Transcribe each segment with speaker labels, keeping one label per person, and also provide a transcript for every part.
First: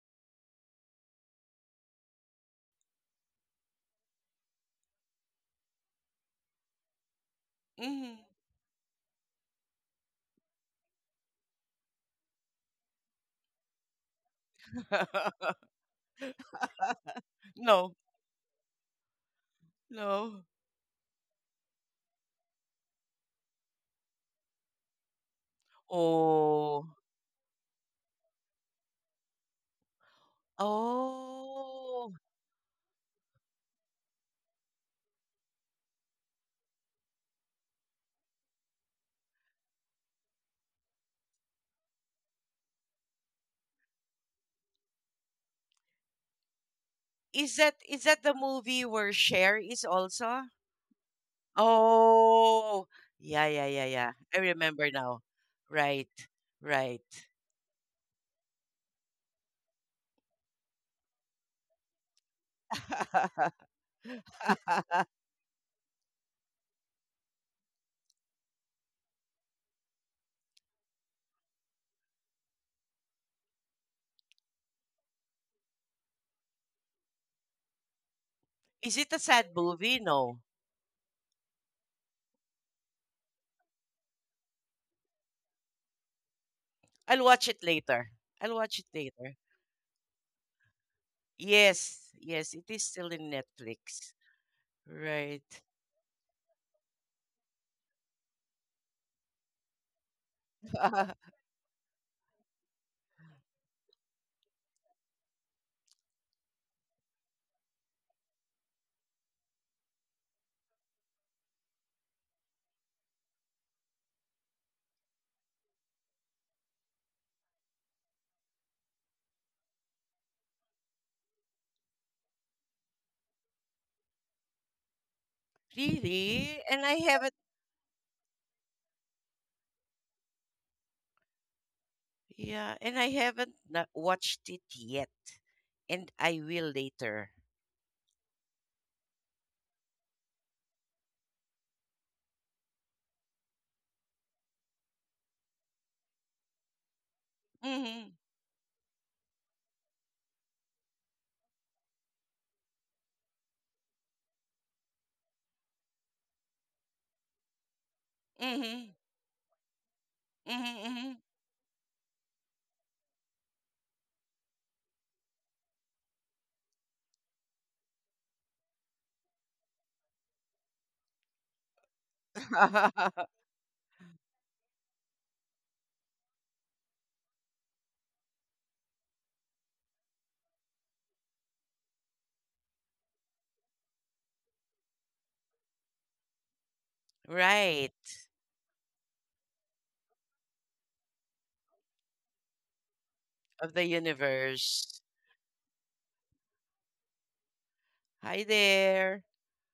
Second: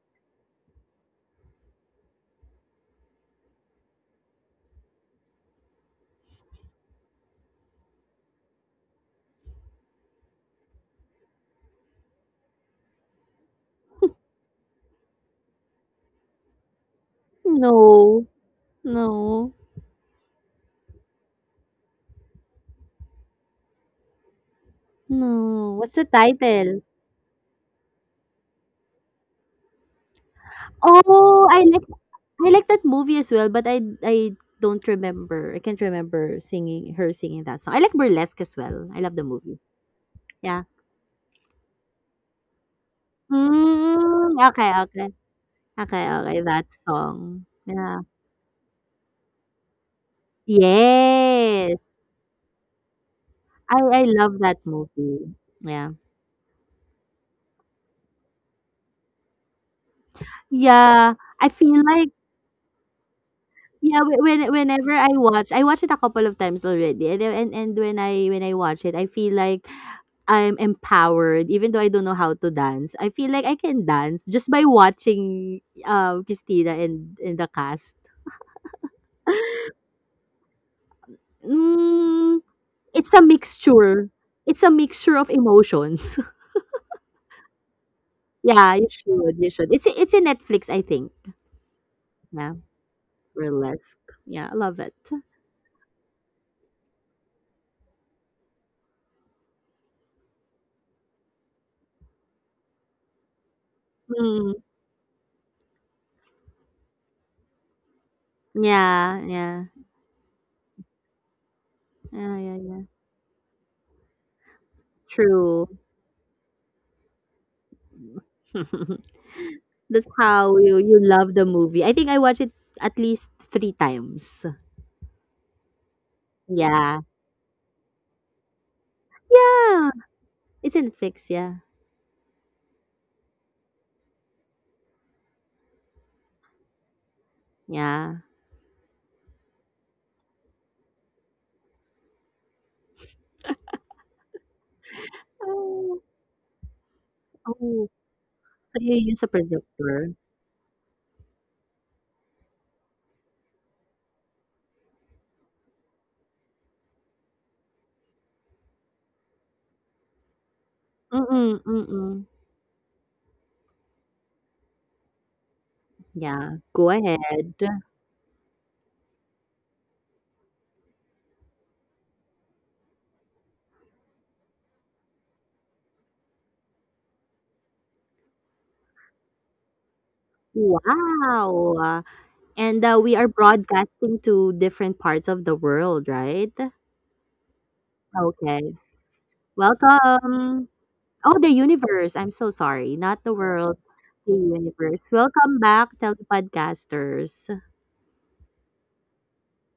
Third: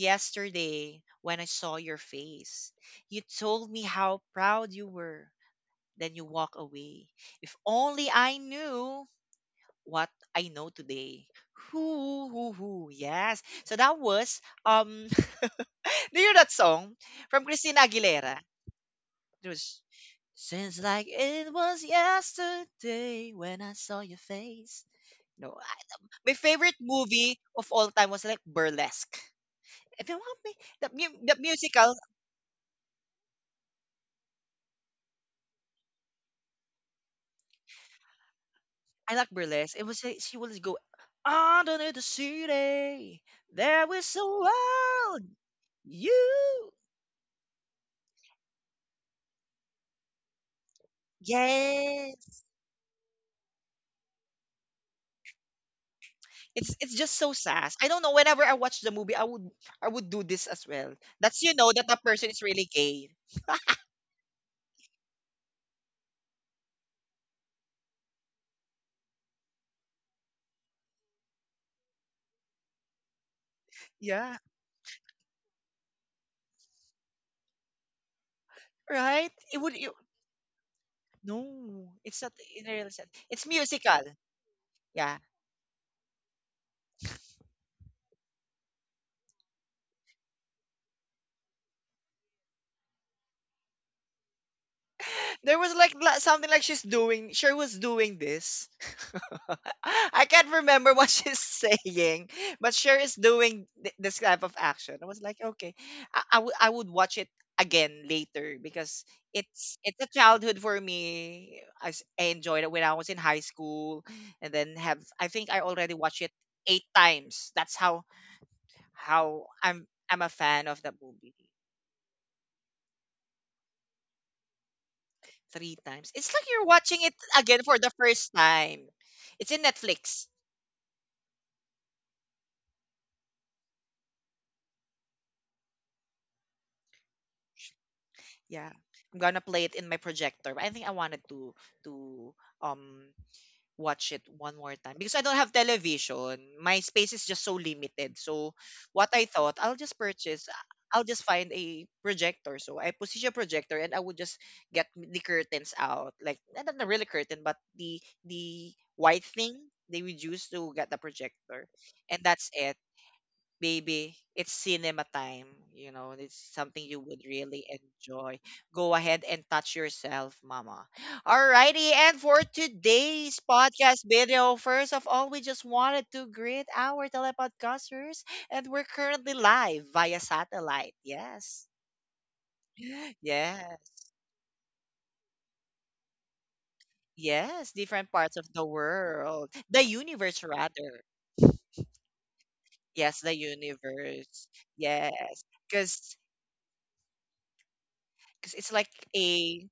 Speaker 1: yesterday when I saw your face, you told me how proud you were. Then you walk away. If only
Speaker 2: Mhm.
Speaker 1: I knew what I know today. Hoo, hoo, hoo. Yes. So that was, do you know that song from Christina
Speaker 2: No,
Speaker 3: No,
Speaker 1: Aguilera?
Speaker 3: no,
Speaker 1: It was,
Speaker 2: no.
Speaker 1: since like it was yesterday when I saw your face. No,
Speaker 3: no. What's the
Speaker 1: my favorite
Speaker 3: title?
Speaker 2: Oh.
Speaker 1: movie of all time was like Burlesque. If you want me, the
Speaker 3: Oh,
Speaker 1: musical,
Speaker 2: Oh.
Speaker 3: I like that movie as well, but I don't remember. I can't remember singing her singing that song. I like Burlesque as well. I love
Speaker 1: I
Speaker 3: the
Speaker 1: like
Speaker 3: movie.
Speaker 1: Burlesque. It was like, she will
Speaker 3: Yeah.
Speaker 1: go underneath the city. There is a
Speaker 3: Okay, okay.
Speaker 1: world.
Speaker 3: Okay, okay. That
Speaker 1: You.
Speaker 3: song.
Speaker 2: Is that
Speaker 3: Yeah.
Speaker 2: is that the movie where Cher is also?
Speaker 3: Yes.
Speaker 1: Yes.
Speaker 2: Oh. Yeah, yeah,
Speaker 3: I
Speaker 2: yeah,
Speaker 3: I
Speaker 2: yeah.
Speaker 3: love
Speaker 2: I
Speaker 3: that
Speaker 2: remember now.
Speaker 3: movie. Yeah.
Speaker 2: Right.
Speaker 1: It's
Speaker 2: Right.
Speaker 1: just so sass. I don't know. Whenever I watch the movie, I would do this as well.
Speaker 3: Yeah.
Speaker 1: That's
Speaker 3: I
Speaker 1: you know
Speaker 3: feel
Speaker 1: that the
Speaker 3: like
Speaker 1: person is really gay.
Speaker 3: yeah, when whenever I watch it a couple of times already, and then- and when I watch it, I feel like I'm empowered, even though I don't know how to dance. I feel like I can dance
Speaker 1: Yeah.
Speaker 3: just by watching Christina and the cast.
Speaker 2: Is it a
Speaker 1: Right?
Speaker 2: sad
Speaker 1: It would you
Speaker 2: movie? No.
Speaker 1: no, it's not
Speaker 3: Mm,
Speaker 1: in real sense.
Speaker 3: it's a
Speaker 1: It's musical.
Speaker 3: mixture. It's a mixture
Speaker 1: Yeah.
Speaker 3: of emotions.
Speaker 2: I'll watch it later. I'll
Speaker 3: Yeah,
Speaker 2: watch it
Speaker 3: you should.
Speaker 2: later.
Speaker 3: You should. It's in Netflix, I think.
Speaker 2: Yes.
Speaker 3: Yeah,
Speaker 2: Yes, it is still in
Speaker 3: burlesque.
Speaker 2: Netflix.
Speaker 3: Yeah, I love it.
Speaker 2: Right.
Speaker 1: There was like something like she was doing this. I can't remember what she's saying, but she is doing this type
Speaker 3: Mm,
Speaker 1: of action. I was like, okay, I would watch it again later because
Speaker 3: yeah, yeah,
Speaker 1: it's a childhood for me. I
Speaker 3: yeah, yeah,
Speaker 1: enjoyed it
Speaker 3: yeah.
Speaker 1: when I was in high school, and then have I think I
Speaker 3: True.
Speaker 1: already watched it eight times. That's how how I'm
Speaker 3: That's
Speaker 1: I'm a
Speaker 3: how
Speaker 1: fan
Speaker 3: you
Speaker 1: of that
Speaker 3: you love
Speaker 1: movie.
Speaker 3: the movie. I think I watched it at least 3 times.
Speaker 1: 3 times. It's like
Speaker 2: Really?
Speaker 1: you're
Speaker 2: And I
Speaker 3: Yeah.
Speaker 1: watching it
Speaker 2: haven't.
Speaker 1: again for the first time. It's in
Speaker 3: Yeah.
Speaker 1: Netflix.
Speaker 3: It's in Netflix, yeah.
Speaker 2: Yeah, and I haven't watched it yet, and I will later.
Speaker 3: Yeah.
Speaker 1: Yeah. I'm gonna play it in my projector. But I think I wanted to to um watch it one more time because I don't have
Speaker 3: Oh,
Speaker 1: television. My space is just so
Speaker 3: oh.
Speaker 2: Mhm,
Speaker 1: limited. So
Speaker 3: So you
Speaker 1: what
Speaker 3: use a
Speaker 1: I thought,
Speaker 3: projector?
Speaker 1: I'll just find a projector. So I position a projector and I would just get the curtains out. Like not the really curtain, but the
Speaker 2: mhm,
Speaker 1: white thing they would use to
Speaker 2: mhm,
Speaker 1: get the
Speaker 2: mhm.
Speaker 3: Mm,
Speaker 1: projector. And
Speaker 3: mm.
Speaker 1: that's it. Baby, it's cinema time. You know, it's
Speaker 3: Yeah,
Speaker 1: something
Speaker 3: go
Speaker 1: you
Speaker 3: ahead.
Speaker 1: would really enjoy. Go ahead and touch yourself, mama. Alrighty, and for today's podcast video, first of all, we just wanted to greet our telepodcasters, and we're currently live via satellite. Yes.
Speaker 3: Wow! And, we are
Speaker 1: Yes.
Speaker 3: broadcasting to different parts of the world, right?
Speaker 1: Yes,
Speaker 2: Right,
Speaker 1: different parts of
Speaker 3: Okay.
Speaker 1: the world. The universe,
Speaker 3: Welcome.
Speaker 1: rather.
Speaker 3: Oh, the universe. I'm so sorry, not
Speaker 1: Yes,
Speaker 3: the
Speaker 1: the
Speaker 2: of
Speaker 3: world,
Speaker 2: the
Speaker 3: the
Speaker 1: universe.
Speaker 3: universe.
Speaker 2: universe.
Speaker 1: Yes.
Speaker 3: Welcome back,
Speaker 1: Because
Speaker 3: telepodcasters.
Speaker 2: Hi
Speaker 1: it's like
Speaker 2: there.
Speaker 1: a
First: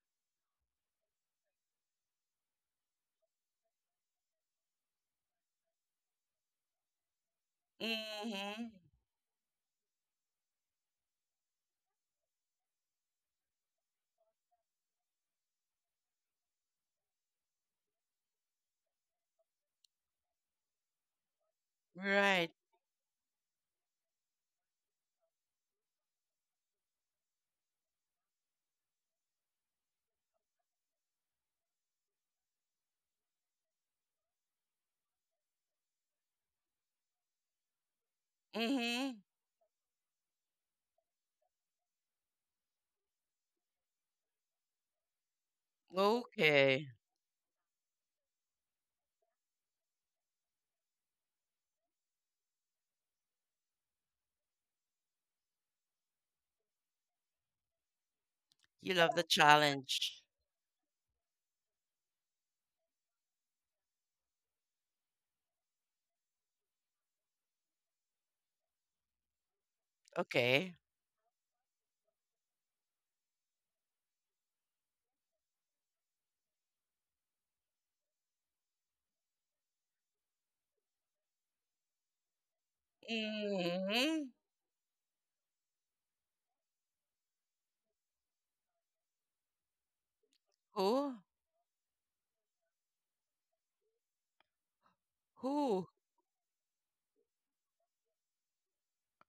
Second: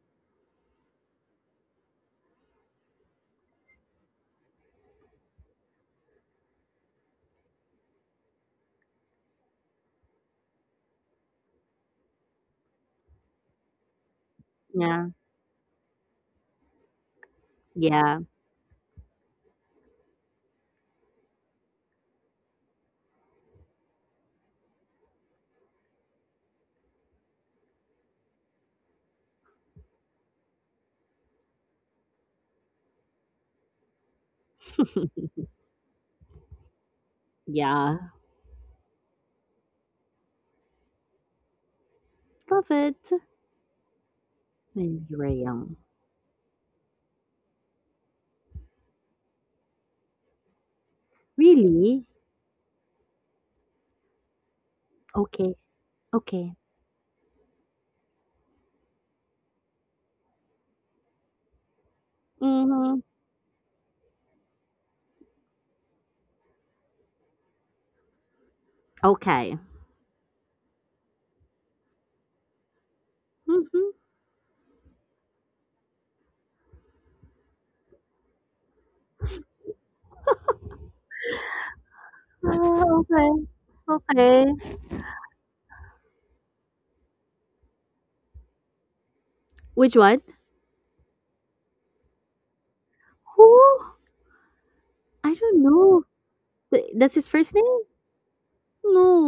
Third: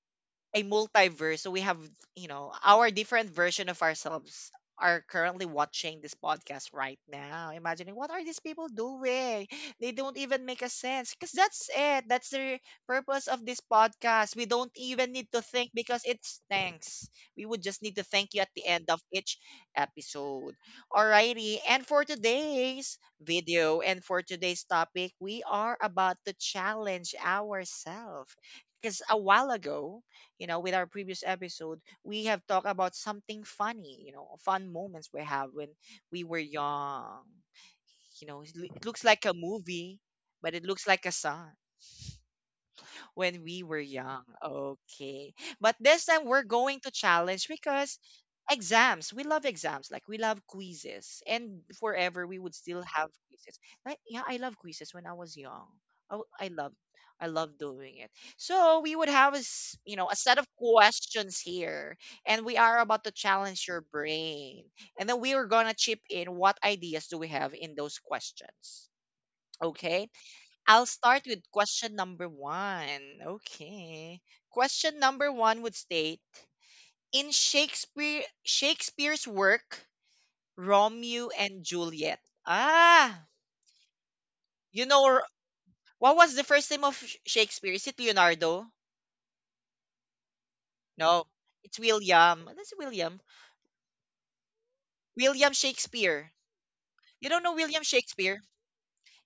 Speaker 1: a multiverse. So we have, our different version of ourselves are currently watching this podcast right now. Imagining what are these people
Speaker 2: Mhm.
Speaker 1: doing? They don't even make a sense. Because that's it. That's the purpose of this podcast. We don't
Speaker 3: Yeah.
Speaker 1: even need to think because it's thanks. We would just need to
Speaker 3: Yeah,
Speaker 1: thank you at the end of each episode. Alrighty. And for
Speaker 2: Right.
Speaker 1: today's video and for today's topic, we are about to challenge ourselves because a while ago, with our previous episode, we have talked about something funny, fun moments we have when we were young.
Speaker 3: yeah.
Speaker 1: You know, it looks
Speaker 2: Mhm.
Speaker 1: like a movie, but it looks like a song
Speaker 3: Love it
Speaker 1: when we were young.
Speaker 3: when you were
Speaker 1: Okay.
Speaker 3: young.
Speaker 1: But this time we're going
Speaker 2: Okay.
Speaker 1: to challenge because exams, we love exams. Like we love quizzes. And
Speaker 3: Really?
Speaker 1: forever we would still have quizzes. Like, yeah, I love quizzes when I was
Speaker 3: Okay,
Speaker 1: young. Oh, I
Speaker 3: okay.
Speaker 1: love I love doing it. So
Speaker 2: You
Speaker 1: we would
Speaker 2: love the
Speaker 1: have a a
Speaker 2: challenge.
Speaker 1: set of questions here and we are
Speaker 3: Mm-hmm.
Speaker 1: about to challenge your brain. And then we are going to chip in what ideas do we have in those questions.
Speaker 3: Okay.
Speaker 1: Okay?
Speaker 2: Okay.
Speaker 1: I'll start with question number one.
Speaker 3: Mm-hmm.
Speaker 1: Okay. Question number one would state in Shakespeare's work, Romeo and Juliet.
Speaker 3: Oh,
Speaker 1: Ah,
Speaker 3: okay,
Speaker 2: Mhm.
Speaker 3: okay.
Speaker 1: you know r- what was the first name of Shakespeare? Is it Leonardo?
Speaker 3: Which one?
Speaker 2: Who?
Speaker 1: No, it's William. That's William.
Speaker 3: Who? I
Speaker 1: William
Speaker 3: don't
Speaker 2: Who?
Speaker 3: know.
Speaker 1: Shakespeare.
Speaker 3: That's his
Speaker 1: You don't
Speaker 3: first
Speaker 1: know
Speaker 3: name?
Speaker 1: William Shakespeare?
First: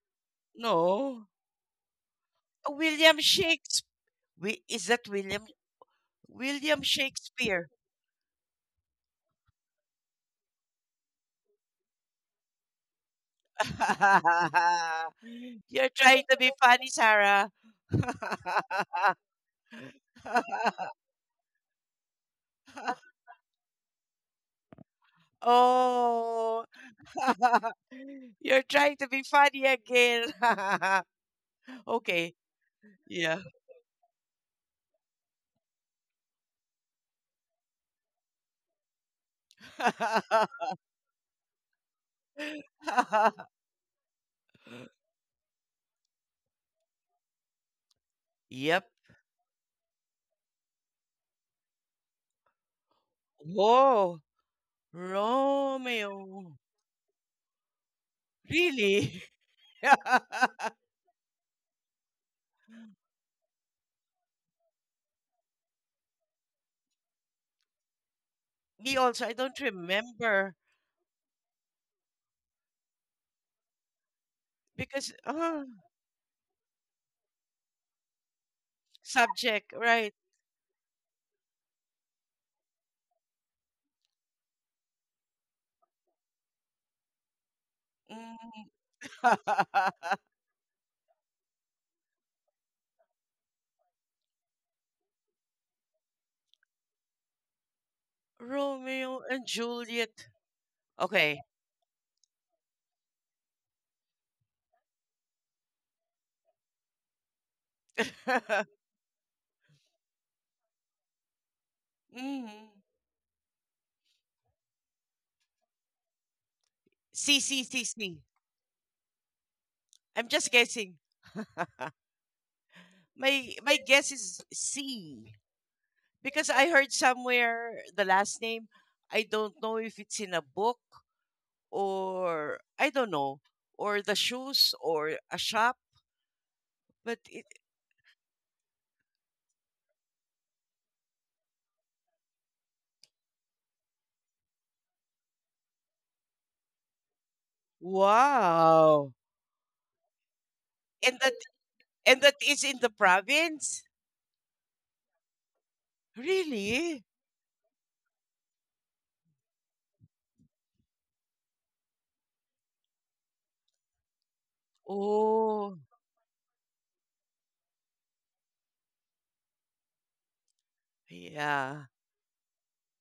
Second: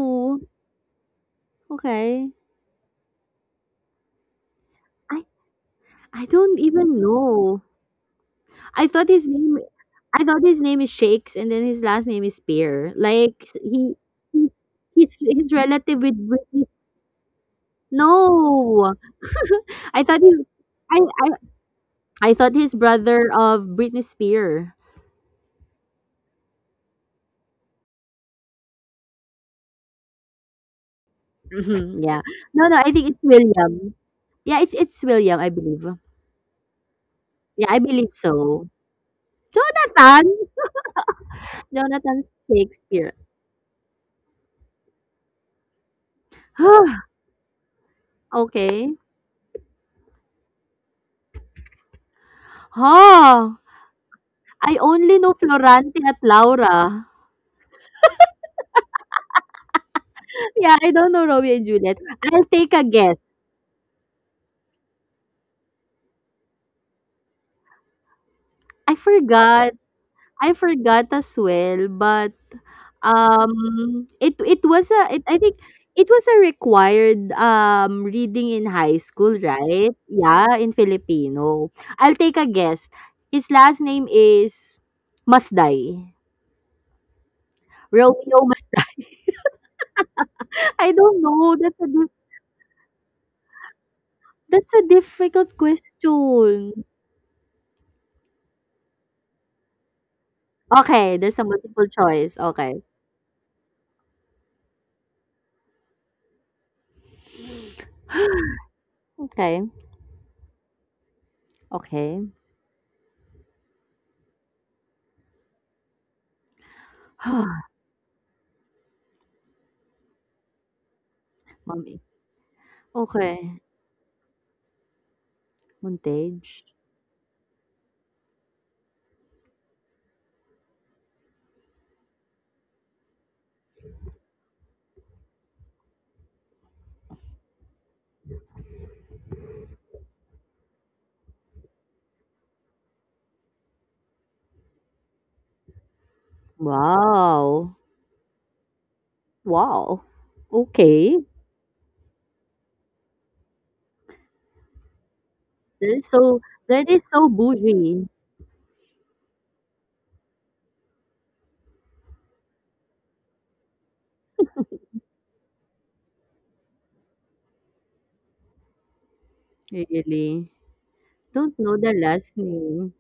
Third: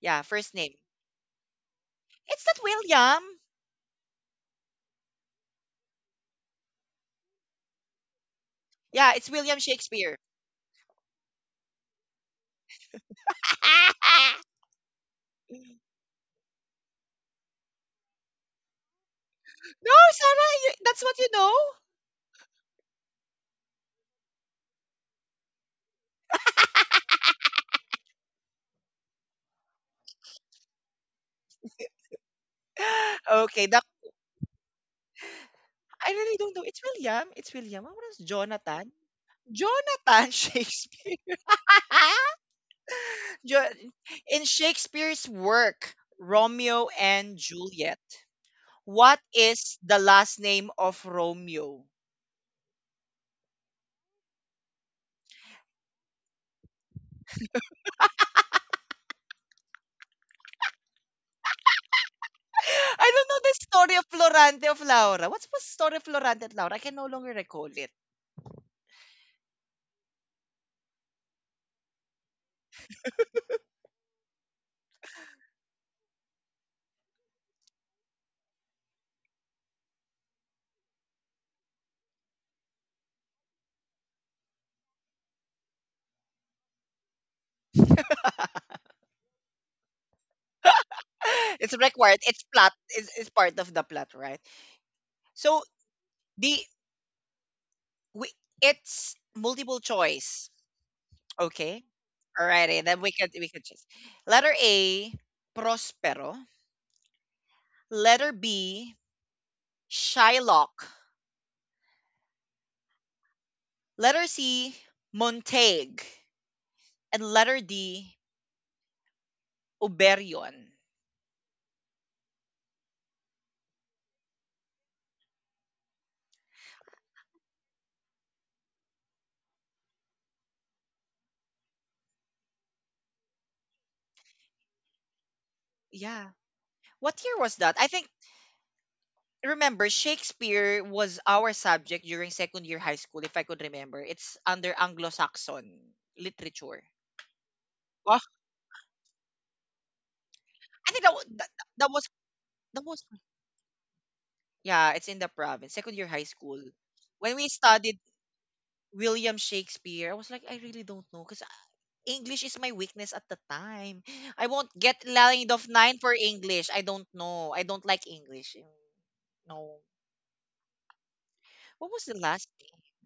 Speaker 1: Yeah, first name.
Speaker 2: No.
Speaker 3: Okay.
Speaker 1: It's not
Speaker 2: William
Speaker 1: William.
Speaker 2: Shakespeare. Is that
Speaker 3: I
Speaker 2: William?
Speaker 3: I don't
Speaker 2: William
Speaker 3: even know.
Speaker 2: Shakespeare.
Speaker 3: I thought
Speaker 1: Yeah,
Speaker 3: his
Speaker 1: it's
Speaker 3: name.
Speaker 1: William Shakespeare.
Speaker 3: I thought his name is Shakes, and then his last name is Spear. Like he he's his
Speaker 1: No,
Speaker 2: You're
Speaker 3: relative with
Speaker 2: trying to be
Speaker 3: Britney.
Speaker 2: funny, Sarah.
Speaker 3: No, I thought he.
Speaker 1: Sarah, you, that's what you
Speaker 3: I
Speaker 1: know.
Speaker 3: I thought his brother of Britney Spears.
Speaker 2: Oh. You're trying to be funny again.
Speaker 3: Mhm. Yeah.
Speaker 2: Okay,
Speaker 3: No, no, I think it's
Speaker 2: yeah.
Speaker 1: Okay, the
Speaker 3: William. Yeah, it's William, I believe.
Speaker 1: I really don't know. It's William. It's
Speaker 3: Yeah, I
Speaker 1: William. What
Speaker 3: believe
Speaker 1: was
Speaker 3: so.
Speaker 1: Jonathan? Jonathan
Speaker 3: Jonathan!
Speaker 1: Shakespeare.
Speaker 3: Jonathan Shakespeare.
Speaker 1: Jo- In Shakespeare's work, Romeo and Juliet,
Speaker 2: Yep.
Speaker 3: Okay.
Speaker 1: what is the last name of Romeo?
Speaker 3: Huh.
Speaker 2: Whoa,
Speaker 3: I only know Florante at
Speaker 2: Romeo.
Speaker 3: Laura.
Speaker 2: Really?
Speaker 3: Yeah, I don't know Romeo and Juliet. I'll take a
Speaker 1: I
Speaker 3: guess.
Speaker 1: don't know the story of Florante of Laura. What's the story of Florante and Laura? I can no longer recall it.
Speaker 2: Me
Speaker 3: I
Speaker 2: also, I don't
Speaker 3: forgot.
Speaker 2: remember
Speaker 3: I forgot as well, but um it it was
Speaker 2: because
Speaker 3: a it, I think it was a required reading in high school,
Speaker 2: subject,
Speaker 3: right?
Speaker 2: right?
Speaker 3: Yeah, in Filipino. I'll take a guess. His last name is Masday. Romeo
Speaker 2: Mm.
Speaker 3: Masday. I don't know.
Speaker 1: It's
Speaker 3: That's a
Speaker 1: required.
Speaker 3: dif-
Speaker 1: It's plot. It's part of the plot, right?
Speaker 3: that's a
Speaker 1: So
Speaker 3: difficult
Speaker 1: the
Speaker 3: question.
Speaker 1: we, it's
Speaker 2: Romeo and
Speaker 1: multiple
Speaker 2: Juliet.
Speaker 1: choice.
Speaker 3: Okay, there's
Speaker 2: Okay.
Speaker 3: a
Speaker 1: Okay.
Speaker 3: multiple choice.
Speaker 1: Alrighty,
Speaker 3: Okay.
Speaker 1: then we could just letter A, Prospero. Letter B,
Speaker 3: Okay.
Speaker 1: Shylock.
Speaker 3: Okay.
Speaker 2: Mm.
Speaker 1: Letter C, Montague. And
Speaker 2: C
Speaker 1: letter
Speaker 2: C C
Speaker 1: D,
Speaker 2: C. I'm
Speaker 1: Oberion.
Speaker 2: just guessing.
Speaker 3: Mommy.
Speaker 2: My
Speaker 3: Okay.
Speaker 2: my guess is C because
Speaker 3: Montage.
Speaker 2: I heard somewhere the last name. I don't know if it's in a book or I don't know or the shoes or a shop,
Speaker 1: Yeah. What
Speaker 2: but
Speaker 1: year
Speaker 2: it,
Speaker 1: was that? I think remember Shakespeare was our subject during second year high school, if I could remember. It's under Anglo-Saxon literature.
Speaker 3: Wow.
Speaker 1: Oh,
Speaker 2: wow.
Speaker 3: Wow!
Speaker 1: I think that, wa-
Speaker 2: And
Speaker 3: Okay,
Speaker 2: that
Speaker 1: that that was
Speaker 2: and that is
Speaker 1: that
Speaker 2: in the
Speaker 1: was
Speaker 2: province.
Speaker 1: yeah, it's in the province, second
Speaker 3: that
Speaker 1: year
Speaker 3: is
Speaker 1: high
Speaker 3: so
Speaker 1: school.
Speaker 3: that is
Speaker 2: Really?
Speaker 3: so
Speaker 1: When we studied
Speaker 3: bougie,
Speaker 1: William Shakespeare. I was like, I really don't know because English is my weakness at the time. I won't get line of
Speaker 2: Oh,
Speaker 1: nine for English. I don't know. I don't like English. Mm, no.
Speaker 3: really. Don't know
Speaker 2: yeah.
Speaker 1: What
Speaker 3: the
Speaker 1: was the
Speaker 3: last
Speaker 1: last thing?
Speaker 3: name.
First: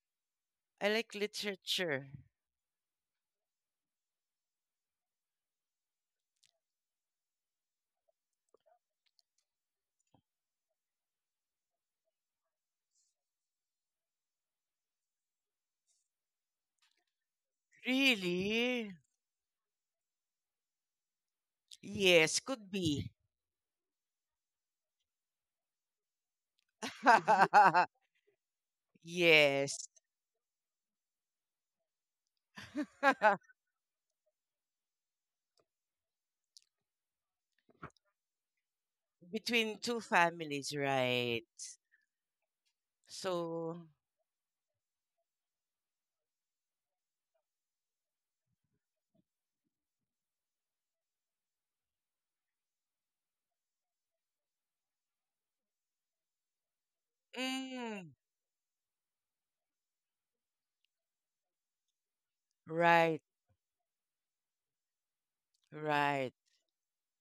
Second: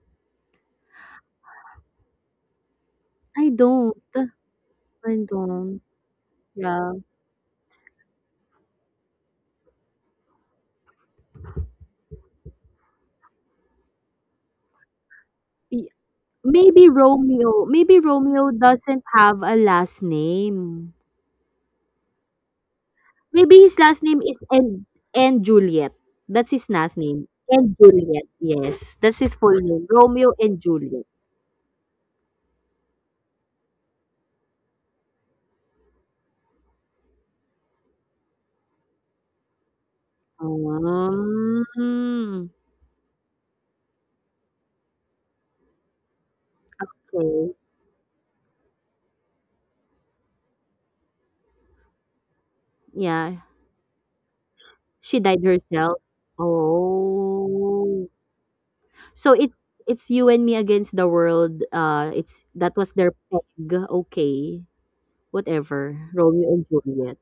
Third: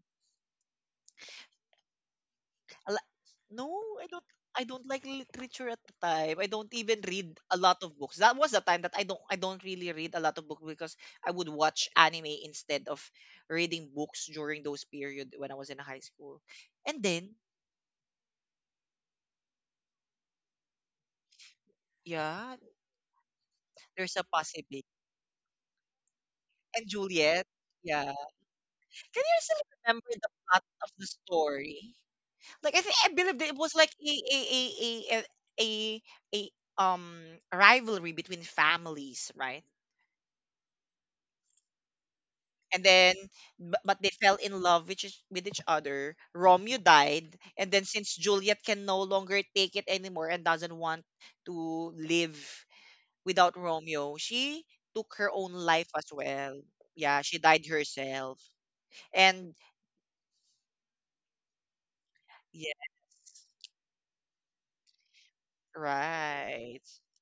Speaker 2: I like literature.
Speaker 1: A la-
Speaker 3: I
Speaker 1: No,
Speaker 3: don't.
Speaker 1: I don't. I don't like
Speaker 3: I
Speaker 1: literature at
Speaker 3: don't.
Speaker 1: the time. I don't
Speaker 3: Yeah.
Speaker 1: even read a lot of books. That was the time that I don't. I don't really read a lot of books because I would watch anime instead of reading books during those period when I was in
Speaker 3: Y-
Speaker 1: high school.
Speaker 3: Maybe
Speaker 1: And then,
Speaker 3: Romeo. Maybe Romeo
Speaker 2: Really?
Speaker 3: doesn't have a last name.
Speaker 2: Yes,
Speaker 1: yeah,
Speaker 2: could be.
Speaker 3: Maybe his last
Speaker 1: there's
Speaker 3: name
Speaker 1: a
Speaker 3: is and
Speaker 1: possibility.
Speaker 3: and Juliet. That's his
Speaker 1: And
Speaker 3: last name.
Speaker 1: Juliet.
Speaker 3: And
Speaker 1: Yeah.
Speaker 3: Juliet. Yes, that's
Speaker 1: Can
Speaker 3: his
Speaker 1: you
Speaker 3: full
Speaker 1: still
Speaker 3: name.
Speaker 2: Yes.
Speaker 1: remember the
Speaker 3: Romeo and
Speaker 1: plot of
Speaker 3: Juliet.
Speaker 1: the story? Like I think I believe that it was like a a, a, a um rivalry between families, right?
Speaker 2: Between two families, right?
Speaker 3: Um,
Speaker 1: And then but,
Speaker 2: So,
Speaker 1: but they fell in love with each other. Romeo died,
Speaker 3: okay.
Speaker 1: and then since Juliet can no longer take it anymore and doesn't want to live
Speaker 3: Yeah.
Speaker 1: without Romeo, she took
Speaker 3: She
Speaker 1: her
Speaker 3: died
Speaker 1: own life
Speaker 3: herself?
Speaker 1: as well. Yeah, she died
Speaker 3: Oh.
Speaker 2: mm,
Speaker 1: herself.
Speaker 3: So it's
Speaker 1: And
Speaker 3: it's you and me against the world. It's that
Speaker 1: yes.
Speaker 3: was their
Speaker 2: right,
Speaker 3: peg. Okay. Whatever.
Speaker 2: right.
Speaker 3: Romeo and
Speaker 1: Right.
Speaker 3: Juliet.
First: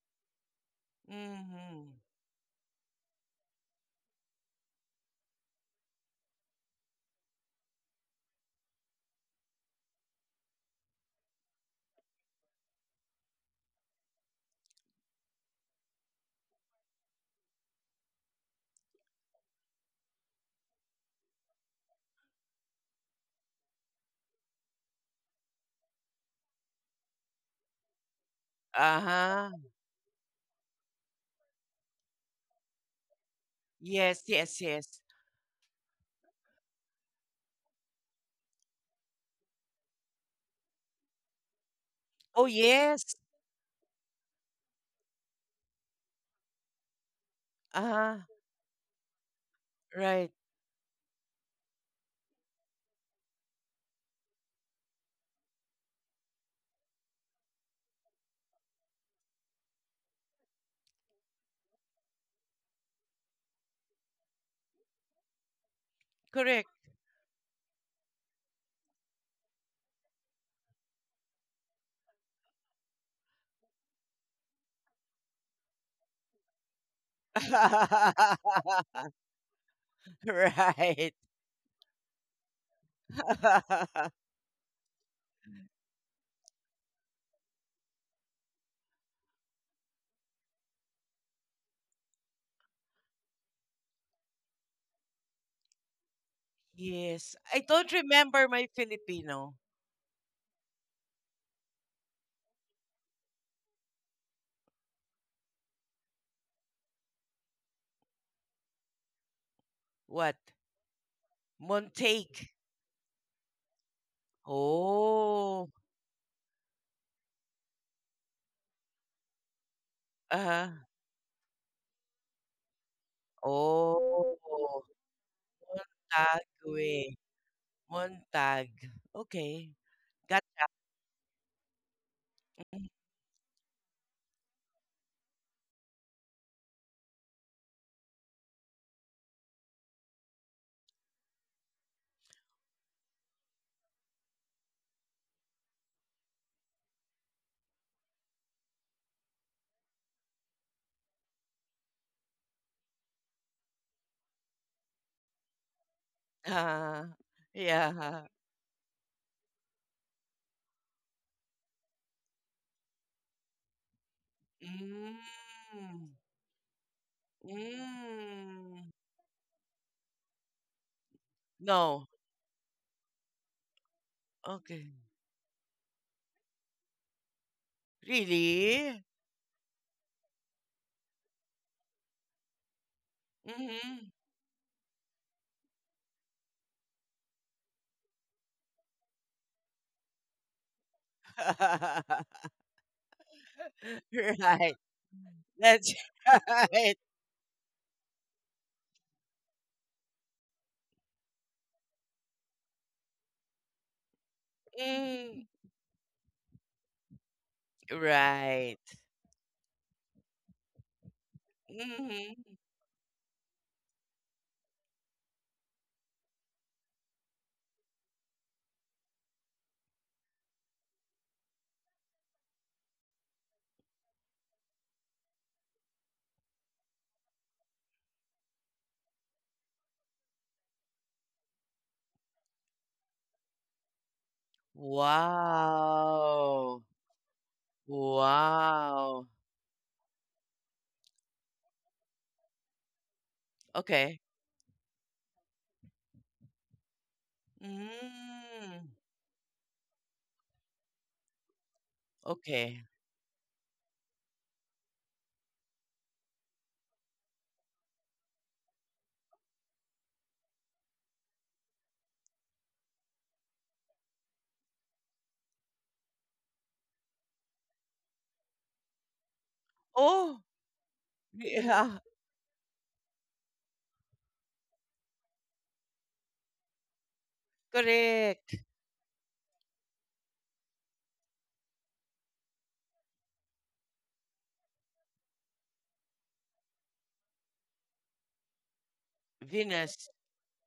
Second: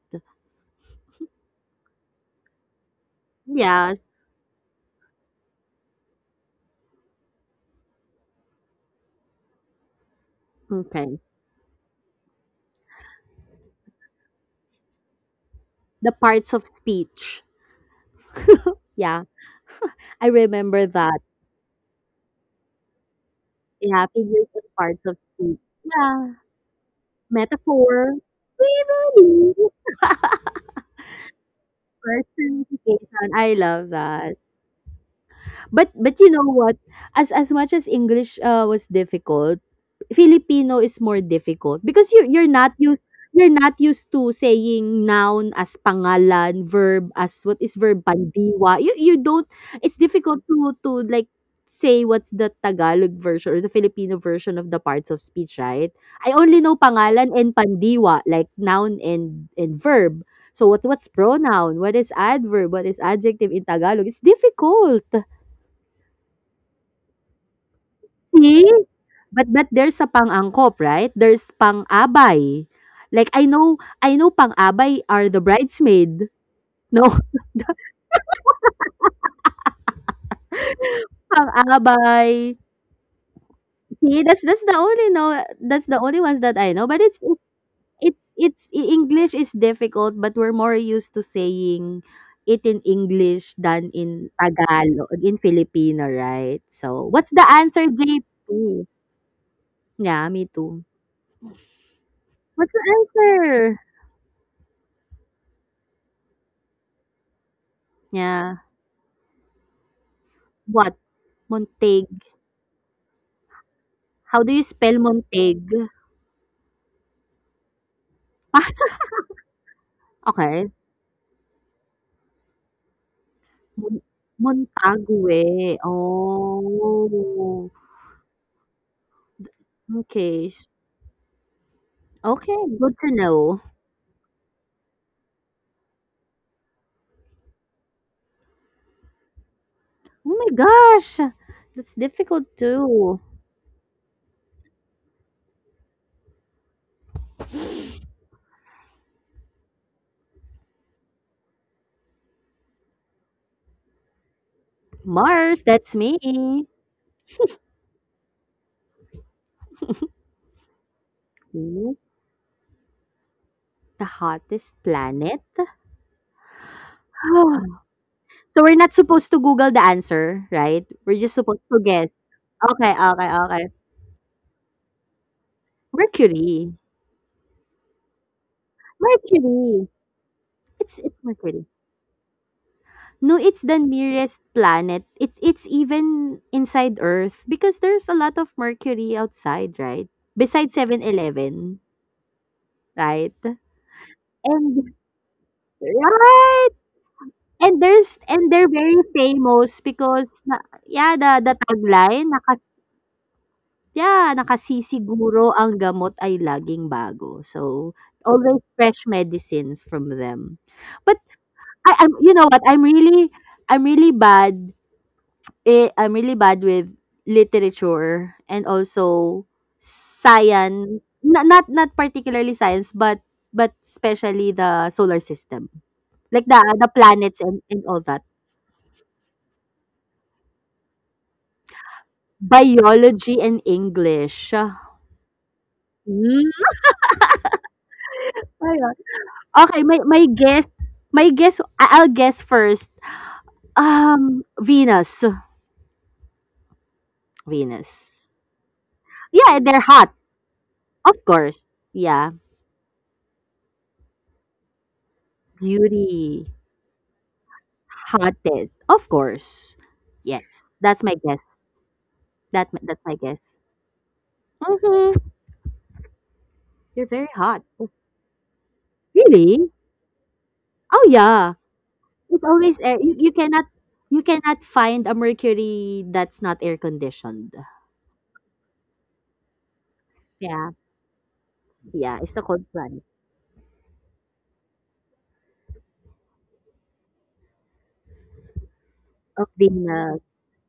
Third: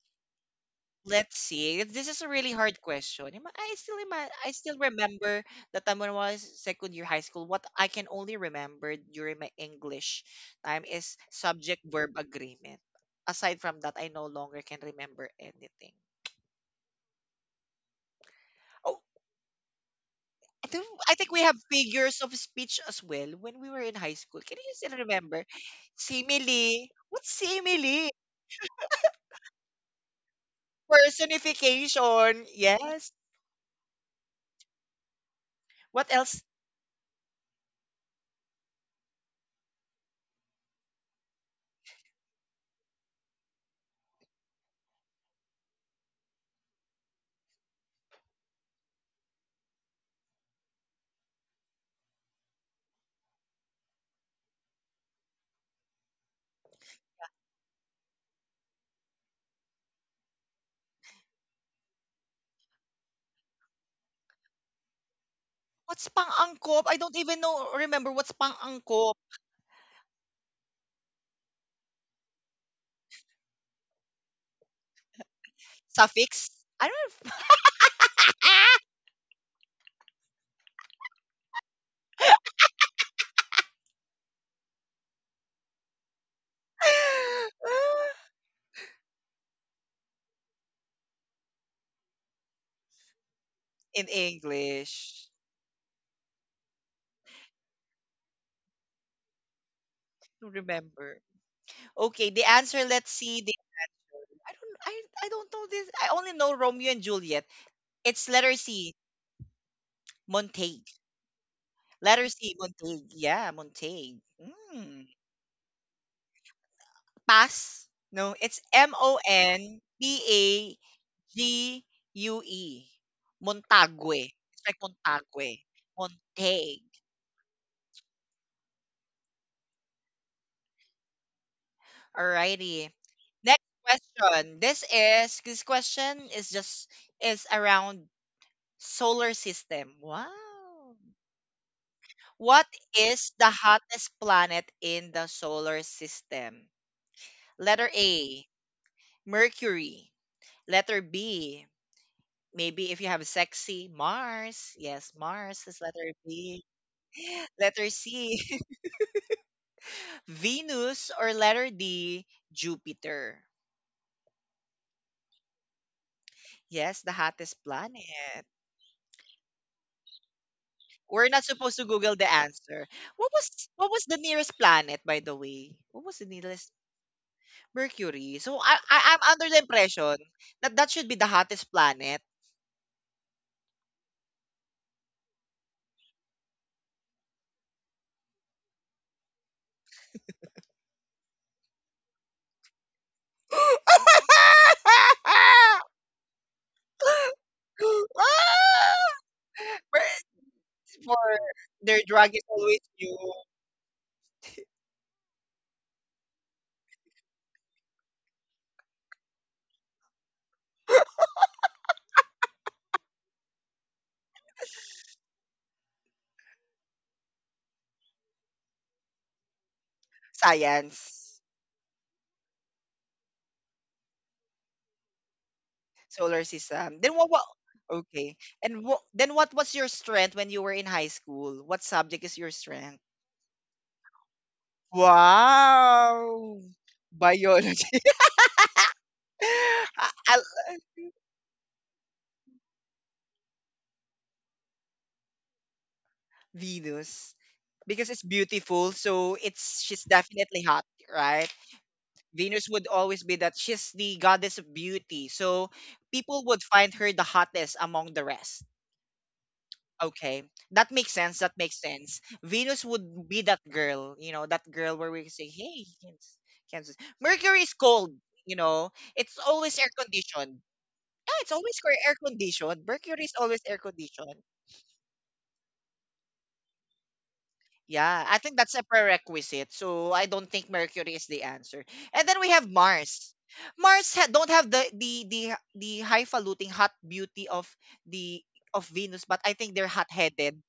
Speaker 1: Let's see.
Speaker 2: Mm-hmm.
Speaker 1: This is a really hard question. Ima- I still
Speaker 3: Yes.
Speaker 1: ima- I still remember the time when I was second year high school. What I can only remember during my English time is
Speaker 3: Okay.
Speaker 1: subject verb agreement. Aside from that, I no longer can remember anything.
Speaker 3: The parts of speech.
Speaker 1: Oh,
Speaker 3: Yeah. I
Speaker 1: I think
Speaker 3: remember
Speaker 1: I
Speaker 3: that.
Speaker 1: think we have figures of speech as well when we were in
Speaker 3: Yeah,
Speaker 1: high school.
Speaker 3: figures
Speaker 1: Can
Speaker 3: and
Speaker 1: you still
Speaker 3: parts of
Speaker 1: remember?
Speaker 3: speech. Yeah.
Speaker 1: Simile. What's simile?
Speaker 3: Metaphor.
Speaker 2: Uh-huh.
Speaker 3: Really?
Speaker 1: Personification. Yes.
Speaker 3: Personification. I love
Speaker 2: Yes,
Speaker 3: that.
Speaker 2: yes, yes.
Speaker 1: What
Speaker 3: But you
Speaker 1: else
Speaker 3: know what? As much as English was difficult, Filipino is more difficult because you
Speaker 2: Oh,
Speaker 3: you're not used
Speaker 2: yes.
Speaker 3: you're not used to saying noun as pangalan, verb as what is verb,
Speaker 2: Uh-huh.
Speaker 3: pandiwa. You don't it's
Speaker 2: Right.
Speaker 3: difficult to like say what's the Tagalog version or the Filipino version of the parts of speech, right? I only know pangalan and pandiwa, like noun and verb. So what what's pronoun? What is adverb? What is adjective in Tagalog? It's difficult.
Speaker 1: What's
Speaker 2: Correct.
Speaker 1: pang-angkop? I don't even know remember what's
Speaker 3: See?
Speaker 1: pang-angkop.
Speaker 3: But there's a pang-angkop, right? There's pang-abay. Like I know pang-abay are the bridesmaid,
Speaker 1: Suffix? I don't.
Speaker 3: no?
Speaker 2: Right.
Speaker 3: Pang-abay. See, that's the only no that's the only ones that I know. But it's it's it's i- English is difficult, but we're more used to saying it in English than
Speaker 1: In
Speaker 3: in Tagalog,
Speaker 1: English.
Speaker 3: in Filipino, right? So, what's
Speaker 2: Yes.
Speaker 3: the
Speaker 2: I
Speaker 3: answer,
Speaker 2: don't remember my
Speaker 3: JP?
Speaker 2: Filipino.
Speaker 3: Yeah, me
Speaker 1: Do
Speaker 3: too.
Speaker 1: remember. Okay, the
Speaker 3: What's
Speaker 1: answer,
Speaker 3: the
Speaker 1: let's see. The
Speaker 3: answer?
Speaker 1: I don't I I don't know this. I only know Romeo and Juliet. It's letter
Speaker 3: Yeah.
Speaker 1: C,
Speaker 2: What?
Speaker 1: Montague.
Speaker 3: What? Montague.
Speaker 1: Letter
Speaker 2: Montake.
Speaker 1: C, Montague. Yeah, Montague.
Speaker 3: How do you spell
Speaker 1: Mm.
Speaker 3: Monteg?
Speaker 2: Oh.
Speaker 1: Pass. No, it's M O N T
Speaker 3: Okay.
Speaker 2: Uh-huh.
Speaker 1: A G U E.
Speaker 3: Mon
Speaker 1: Montague.
Speaker 2: Oh,
Speaker 1: It's like Montague.
Speaker 3: Montague,
Speaker 2: Montag
Speaker 1: Montague.
Speaker 2: way.
Speaker 3: oh,
Speaker 2: Montag. Okay. Got
Speaker 3: okay, s okay,
Speaker 1: Alrighty.
Speaker 3: good to know.
Speaker 1: Next question. This question is just is around solar system.
Speaker 3: Oh my
Speaker 1: Wow.
Speaker 3: gosh, that's difficult
Speaker 1: What
Speaker 3: too.
Speaker 1: is the hottest planet in the solar system? Letter A, Mercury. Letter B, maybe if you have sexy Mars. Yes, Mars
Speaker 3: Mars,
Speaker 1: is
Speaker 3: that's
Speaker 1: letter
Speaker 3: me.
Speaker 1: B.
Speaker 2: uh,
Speaker 1: Letter
Speaker 2: yeah.
Speaker 1: C, Venus, or letter
Speaker 3: Venus,
Speaker 1: D, Jupiter.
Speaker 3: the hottest planet?
Speaker 2: Mm.
Speaker 1: Yes, the
Speaker 3: Oh.
Speaker 1: hottest planet.
Speaker 3: So we're
Speaker 2: Mm.
Speaker 3: not supposed to Google the answer, right? We're
Speaker 1: We're
Speaker 3: just
Speaker 1: not
Speaker 3: supposed
Speaker 1: supposed
Speaker 3: to
Speaker 1: to
Speaker 2: No.
Speaker 3: guess.
Speaker 1: Google the answer.
Speaker 3: Okay, okay,
Speaker 1: What
Speaker 3: okay.
Speaker 1: was what was the nearest
Speaker 2: Okay.
Speaker 1: planet, by the way? What was the nearest
Speaker 3: Mercury.
Speaker 1: Mercury? So I, I
Speaker 2: Really?
Speaker 1: I'm under the
Speaker 3: Mercury.
Speaker 1: impression that that
Speaker 3: It's
Speaker 1: should be
Speaker 3: it's
Speaker 1: the
Speaker 3: Mercury.
Speaker 1: hottest planet.
Speaker 3: No, it's the
Speaker 2: Mm-hmm.
Speaker 3: nearest planet. It's even inside Earth because there's a lot of mercury outside, right? Besides 7-Eleven right?
Speaker 2: Right.
Speaker 3: And
Speaker 2: That's
Speaker 3: right!
Speaker 2: right.
Speaker 3: And there's and they're very famous because
Speaker 1: Mer-
Speaker 3: yeah, the
Speaker 1: for
Speaker 3: the
Speaker 1: their
Speaker 3: tagline
Speaker 1: drug is
Speaker 3: naka
Speaker 1: always new.
Speaker 3: yeah,
Speaker 2: Mm.
Speaker 3: nakasisiguro ang gamot ay laging bago. So, always
Speaker 2: Right.
Speaker 3: fresh medicines from them. But I'm you know
Speaker 2: Mm-hmm.
Speaker 3: what? I'm really bad I'm really bad with literature and also science,
Speaker 1: Science,
Speaker 3: not particularly science, but especially the solar system,
Speaker 1: solar
Speaker 3: like the
Speaker 1: system. Then what?
Speaker 3: planets
Speaker 1: What?
Speaker 3: and all that.
Speaker 1: Okay. And what? Then what was your strength when you were in high school? What subject is your strength?
Speaker 3: Biology and English. Hmm,
Speaker 1: Wow,
Speaker 2: Wow.
Speaker 1: biology.
Speaker 3: ayun.
Speaker 2: Wow.
Speaker 3: Okay, my
Speaker 1: I,
Speaker 3: my
Speaker 1: I,
Speaker 3: guess, my guess, I'll guess first.
Speaker 2: Okay.
Speaker 3: Venus.
Speaker 1: Venus because it's
Speaker 3: Venus.
Speaker 2: Mm.
Speaker 1: beautiful. So
Speaker 3: Yeah, they're
Speaker 1: it's she's
Speaker 3: hot.
Speaker 1: definitely hot,
Speaker 3: Of
Speaker 1: right?
Speaker 3: course. Yeah.
Speaker 1: Venus would
Speaker 2: Okay.
Speaker 1: always be that she's the goddess of beauty. So people
Speaker 3: Beauty.
Speaker 1: would find her the hottest among the rest.
Speaker 3: Hottest, of course.
Speaker 1: Okay.
Speaker 3: Yes,
Speaker 1: That
Speaker 3: that's
Speaker 1: makes
Speaker 3: my guess.
Speaker 1: sense. That makes sense.
Speaker 3: That
Speaker 1: Venus
Speaker 3: that's my
Speaker 1: would be
Speaker 3: guess.
Speaker 1: that girl, you know, that girl where
Speaker 3: Mm-hmm.
Speaker 1: we say, hey, Kansas. Kansas.
Speaker 3: You're very
Speaker 1: Mercury
Speaker 3: hot.
Speaker 1: is
Speaker 3: Oh,
Speaker 1: cold, you know. It's
Speaker 3: really?
Speaker 1: always air
Speaker 2: Oh,
Speaker 1: conditioned.
Speaker 3: Oh
Speaker 1: Yeah, it's
Speaker 3: yeah.
Speaker 1: always
Speaker 2: yeah,
Speaker 1: air
Speaker 3: It's always
Speaker 1: conditioned.
Speaker 3: air. You,
Speaker 1: Mercury
Speaker 3: you
Speaker 1: is always
Speaker 3: cannot
Speaker 1: air
Speaker 3: you
Speaker 1: conditioned.
Speaker 3: cannot find a Mercury that's not air conditioned.
Speaker 1: Yeah, I think
Speaker 2: correct.
Speaker 1: that's a prerequisite. So I don't
Speaker 3: Yeah,
Speaker 1: think Mercury is the answer.
Speaker 3: yeah.
Speaker 1: And
Speaker 3: It's
Speaker 1: then
Speaker 3: the
Speaker 1: we
Speaker 3: cold
Speaker 1: have
Speaker 3: planet
Speaker 1: Mars. Mars don't have the highfalutin hot beauty of the of Venus, but
Speaker 3: of
Speaker 1: I think they're
Speaker 2: Venus.
Speaker 3: Venus.
Speaker 1: hot-headed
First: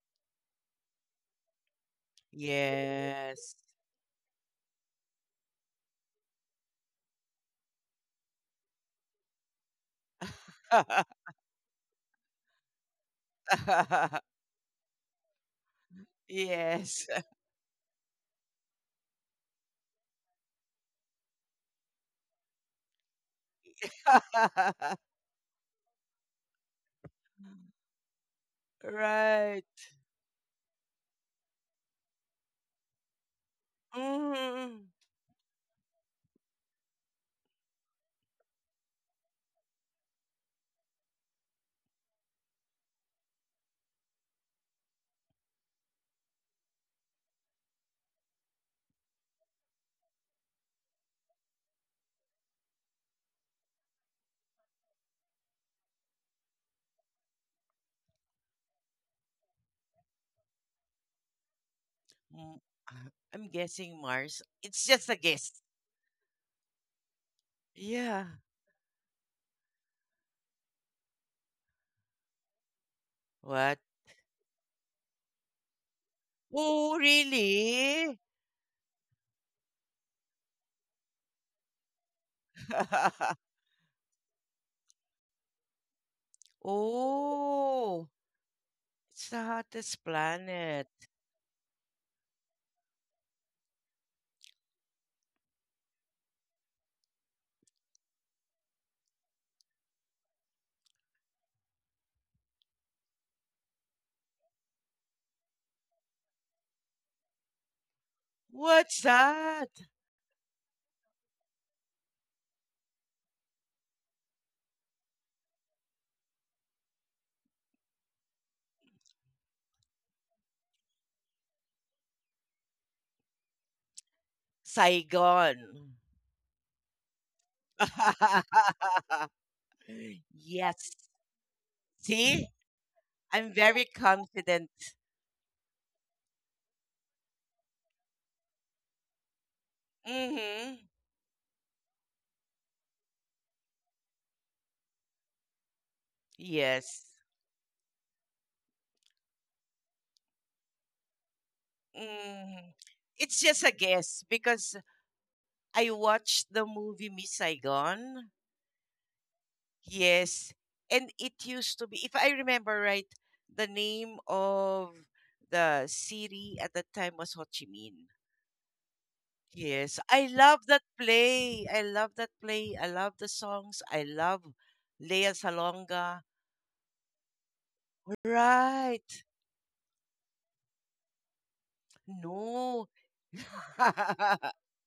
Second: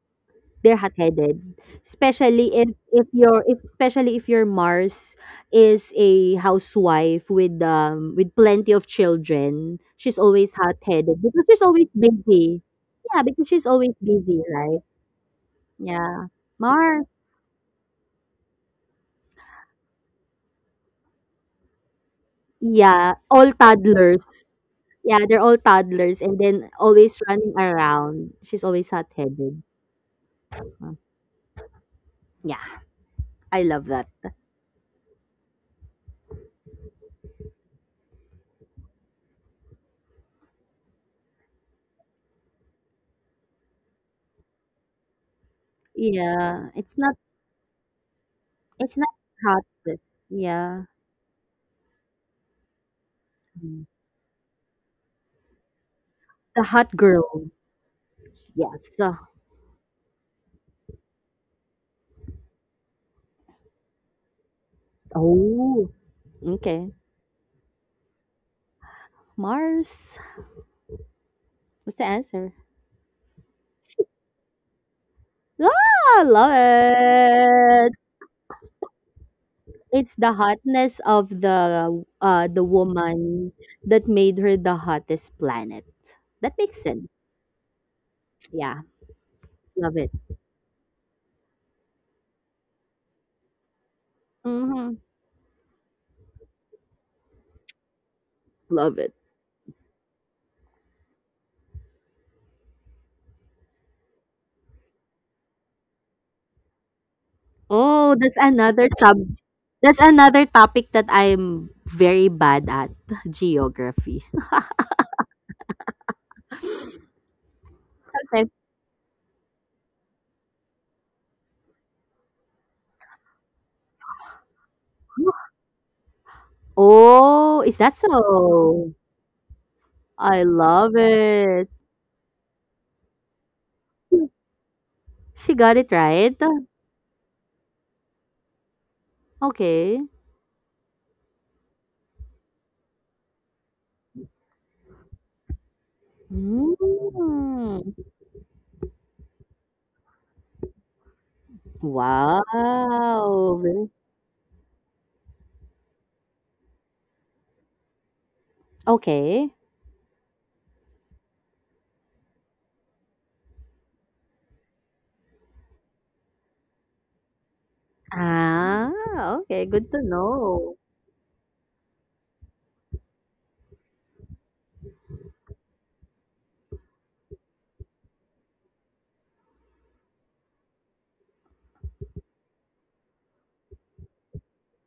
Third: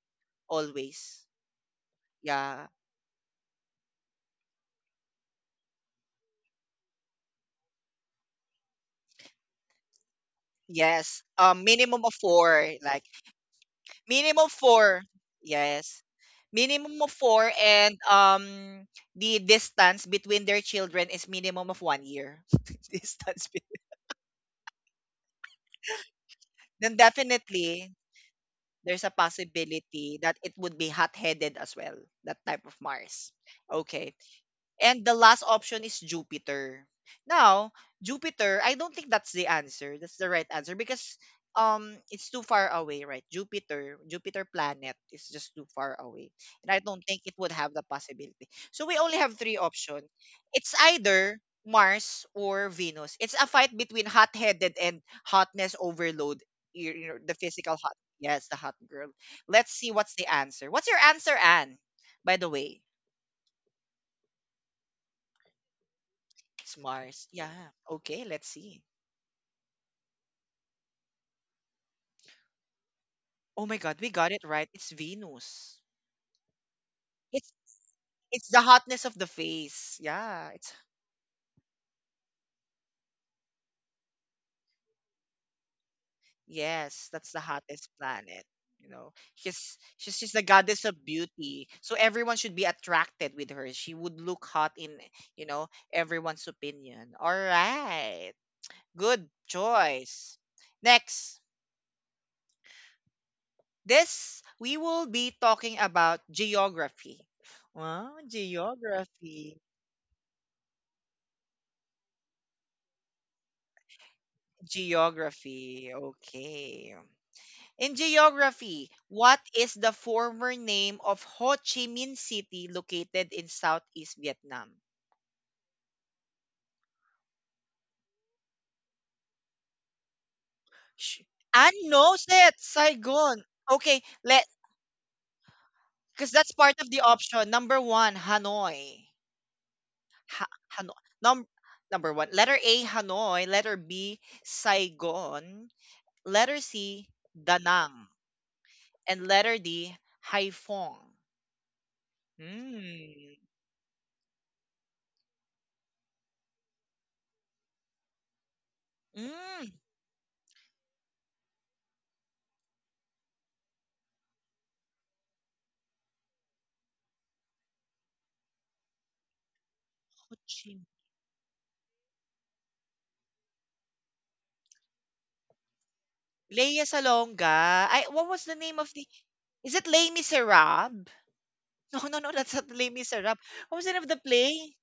Speaker 3: They're
Speaker 1: always.
Speaker 3: hot-headed especially
Speaker 1: Yeah,
Speaker 3: if your
Speaker 2: Yes.
Speaker 3: if especially if your mars is a housewife with plenty of children, she's always hot-headed
Speaker 1: yes.
Speaker 3: because she's always
Speaker 1: Minimum of
Speaker 3: busy
Speaker 1: four, like
Speaker 3: yeah because she's always busy
Speaker 1: minimum
Speaker 3: right
Speaker 1: four. Yes.
Speaker 3: yeah
Speaker 1: Minimum
Speaker 3: mars
Speaker 2: Yes.
Speaker 1: of four and the distance between their children is minimum of one year.
Speaker 3: yeah
Speaker 1: Distance
Speaker 3: all
Speaker 1: between.
Speaker 3: toddlers yeah they're all toddlers and then
Speaker 1: Then
Speaker 3: always running
Speaker 1: definitely
Speaker 3: around she's always
Speaker 1: there's a
Speaker 3: hot-headed.
Speaker 2: Right.
Speaker 1: possibility that it would be
Speaker 3: Uh,
Speaker 1: hot headed as well, that type of
Speaker 3: yeah,
Speaker 1: Mars.
Speaker 3: I love that
Speaker 1: Okay.
Speaker 2: Mm.
Speaker 1: And the last option is Jupiter. Now, Jupiter, I don't think that's the answer. That's the right answer because it's too far away, right? Jupiter planet is just too far away.
Speaker 3: yeah
Speaker 1: And I don't think it would have the possibility. So we
Speaker 3: it's not
Speaker 1: only have three
Speaker 3: hot but
Speaker 1: options. It's
Speaker 3: yeah.
Speaker 1: either Mars or Venus. It's a fight
Speaker 3: Mm.
Speaker 1: between hot-headed and hotness overload.
Speaker 3: The
Speaker 1: You
Speaker 3: hot
Speaker 1: you know, the
Speaker 3: girl.
Speaker 1: physical hot. Yes, the hot
Speaker 3: Yes.
Speaker 1: girl. Let's see what's the answer. What's your answer, Anne? By the
Speaker 2: Mm,
Speaker 1: way.
Speaker 2: I'm guessing Mars. It's just a guess.
Speaker 3: Oh.
Speaker 1: It's
Speaker 3: Okay.
Speaker 1: Mars. Yeah. Okay,
Speaker 2: Yeah.
Speaker 1: let's see.
Speaker 3: Mars. What's the answer?
Speaker 1: Oh my
Speaker 2: What?
Speaker 1: God, we got it right. It's Venus.
Speaker 3: Ah, love
Speaker 2: Oh,
Speaker 1: It's
Speaker 3: it.
Speaker 2: really?
Speaker 1: it's the hotness of the face.
Speaker 3: It's the
Speaker 1: Yeah, it's
Speaker 3: hotness of the woman that made her the hottest planet. That makes sense.
Speaker 1: yes, that's the hottest
Speaker 2: Oh,
Speaker 1: planet.
Speaker 3: Yeah,
Speaker 1: You know,
Speaker 2: it's the
Speaker 1: she's
Speaker 3: love
Speaker 2: hottest
Speaker 3: it.
Speaker 1: she's she's the goddess
Speaker 2: planet.
Speaker 1: of beauty. So everyone should be attracted with her. She would look hot
Speaker 3: Mm-hmm.
Speaker 1: in, you know, everyone's opinion. All right.
Speaker 3: Love it.
Speaker 1: Good choice. Next, this we will be talking about geography.
Speaker 3: Oh,
Speaker 1: Wow,
Speaker 3: that's another
Speaker 2: What's
Speaker 3: sub.
Speaker 1: geography.
Speaker 2: that?
Speaker 3: That's another topic that I'm very bad at geography.
Speaker 1: Geography. Okay. In
Speaker 3: Okay.
Speaker 1: geography, what is the former name of Ho Chi Minh City located in Southeast Vietnam?
Speaker 2: Saigon.
Speaker 3: Oh, is that so? I
Speaker 2: Yes.
Speaker 3: love
Speaker 1: Sh-
Speaker 3: it.
Speaker 1: Anne knows
Speaker 2: See?
Speaker 1: it. Saigon.
Speaker 2: I'm very
Speaker 1: Okay, let
Speaker 2: confident.
Speaker 3: She got it
Speaker 1: because
Speaker 3: right?
Speaker 1: that's part of the option. Number one, Hanoi.
Speaker 3: Okay.
Speaker 1: Ha,
Speaker 2: Mm-hmm.
Speaker 1: Hanoi. Number one. Letter A, Hanoi. Letter B, Saigon. Letter
Speaker 2: Yes.
Speaker 1: C, Da
Speaker 3: Mm.
Speaker 1: Nang. And letter D, Haiphong.
Speaker 2: Mm. It's
Speaker 1: Hmm.
Speaker 3: Wow.
Speaker 2: just a
Speaker 3: Very
Speaker 2: guess because I watched the movie Miss Saigon.
Speaker 3: okay.
Speaker 1: Mm.
Speaker 2: Yes. And it used to be, if I remember right, the name of the city at that time was Ho Chi Minh.
Speaker 3: Ah, okay. Good to
Speaker 2: Yes. I
Speaker 1: Ho
Speaker 2: love
Speaker 3: know.
Speaker 1: Chi
Speaker 2: that play. I love that play. I love the songs. I love Lea Salonga.
Speaker 1: Lea Salonga. I What was the name of the
Speaker 2: Right.
Speaker 1: Is it Les Miserables? No, no, no, that's not
Speaker 2: No.
Speaker 1: Les Miserables. What was the name of the play?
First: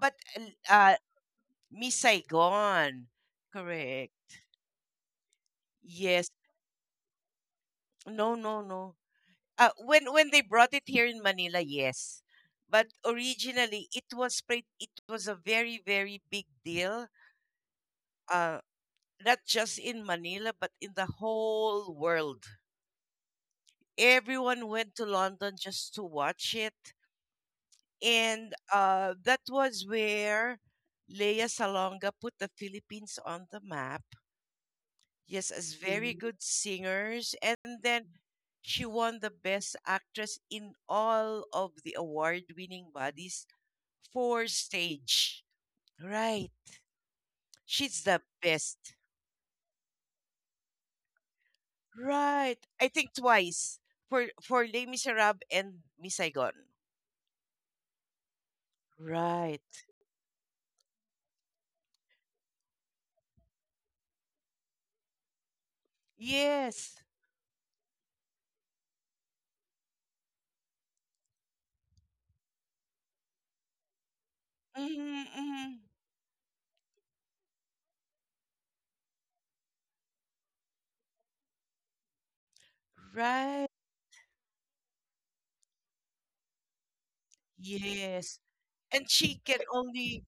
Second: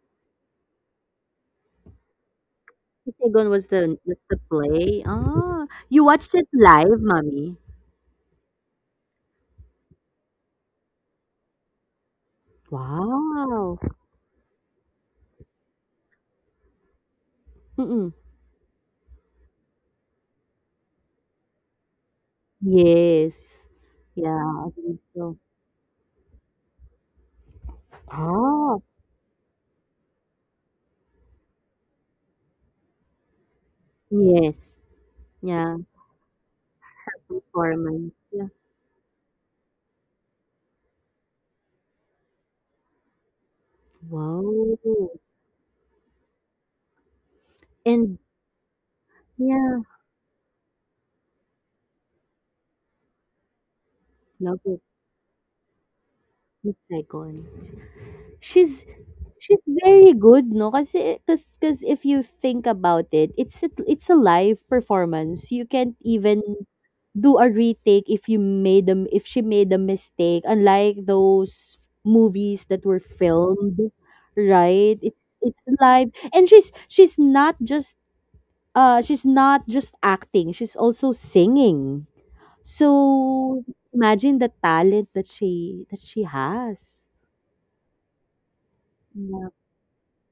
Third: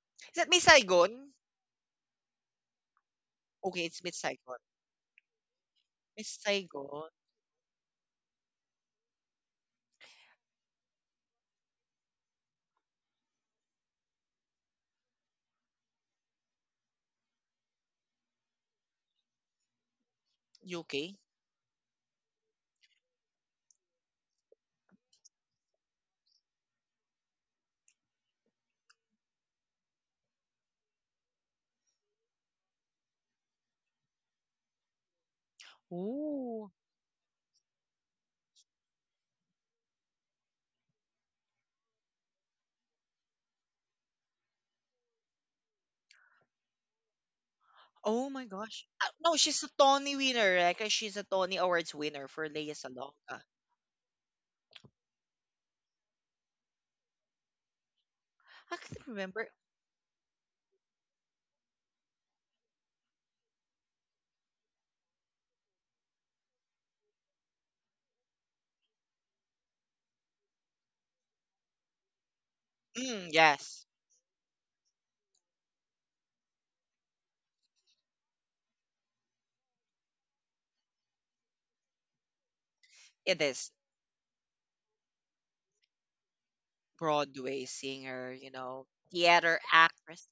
Speaker 2: But
Speaker 1: Is that Miss Saigon?
Speaker 2: Miss Saigon,
Speaker 3: Isegon
Speaker 1: Okay, it's
Speaker 3: was
Speaker 1: Miss
Speaker 2: correct?
Speaker 3: the
Speaker 1: Saigon.
Speaker 3: play. Ah, you
Speaker 2: Yes.
Speaker 3: watched
Speaker 1: Miss
Speaker 3: it live,
Speaker 1: Saigon,
Speaker 3: mommy.
Speaker 2: No, no, no. When they brought it here in Manila, yes. But
Speaker 3: Wow.
Speaker 2: originally, it was a very very big deal.
Speaker 3: Mm-mm.
Speaker 2: Uh, Not just in Manila, but in the
Speaker 1: UK.
Speaker 2: whole world.
Speaker 3: Yes. Yeah, I
Speaker 2: Everyone went
Speaker 3: believe
Speaker 2: to
Speaker 3: so.
Speaker 2: London just to watch it, and
Speaker 3: Oh,
Speaker 2: that was where Lea Salonga put the Philippines on the map.
Speaker 3: yes.
Speaker 2: Yes, as
Speaker 3: Yeah,
Speaker 2: very good
Speaker 1: Ooh.
Speaker 2: singers. And
Speaker 3: performance.
Speaker 2: then
Speaker 3: Yeah.
Speaker 2: she won the Best Actress in all of the award winning bodies for
Speaker 3: Wow.
Speaker 2: stage. Right. She's
Speaker 3: And
Speaker 2: the
Speaker 1: Oh my gosh.
Speaker 2: best.
Speaker 1: Ah, no, she's a
Speaker 3: yeah,
Speaker 1: Tony winner, right? 'Cause she's a Tony Awards winner for
Speaker 2: Right.
Speaker 1: Lea
Speaker 2: I think
Speaker 1: Salonga.
Speaker 2: twice for
Speaker 3: love
Speaker 2: for
Speaker 3: it.
Speaker 2: Les Miserables and Miss Saigon.
Speaker 3: Miss Saigon.
Speaker 1: I
Speaker 3: She's
Speaker 1: can't remember.
Speaker 3: She's
Speaker 2: Right.
Speaker 3: very good, no? Kasi, cause, cause if you think about it, it's a live performance. You can't even
Speaker 2: Yes.
Speaker 3: do a retake if you made them if she made a mistake. Unlike those movies that were
Speaker 1: Yes,
Speaker 3: filmed, right? It's
Speaker 2: Hmm,
Speaker 3: it's
Speaker 2: hmm.
Speaker 3: live, and she's not just she's not just acting. She's also singing.
Speaker 1: it
Speaker 3: So
Speaker 2: Right.
Speaker 1: is.
Speaker 3: imagine the talent that she has.
Speaker 1: Broadway singer,
Speaker 2: Yes.
Speaker 1: you know,
Speaker 2: And she
Speaker 3: Yeah.
Speaker 1: theater
Speaker 2: can
Speaker 1: actress.
Speaker 2: only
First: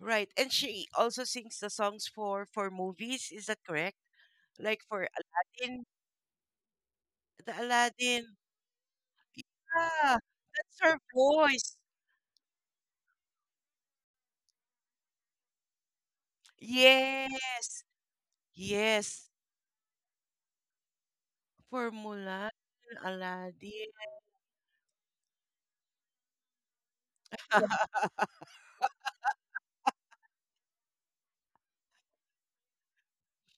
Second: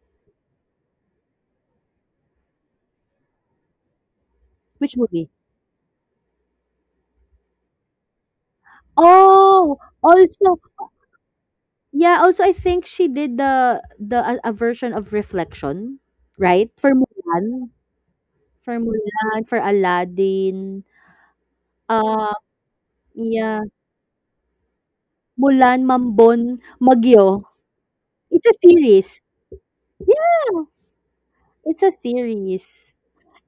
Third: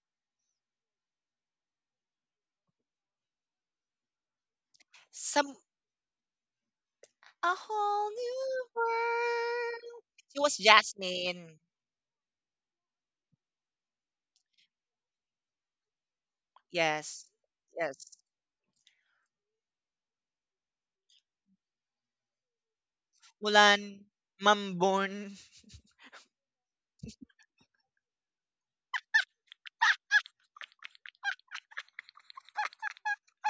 Speaker 2: right. And she also sings the songs for movies. Is that correct? Like
Speaker 3: Which
Speaker 2: for
Speaker 3: movie?
Speaker 1: Some
Speaker 2: Aladdin, the
Speaker 1: A whole
Speaker 2: Aladdin.
Speaker 1: new
Speaker 3: Oh,
Speaker 1: world.
Speaker 2: Ah,
Speaker 1: She was
Speaker 3: also
Speaker 2: that's her
Speaker 1: Jasmine.
Speaker 2: voice.
Speaker 3: yeah, also I think she did the a version of Reflection, right? For
Speaker 1: Yes.
Speaker 3: Mulan,
Speaker 2: Yes,
Speaker 1: Yes.
Speaker 3: for
Speaker 2: yes.
Speaker 3: Mulan, for Aladdin.
Speaker 2: For
Speaker 3: Uh
Speaker 2: Mulan,
Speaker 3: yeah,
Speaker 1: Mulan,
Speaker 2: Aladdin.
Speaker 1: Mambon.
Speaker 3: Mulan, Mambon, Magyo. It's a series. Yeah, it's a series.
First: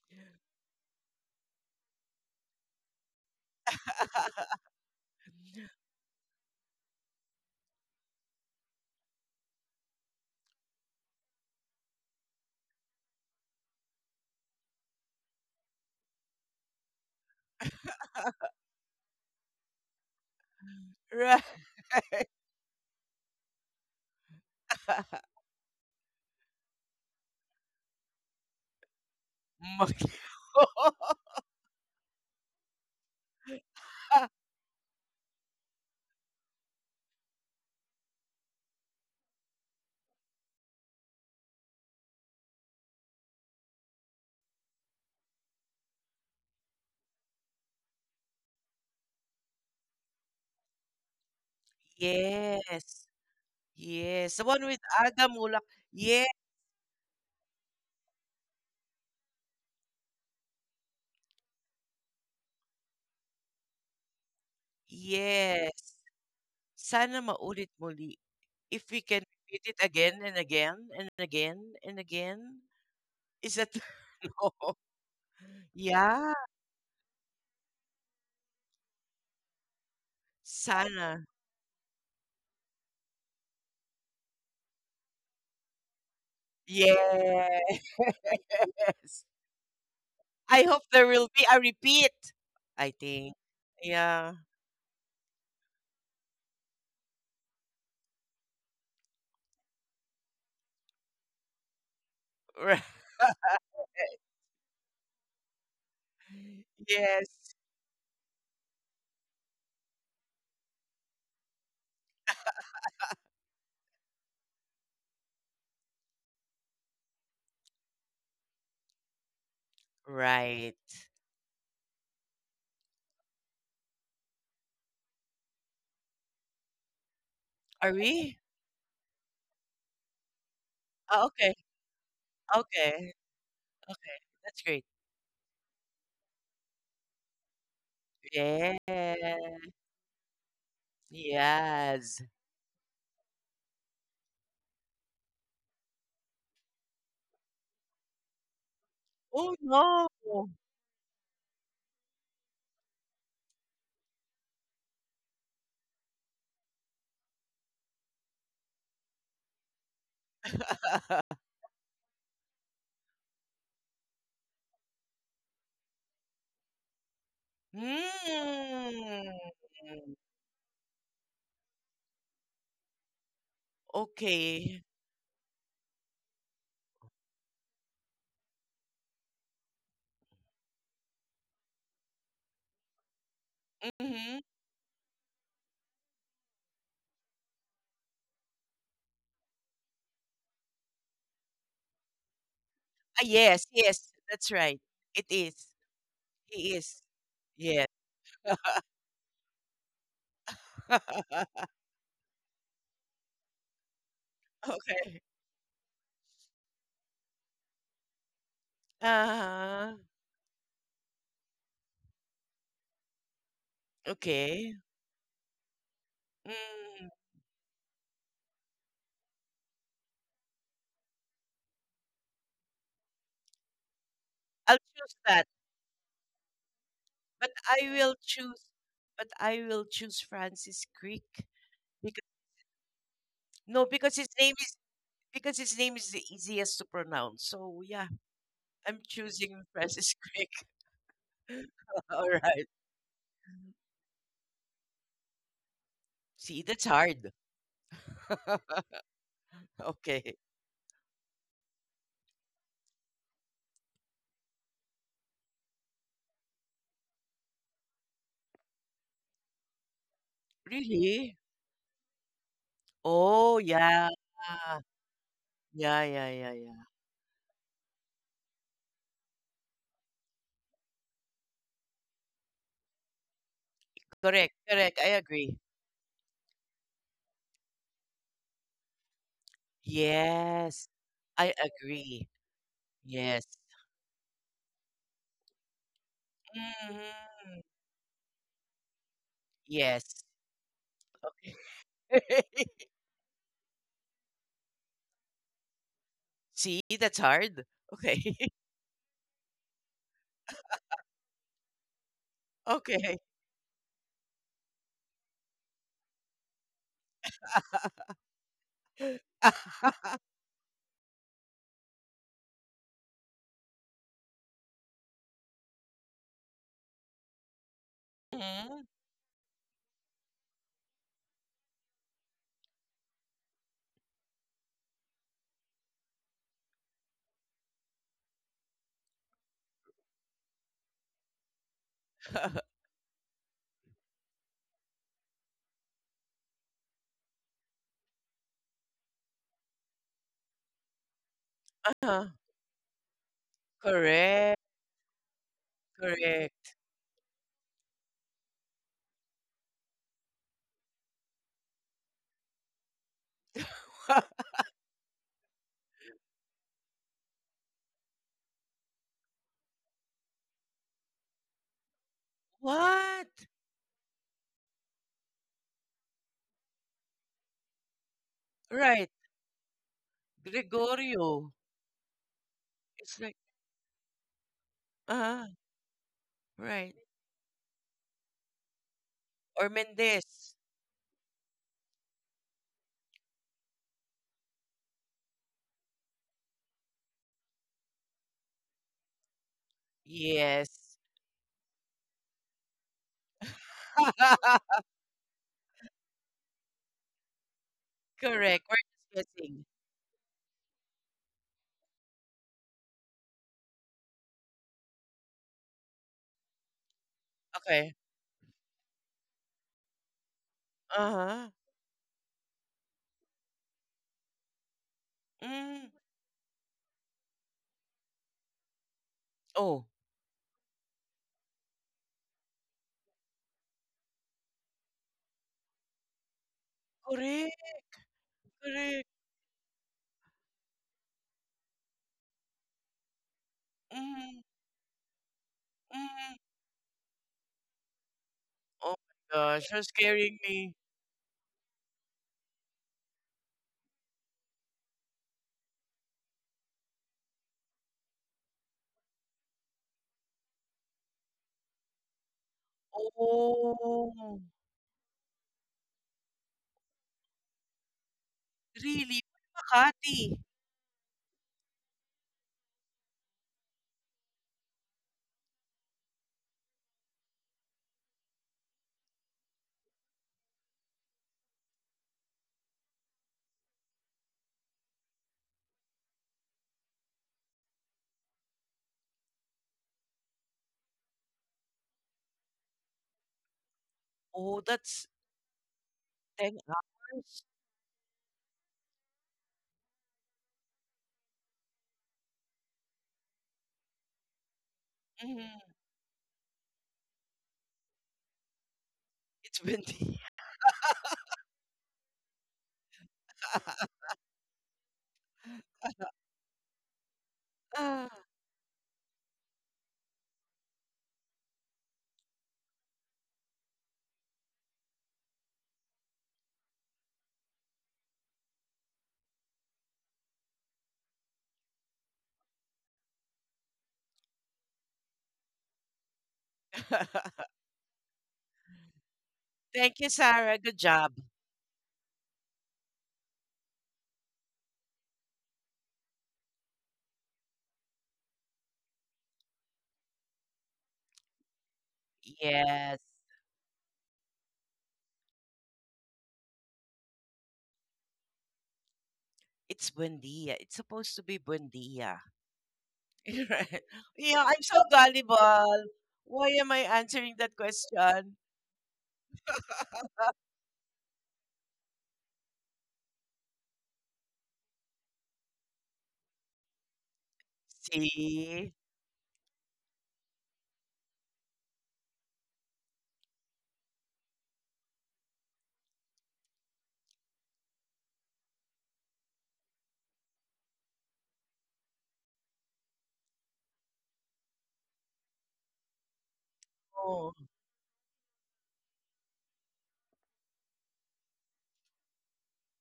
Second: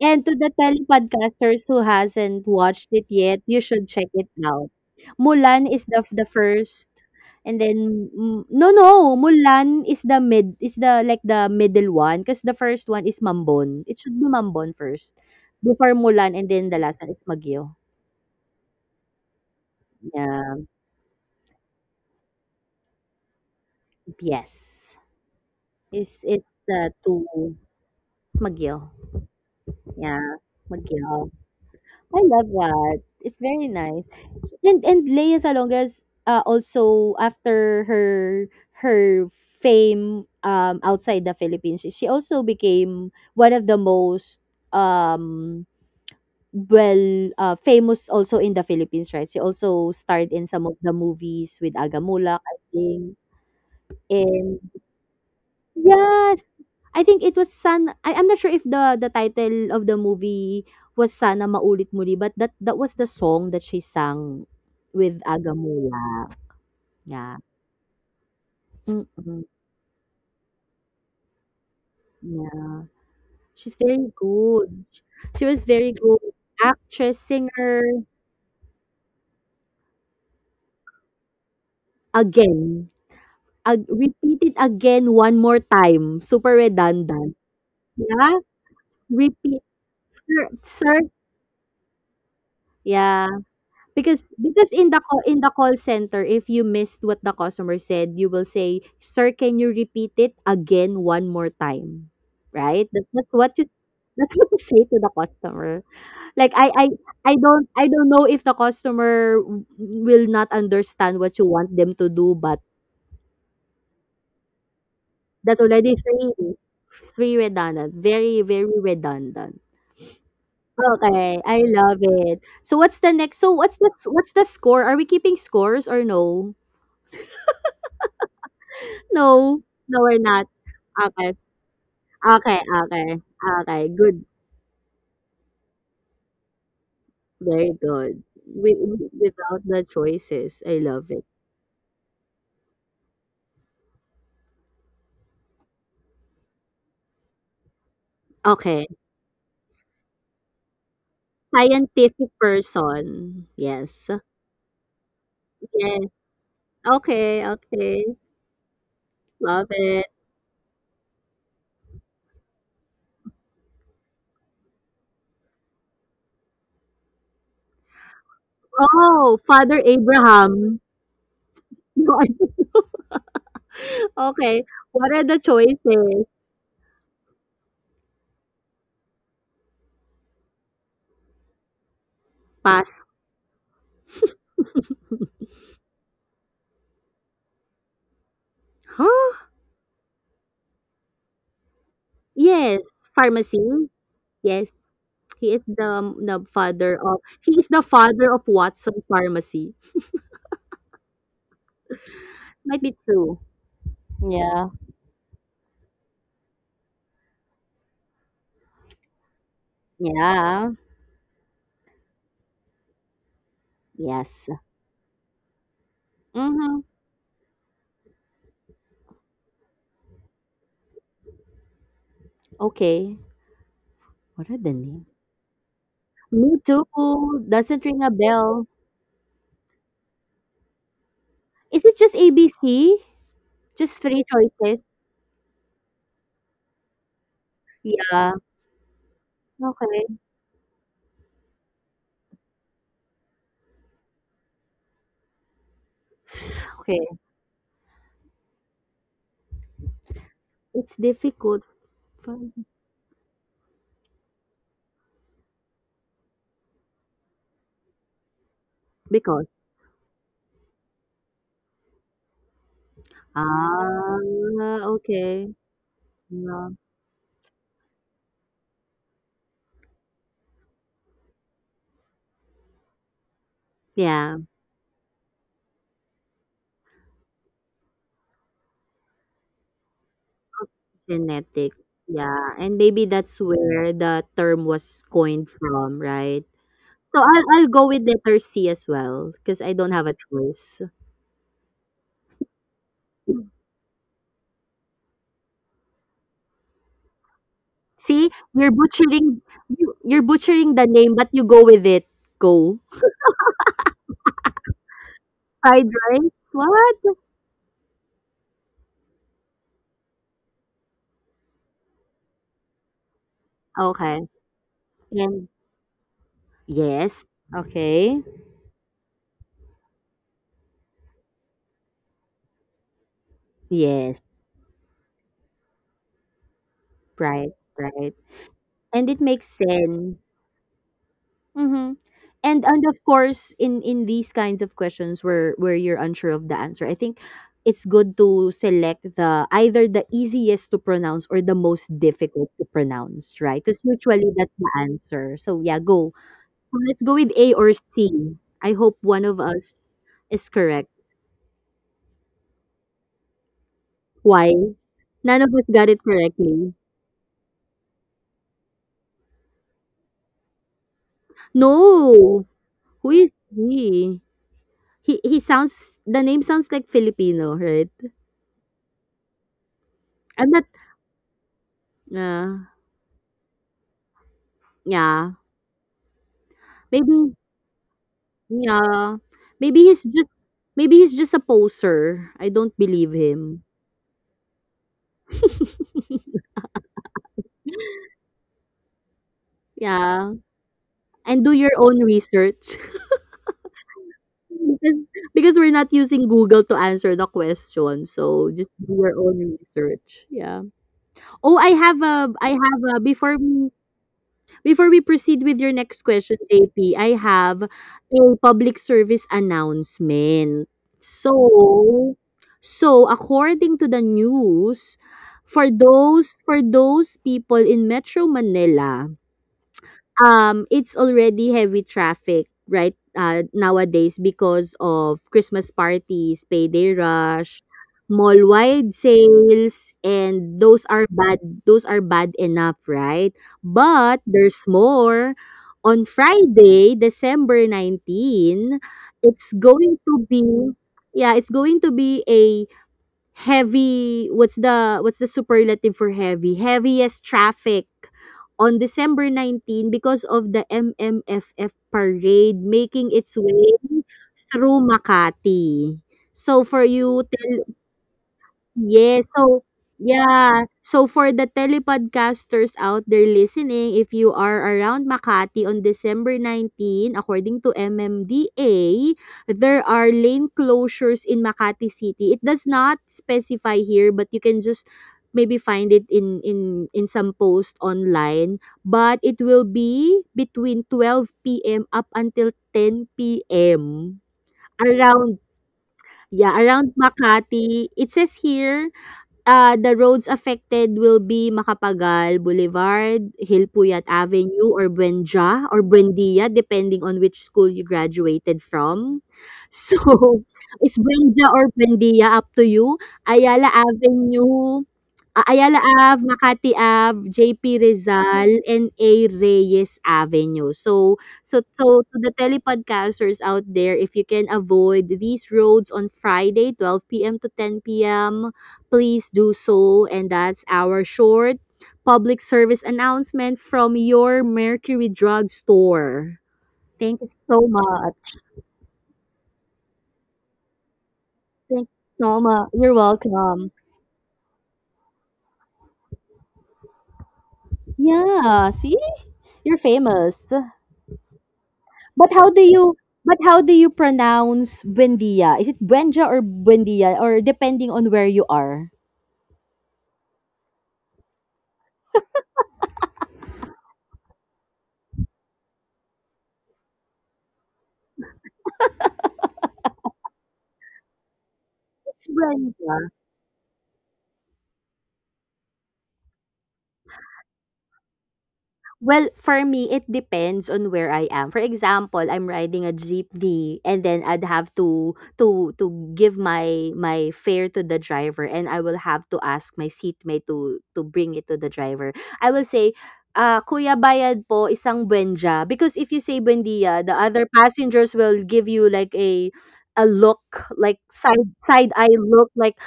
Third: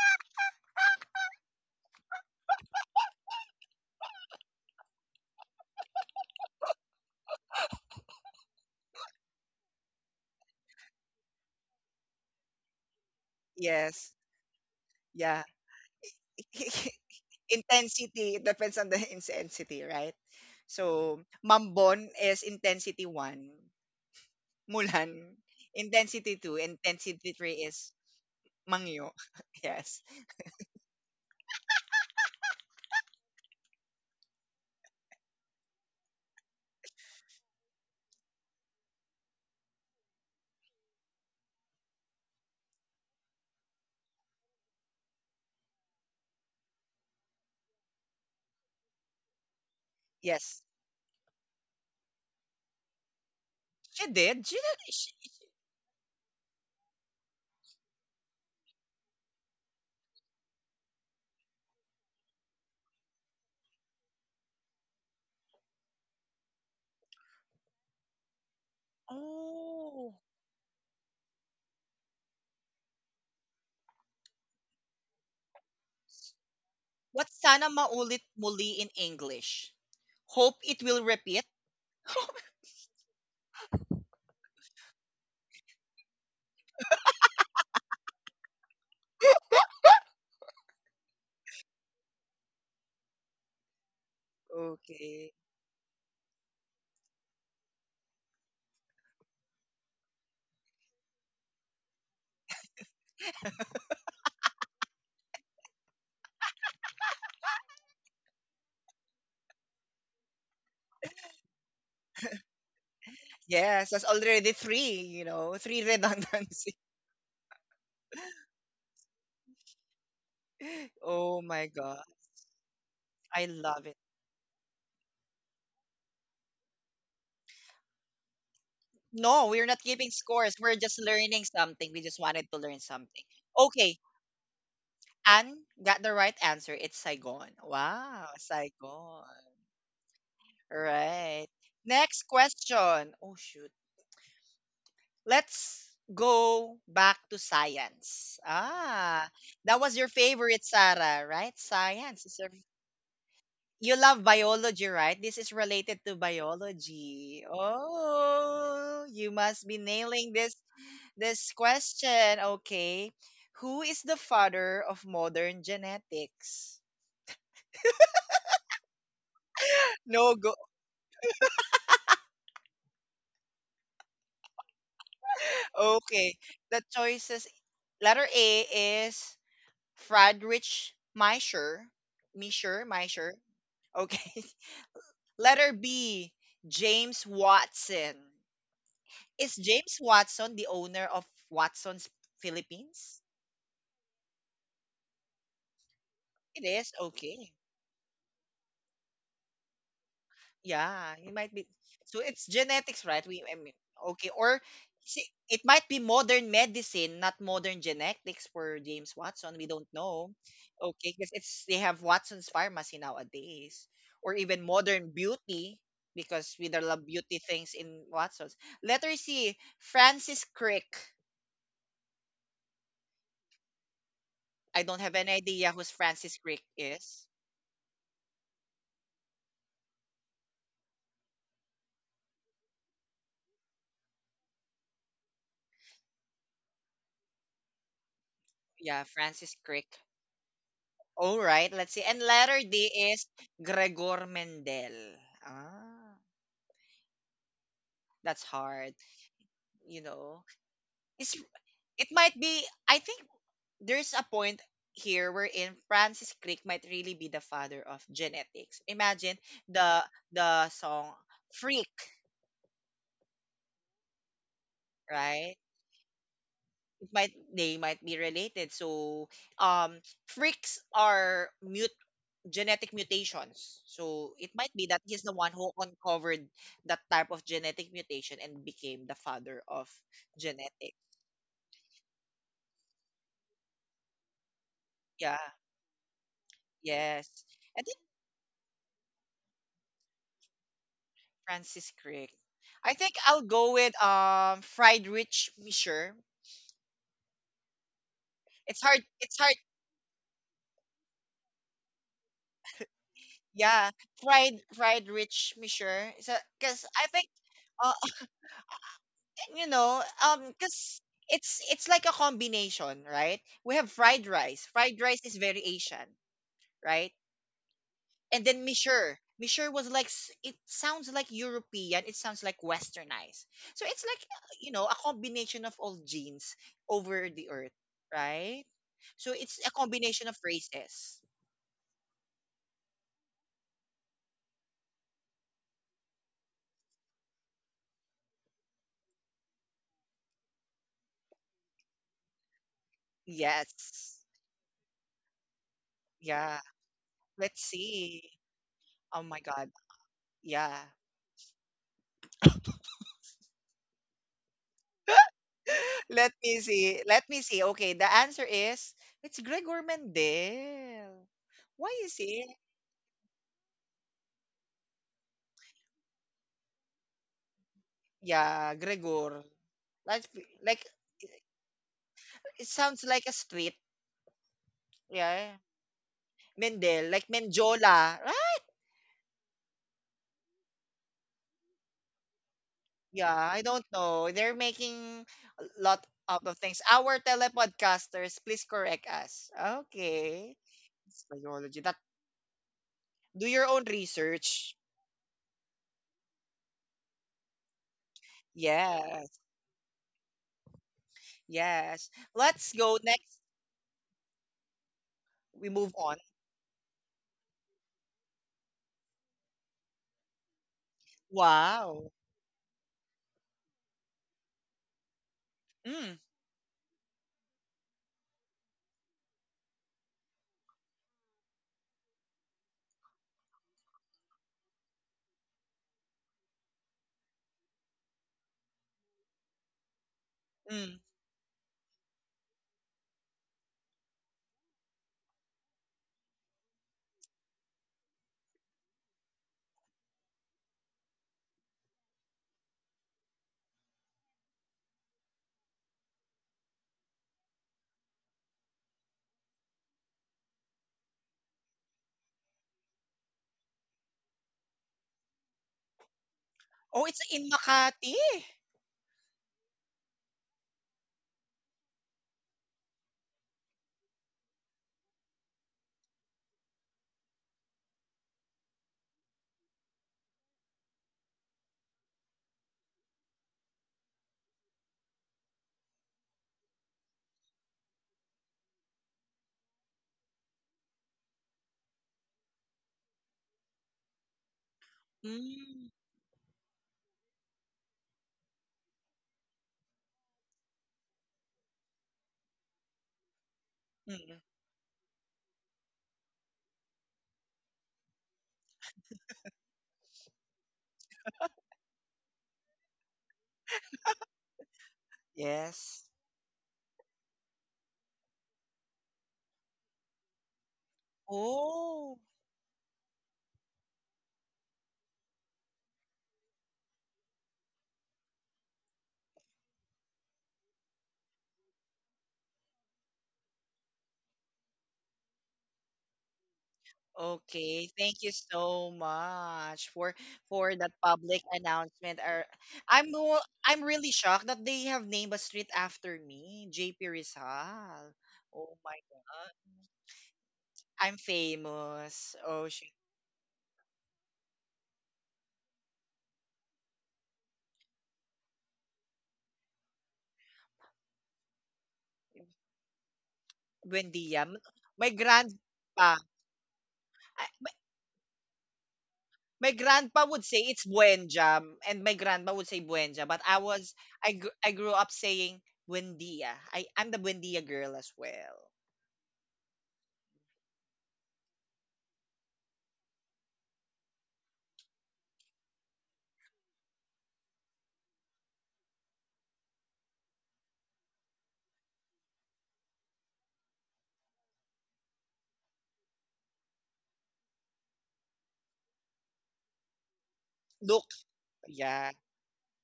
Speaker 3: And to the telepodcasters who hasn't watched it yet, you should check it out. Mulan is the first and then m no, no, Mulan is the like the middle one 'cause the first one is Mambon. It should be
Speaker 1: Yes.
Speaker 3: Mambon first
Speaker 1: Yeah.
Speaker 3: before Mulan and then the last one is Magyo.
Speaker 1: intensity It depends on the intensity, right?
Speaker 3: Yeah.
Speaker 2: Right.
Speaker 1: So, Mambon is intensity 1.
Speaker 3: Yes.
Speaker 1: Mulan,
Speaker 3: It's
Speaker 1: intensity 2.
Speaker 3: the two
Speaker 1: Intensity 3 is
Speaker 3: Magyo.
Speaker 1: Mangyo.
Speaker 2: Mag-
Speaker 1: yes.
Speaker 3: Yeah, Magyo. I love that. It's very nice. And Leia Salongas also after her fame outside the Philippines, she also became one of the most um famous also in the Philippines, right? She also starred in some of
Speaker 1: Yes.
Speaker 3: the movies with Agamula, I
Speaker 2: Yes,
Speaker 3: think.
Speaker 1: She
Speaker 2: yes. The
Speaker 3: And
Speaker 1: did.
Speaker 2: one
Speaker 1: She
Speaker 2: with
Speaker 1: did. She,
Speaker 2: Aga Mulak. Yeah,
Speaker 3: yes, I think it was I'm not sure if the title of the movie was Sana Maulit Muli, but that that was the song that she sang with
Speaker 2: yes.
Speaker 3: Agamula.
Speaker 2: Sana
Speaker 3: Yeah.
Speaker 2: maulit muli. If we can
Speaker 3: Mm,
Speaker 2: repeat it
Speaker 1: oh.
Speaker 2: again and again and again and again.
Speaker 3: yeah.
Speaker 2: Is that
Speaker 3: She's very
Speaker 2: no?
Speaker 3: good. She was very good.
Speaker 2: Yeah.
Speaker 3: Actress,
Speaker 1: What sana
Speaker 3: singer,
Speaker 1: maulit muli in English? Hope it will
Speaker 2: Sana.
Speaker 1: repeat.
Speaker 3: again. Ag repeat it again one more time. Super
Speaker 2: Yes.
Speaker 3: redundant. Yeah? Repeat. Sir,
Speaker 2: I hope
Speaker 3: sir.
Speaker 2: there will be a repeat, I
Speaker 3: Yeah.
Speaker 2: think. Yeah.
Speaker 3: Because in the call
Speaker 1: Okay.
Speaker 3: in the call center, if you missed what the customer said, you will say, Sir, can you repeat it again one more time? Right?
Speaker 2: Right.
Speaker 3: That, that's what you say to the customer. Like I
Speaker 2: Yes.
Speaker 3: don't I don't know if the customer w will not understand what you want them to do, but
Speaker 1: Yes, that's already three, you know,
Speaker 3: that's
Speaker 1: three
Speaker 3: already three,
Speaker 1: redundancy.
Speaker 3: three redundant. Very, very redundant.
Speaker 2: Right.
Speaker 3: Okay,
Speaker 1: Oh
Speaker 3: I
Speaker 1: my
Speaker 3: love
Speaker 1: God.
Speaker 3: it. So what's the next?
Speaker 1: I
Speaker 3: So
Speaker 1: love it.
Speaker 3: what's the score? Are we keeping scores or no?
Speaker 2: Are we?
Speaker 1: No,
Speaker 3: No,
Speaker 1: we're not
Speaker 3: no,
Speaker 1: keeping
Speaker 3: we're not.
Speaker 1: scores. We're just
Speaker 3: Okay,
Speaker 2: Oh,
Speaker 1: learning
Speaker 2: okay.
Speaker 1: something. We just wanted
Speaker 3: okay,
Speaker 1: to learn
Speaker 3: okay,
Speaker 2: Okay.
Speaker 1: something.
Speaker 3: okay.
Speaker 1: Okay,
Speaker 3: Good,
Speaker 2: Okay. That's great.
Speaker 1: Anne got the right answer. It's Saigon.
Speaker 3: very good.
Speaker 1: Wow,
Speaker 3: With,
Speaker 1: Saigon.
Speaker 2: Yes.
Speaker 3: without the choices, I love it.
Speaker 1: Right. Next
Speaker 2: Yes.
Speaker 1: question. Oh shoot. Let's go back to science.
Speaker 3: Okay,
Speaker 1: Ah,
Speaker 2: Oh
Speaker 1: that was your
Speaker 2: no.
Speaker 1: favorite, Sarah, right?
Speaker 3: scientific person.
Speaker 1: You
Speaker 3: Yes.
Speaker 1: love biology, right? This is
Speaker 3: Yes.
Speaker 1: related to biology.
Speaker 3: Okay, okay.
Speaker 1: Oh, you
Speaker 3: Love
Speaker 1: must be
Speaker 3: it.
Speaker 1: nailing this question. Okay, who is the father of modern genetics?
Speaker 3: Oh,
Speaker 2: Mm.
Speaker 3: Father
Speaker 1: No go.
Speaker 3: Abraham. Okay.
Speaker 2: Okay.
Speaker 3: What are the choices?
Speaker 1: Okay, the choices. Letter A is Friedrich Miescher. Miescher,
Speaker 3: Pass.
Speaker 1: Miescher. Okay.
Speaker 2: Mm-hmm.
Speaker 1: Letter B, James Watson.
Speaker 3: Huh?
Speaker 1: Is James Watson the owner of Watson's
Speaker 3: Yes.
Speaker 1: Philippines?
Speaker 2: Ah, yes,
Speaker 3: Pharmacy.
Speaker 2: yes, that's
Speaker 3: Yes.
Speaker 2: right. It
Speaker 3: He is
Speaker 2: is.
Speaker 3: the
Speaker 1: It
Speaker 2: He
Speaker 1: is.
Speaker 3: father
Speaker 2: is.
Speaker 3: of
Speaker 1: Okay.
Speaker 3: he is the
Speaker 2: Yes.
Speaker 3: father of Watson Pharmacy.
Speaker 1: Yeah, he might be. So it's
Speaker 3: Might be
Speaker 1: genetics, right?
Speaker 3: true.
Speaker 1: We I mean, okay, or
Speaker 3: Yeah.
Speaker 1: see,
Speaker 2: Okay.
Speaker 1: it might be modern medicine, not modern genetics for James Watson. We don't
Speaker 2: Uh-huh.
Speaker 1: know.
Speaker 3: Yeah.
Speaker 1: Okay, because it's they have Watson's Pharmacy nowadays, or
Speaker 3: Yes.
Speaker 1: even
Speaker 2: Okay.
Speaker 1: modern beauty because we there
Speaker 3: Mm-hmm.
Speaker 1: love
Speaker 2: Mm,
Speaker 1: beauty things in Watson's. Letter C, Francis Crick.
Speaker 3: Okay. What are the
Speaker 1: I
Speaker 2: I'll
Speaker 1: don't
Speaker 3: names?
Speaker 1: have
Speaker 2: choose
Speaker 1: any
Speaker 2: that.
Speaker 1: idea who's Francis
Speaker 3: Me
Speaker 1: Crick is.
Speaker 3: too.
Speaker 2: But
Speaker 3: Doesn't
Speaker 2: I
Speaker 3: ring a
Speaker 2: will
Speaker 3: bell.
Speaker 2: choose Francis Creek
Speaker 3: Is it just
Speaker 2: because
Speaker 3: ABC?
Speaker 2: no,
Speaker 3: Just
Speaker 2: because
Speaker 3: three
Speaker 2: his name is
Speaker 3: choices?
Speaker 2: the easiest to pronounce. So yeah,
Speaker 3: Yeah.
Speaker 1: Yeah,
Speaker 2: I'm
Speaker 1: Francis
Speaker 2: choosing
Speaker 1: Crick.
Speaker 3: Okay.
Speaker 2: Francis Creek.
Speaker 1: All right, let's see. And
Speaker 2: All
Speaker 1: letter
Speaker 2: right.
Speaker 1: D is Gregor Mendel. Ah,
Speaker 2: See, that's
Speaker 3: Okay,
Speaker 2: hard.
Speaker 1: that's hard. You know,
Speaker 2: Okay.
Speaker 3: it's
Speaker 1: it's
Speaker 3: difficult
Speaker 1: it might
Speaker 3: for
Speaker 1: be. I think there's a point here wherein Francis Crick might really be the father of genetics. Imagine
Speaker 3: because
Speaker 1: the the song
Speaker 2: Really?
Speaker 1: "Freak,"
Speaker 2: Oh yeah.
Speaker 3: ah okay,
Speaker 1: right?
Speaker 2: Yeah, yeah, yeah,
Speaker 3: yeah,
Speaker 2: yeah.
Speaker 1: It might They might be related. So, um, freaks are mute, genetic mutations. So
Speaker 3: yeah,
Speaker 1: it
Speaker 2: Correct,
Speaker 1: might be that
Speaker 2: correct. I
Speaker 1: he's the one
Speaker 2: agree.
Speaker 1: who uncovered that type of genetic mutation and became the father of
Speaker 2: Yes.
Speaker 1: genetics.
Speaker 2: I
Speaker 3: genetic,
Speaker 2: agree.
Speaker 3: yeah, and maybe that's
Speaker 2: Yes.
Speaker 3: where the term was
Speaker 1: Yeah,
Speaker 3: coined from, right? So
Speaker 1: yes.
Speaker 3: I'll
Speaker 2: Mhm.
Speaker 3: I'll
Speaker 1: I
Speaker 3: go
Speaker 1: think
Speaker 3: with letter C as well because I don't have a
Speaker 2: Yes.
Speaker 3: choice.
Speaker 1: Francis Crick. I think I'll go with fried rich Misher.
Speaker 2: See, that's hard.
Speaker 3: See,
Speaker 2: Okay.
Speaker 3: you're
Speaker 1: It's hard. It's
Speaker 3: butchering.
Speaker 1: hard.
Speaker 3: You're butchering the name, but you go with it. Go.
Speaker 2: Okay.
Speaker 1: Yeah, fried rich
Speaker 3: Fried
Speaker 1: Misher. So,
Speaker 3: rice
Speaker 1: cause I
Speaker 3: what?
Speaker 1: think, uh, cause it's like a combination, right? We have
Speaker 3: Okay.
Speaker 1: fried rice. Fried rice is
Speaker 3: And
Speaker 1: very Asian, right?
Speaker 3: yes. Okay.
Speaker 1: And then
Speaker 2: Mhm.
Speaker 1: Monsieur was like it sounds like European, it sounds like westernized. So it's like
Speaker 3: Yes.
Speaker 1: you know, a combination of all genes over the
Speaker 3: Right,
Speaker 1: earth,
Speaker 3: right.
Speaker 1: right?
Speaker 3: And it
Speaker 1: So
Speaker 3: makes
Speaker 1: it's a
Speaker 3: sense.
Speaker 1: combination of races.
Speaker 3: Mm-hmm. And of course, in these kinds of questions where you're unsure of the answer, I think it's good to select the either the easiest to pronounce or the most difficult to pronounce, right? Because
Speaker 1: Yes.
Speaker 3: usually that's
Speaker 2: Correct.
Speaker 3: the answer. So yeah, go.
Speaker 1: Yeah.
Speaker 3: So
Speaker 2: Correct.
Speaker 3: let's go with A
Speaker 1: Let's
Speaker 3: or C.
Speaker 1: see.
Speaker 3: I hope
Speaker 1: Oh
Speaker 3: one
Speaker 1: my
Speaker 3: of
Speaker 1: god.
Speaker 3: us is
Speaker 1: Yeah.
Speaker 3: correct. Why? None of us got it
Speaker 1: Let me
Speaker 3: correctly.
Speaker 1: see. Let me see. Okay, the answer is it's Gregor Mendel. Why is he?
Speaker 3: No. Who is
Speaker 2: What?
Speaker 3: he? He sounds the name sounds like Filipino, right?
Speaker 1: Yeah,
Speaker 2: Right.
Speaker 1: Gregor. Like,
Speaker 3: I'm not.
Speaker 1: like
Speaker 2: Gregorio.
Speaker 1: it
Speaker 3: Yeah.
Speaker 1: sounds
Speaker 2: It's
Speaker 1: like a
Speaker 2: like,
Speaker 1: street
Speaker 3: Yeah.
Speaker 2: ah,
Speaker 1: Yeah.
Speaker 2: right.
Speaker 1: Mendel, like
Speaker 3: Maybe,
Speaker 1: Menjola, right?
Speaker 3: yeah.
Speaker 2: Or
Speaker 3: Maybe he's just,
Speaker 2: Mendez.
Speaker 3: a poser. I don't believe
Speaker 1: Yeah,
Speaker 3: him.
Speaker 1: I don't know. They're making a lot out of things. Our telepodcasters, please correct us.
Speaker 3: Yeah.
Speaker 1: Okay.
Speaker 2: Yes.
Speaker 3: And do your
Speaker 1: Biology.
Speaker 3: own
Speaker 1: That
Speaker 3: research.
Speaker 1: Do your own research.
Speaker 3: because, because we're not using Google to answer the question. So
Speaker 2: Correct.
Speaker 3: just do your
Speaker 2: We're just
Speaker 3: own
Speaker 1: Yes.
Speaker 2: guessing.
Speaker 3: research. Yeah. Oh, I have
Speaker 1: Yes.
Speaker 3: a I have
Speaker 1: Let's
Speaker 3: a
Speaker 1: go next.
Speaker 3: Before we proceed with your
Speaker 1: We move
Speaker 3: next
Speaker 1: on.
Speaker 3: question, JP, I have
Speaker 2: Okay.
Speaker 3: a public service announcement.
Speaker 2: Uh huh.
Speaker 1: Wow.
Speaker 3: So, so, according to the news, for
Speaker 2: Mm.
Speaker 1: Mm,
Speaker 3: those for those people in Metro Manila,
Speaker 2: Oh.
Speaker 3: it's already heavy traffic, right, nowadays, because of Christmas parties, payday
Speaker 2: Correct.
Speaker 3: rush, mall wide
Speaker 2: Correct.
Speaker 3: sales, and
Speaker 1: mm.
Speaker 3: Those are bad enough, right? But
Speaker 2: Mm.
Speaker 3: there's more. On
Speaker 2: Mm.
Speaker 3: Friday, December 19,
Speaker 2: Oh my
Speaker 3: it's
Speaker 2: gosh, you're
Speaker 3: going to be,
Speaker 2: scaring me.
Speaker 3: yeah, it's going to be a heavy what's the superlative for heavy? Heaviest traffic on December 19 because of the MMFF parade making its way
Speaker 2: Oh,
Speaker 3: through Makati. So for
Speaker 1: Oh, it's
Speaker 3: you
Speaker 1: in Makati.
Speaker 2: really?
Speaker 3: Yes, so,
Speaker 2: Makati.
Speaker 3: yeah. So for the telepodcasters out there listening, if you are around Makati on December 19, according to MMDA, there are lane closures in Makati City. It does not specify here, but you can just maybe find it in some post online, but it will be between 12 p.m. up until 10 p.m.,
Speaker 2: Oh, that's
Speaker 3: around
Speaker 1: Mm,
Speaker 3: yeah
Speaker 2: 10
Speaker 3: around
Speaker 2: hours?
Speaker 3: Makati, it says here. The roads affected will be Makapagal Boulevard, Hilpuyat
Speaker 1: mm.
Speaker 3: Avenue, or Buendia, or
Speaker 2: Hmm.
Speaker 3: Buendia, depending on which school you graduated from.
Speaker 2: It's
Speaker 3: So,
Speaker 2: windy.
Speaker 3: it's Buendia or Buendia, up to you. Ayala Avenue Ayala
Speaker 1: Yes.
Speaker 3: Ave, Makati Ave, JP
Speaker 2: Ah.
Speaker 3: Rizal, and A. Reyes Avenue. So, to
Speaker 1: Oh.
Speaker 3: the telepodcasters out there, if you can avoid these roads on Friday, 12 p.m. to 10 p.m., please do so. And that's our short public service announcement from your Mercury Drug Store. Thank you so
Speaker 1: Okay, thank you
Speaker 3: much.
Speaker 1: so much
Speaker 2: Thank
Speaker 1: for
Speaker 2: you, Sarah.
Speaker 1: for
Speaker 2: Good
Speaker 1: that
Speaker 2: job.
Speaker 1: public
Speaker 3: Thank
Speaker 1: announcement.
Speaker 3: you so much. You're
Speaker 1: I'm mo-
Speaker 3: welcome.
Speaker 1: I'm really shocked that they have named a street after me, JP Rizal.
Speaker 3: Yeah,
Speaker 1: Oh my
Speaker 3: see?
Speaker 1: God.
Speaker 3: You're famous.
Speaker 1: I'm famous.
Speaker 3: But how do
Speaker 1: Oh shit.
Speaker 3: you
Speaker 2: Yes,
Speaker 3: but how do you pronounce Buendia? Is it Buendia or Buendia or depending on where you are?
Speaker 2: it's Buendia. It's supposed to be Buendia. Right.
Speaker 1: Buendia.
Speaker 2: Yeah, I'm so
Speaker 1: My
Speaker 2: gullible.
Speaker 1: grandpa.
Speaker 2: Why am I answering
Speaker 1: I-
Speaker 2: that
Speaker 1: My
Speaker 2: question?
Speaker 1: my grandpa would say it's Buenja and my
Speaker 3: It's
Speaker 1: grandma would
Speaker 3: brand.
Speaker 1: say Buenja, but I grew up saying Buendia. I'm the Buendia girl as well.
Speaker 2: See?
Speaker 3: Well, for me, it depends on where I am. For example, I'm riding a jeepney, and then I'd have to give my fare to the driver, and I will have to ask my seatmate to bring it to the driver. I will say, "Kuya, bayad po isang buendia." Because if you say buendia, the
Speaker 2: Oh.
Speaker 3: other passengers will give you like a look, like
Speaker 1: Look,
Speaker 3: side
Speaker 1: yeah.
Speaker 3: eye look, like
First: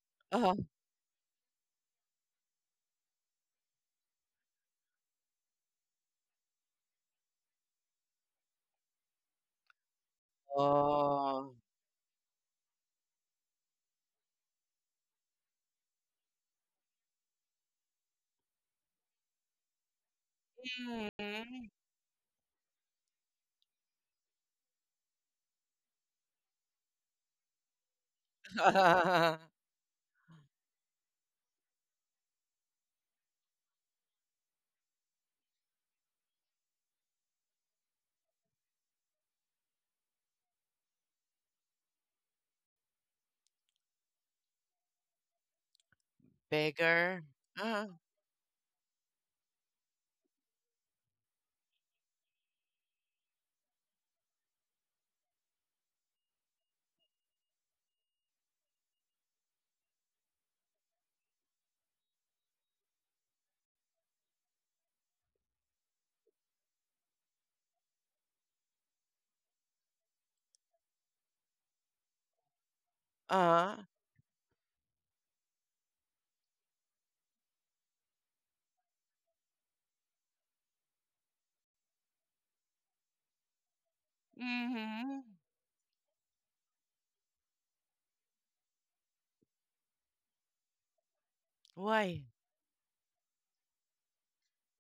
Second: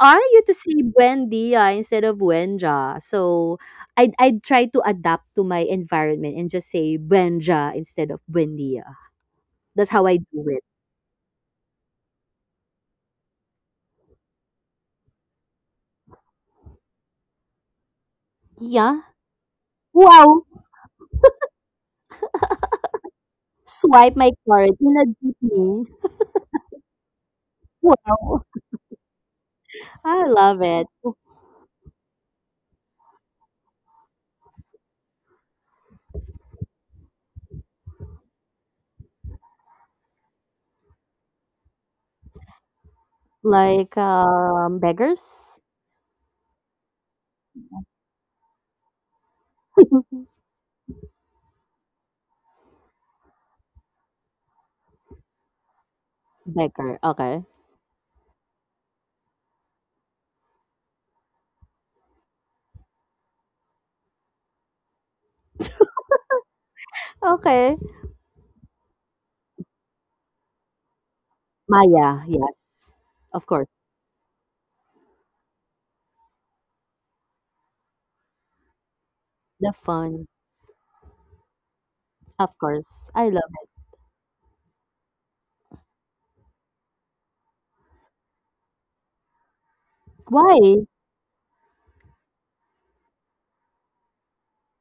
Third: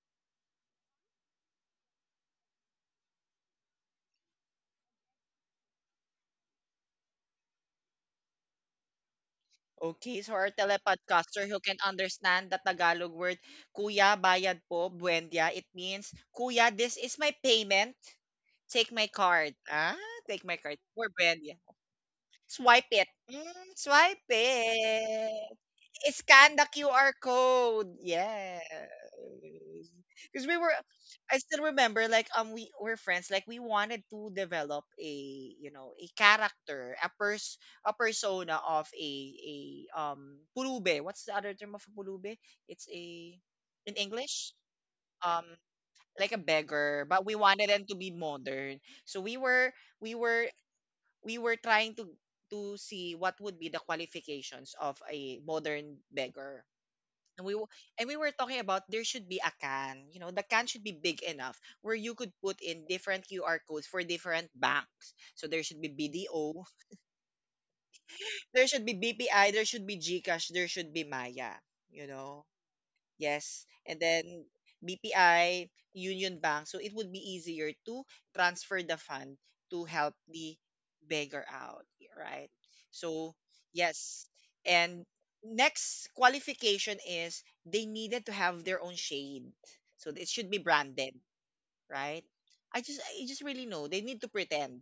Speaker 3: are you to
Speaker 2: Oh.
Speaker 3: say buen dia instead of buenja? So I'd try to adapt to my environment and just say buenja instead of buen dia. That's how I
Speaker 1: Okay, so
Speaker 3: do
Speaker 1: our
Speaker 3: it.
Speaker 1: telepodcaster
Speaker 2: Oh.
Speaker 1: who can understand the Tagalog word, Kuya, bayad po, buendia, it means, Kuya, this is my payment. Take
Speaker 3: Yeah.
Speaker 1: my card. Ah,
Speaker 3: Wow.
Speaker 1: take my card. For buendia.
Speaker 2: Mhm.
Speaker 1: Swipe it.
Speaker 3: Swipe
Speaker 1: Swipe
Speaker 3: my card in a
Speaker 1: it.
Speaker 3: jeepney.
Speaker 1: Scan the QR code.
Speaker 3: Wow.
Speaker 1: Yeah.
Speaker 3: I
Speaker 1: Because we
Speaker 3: love
Speaker 1: were,
Speaker 3: it.
Speaker 1: I still remember, like, we were friends. Like, we wanted to develop a character, a persona of a pulube. What's the other term of a pulube? It's a, in
Speaker 3: Like,
Speaker 1: English, um,
Speaker 3: beggars?
Speaker 1: like a beggar.
Speaker 2: Beggar.
Speaker 1: But we wanted them
Speaker 2: Ah.
Speaker 1: to be modern. So we were, we were trying to see what would be the qualifications of a modern beggar
Speaker 3: Beggar. Okay.
Speaker 1: and we w- and we were talking about there should be a can. The can should be big enough where you could put in different QR codes for different banks. So there should be BDO,
Speaker 3: Okay.
Speaker 1: there should be BPI, there should be GCash, there should be Maya, you
Speaker 3: Maya.
Speaker 1: know.
Speaker 3: Yes. Of
Speaker 1: Yes.
Speaker 3: course.
Speaker 2: uh
Speaker 1: And then BPI, Union Bank. So it would be easier to transfer the fund
Speaker 3: The
Speaker 1: to help
Speaker 3: fun.
Speaker 1: the beggar out, right?
Speaker 3: Of course. I
Speaker 1: So,
Speaker 3: love it.
Speaker 1: yes. And
Speaker 2: Mm-hmm.
Speaker 1: next qualification is they needed to have their own shade. So it should be
Speaker 3: Why?
Speaker 1: branded, right?
Speaker 2: Why?
Speaker 1: I just really know they need to pretend,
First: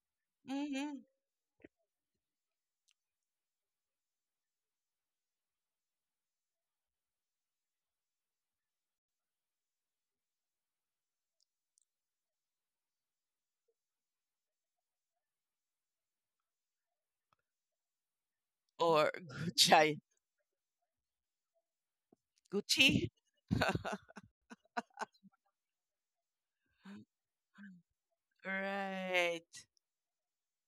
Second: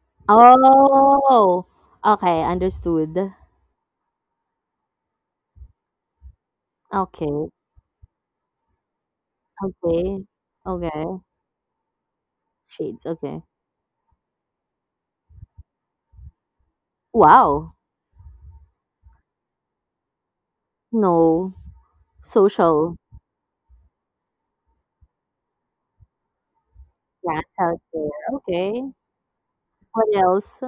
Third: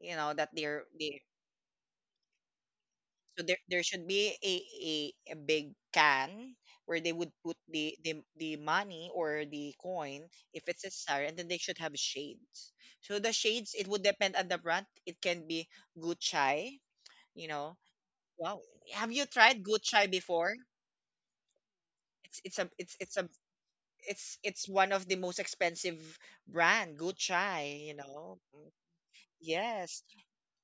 Speaker 1: you know, that they're
Speaker 2: Mm-hmm.
Speaker 1: they
Speaker 3: Oh. Okay. Understood.
Speaker 1: so there should be a big can where they would
Speaker 3: Okay.
Speaker 1: put the money or the
Speaker 3: Okay.
Speaker 1: coin if it's
Speaker 3: Okay.
Speaker 1: necessary, and then they should have shades.
Speaker 3: Shades.
Speaker 1: So the
Speaker 3: Okay.
Speaker 1: shades it would depend on the brand. It can be Gucci, you
Speaker 3: Wow.
Speaker 1: know. Wow, have
Speaker 2: Or
Speaker 1: you tried
Speaker 2: Gucci?
Speaker 1: Gucci before?
Speaker 3: No,
Speaker 1: It's it's a
Speaker 3: social
Speaker 1: it's
Speaker 2: Gucci?
Speaker 1: it's a it's one of the most expensive brand,
Speaker 3: brands out
Speaker 1: Gucci, you
Speaker 3: there.
Speaker 1: know.
Speaker 3: Okay.
Speaker 2: Right.
Speaker 1: Yes,
Speaker 3: What else?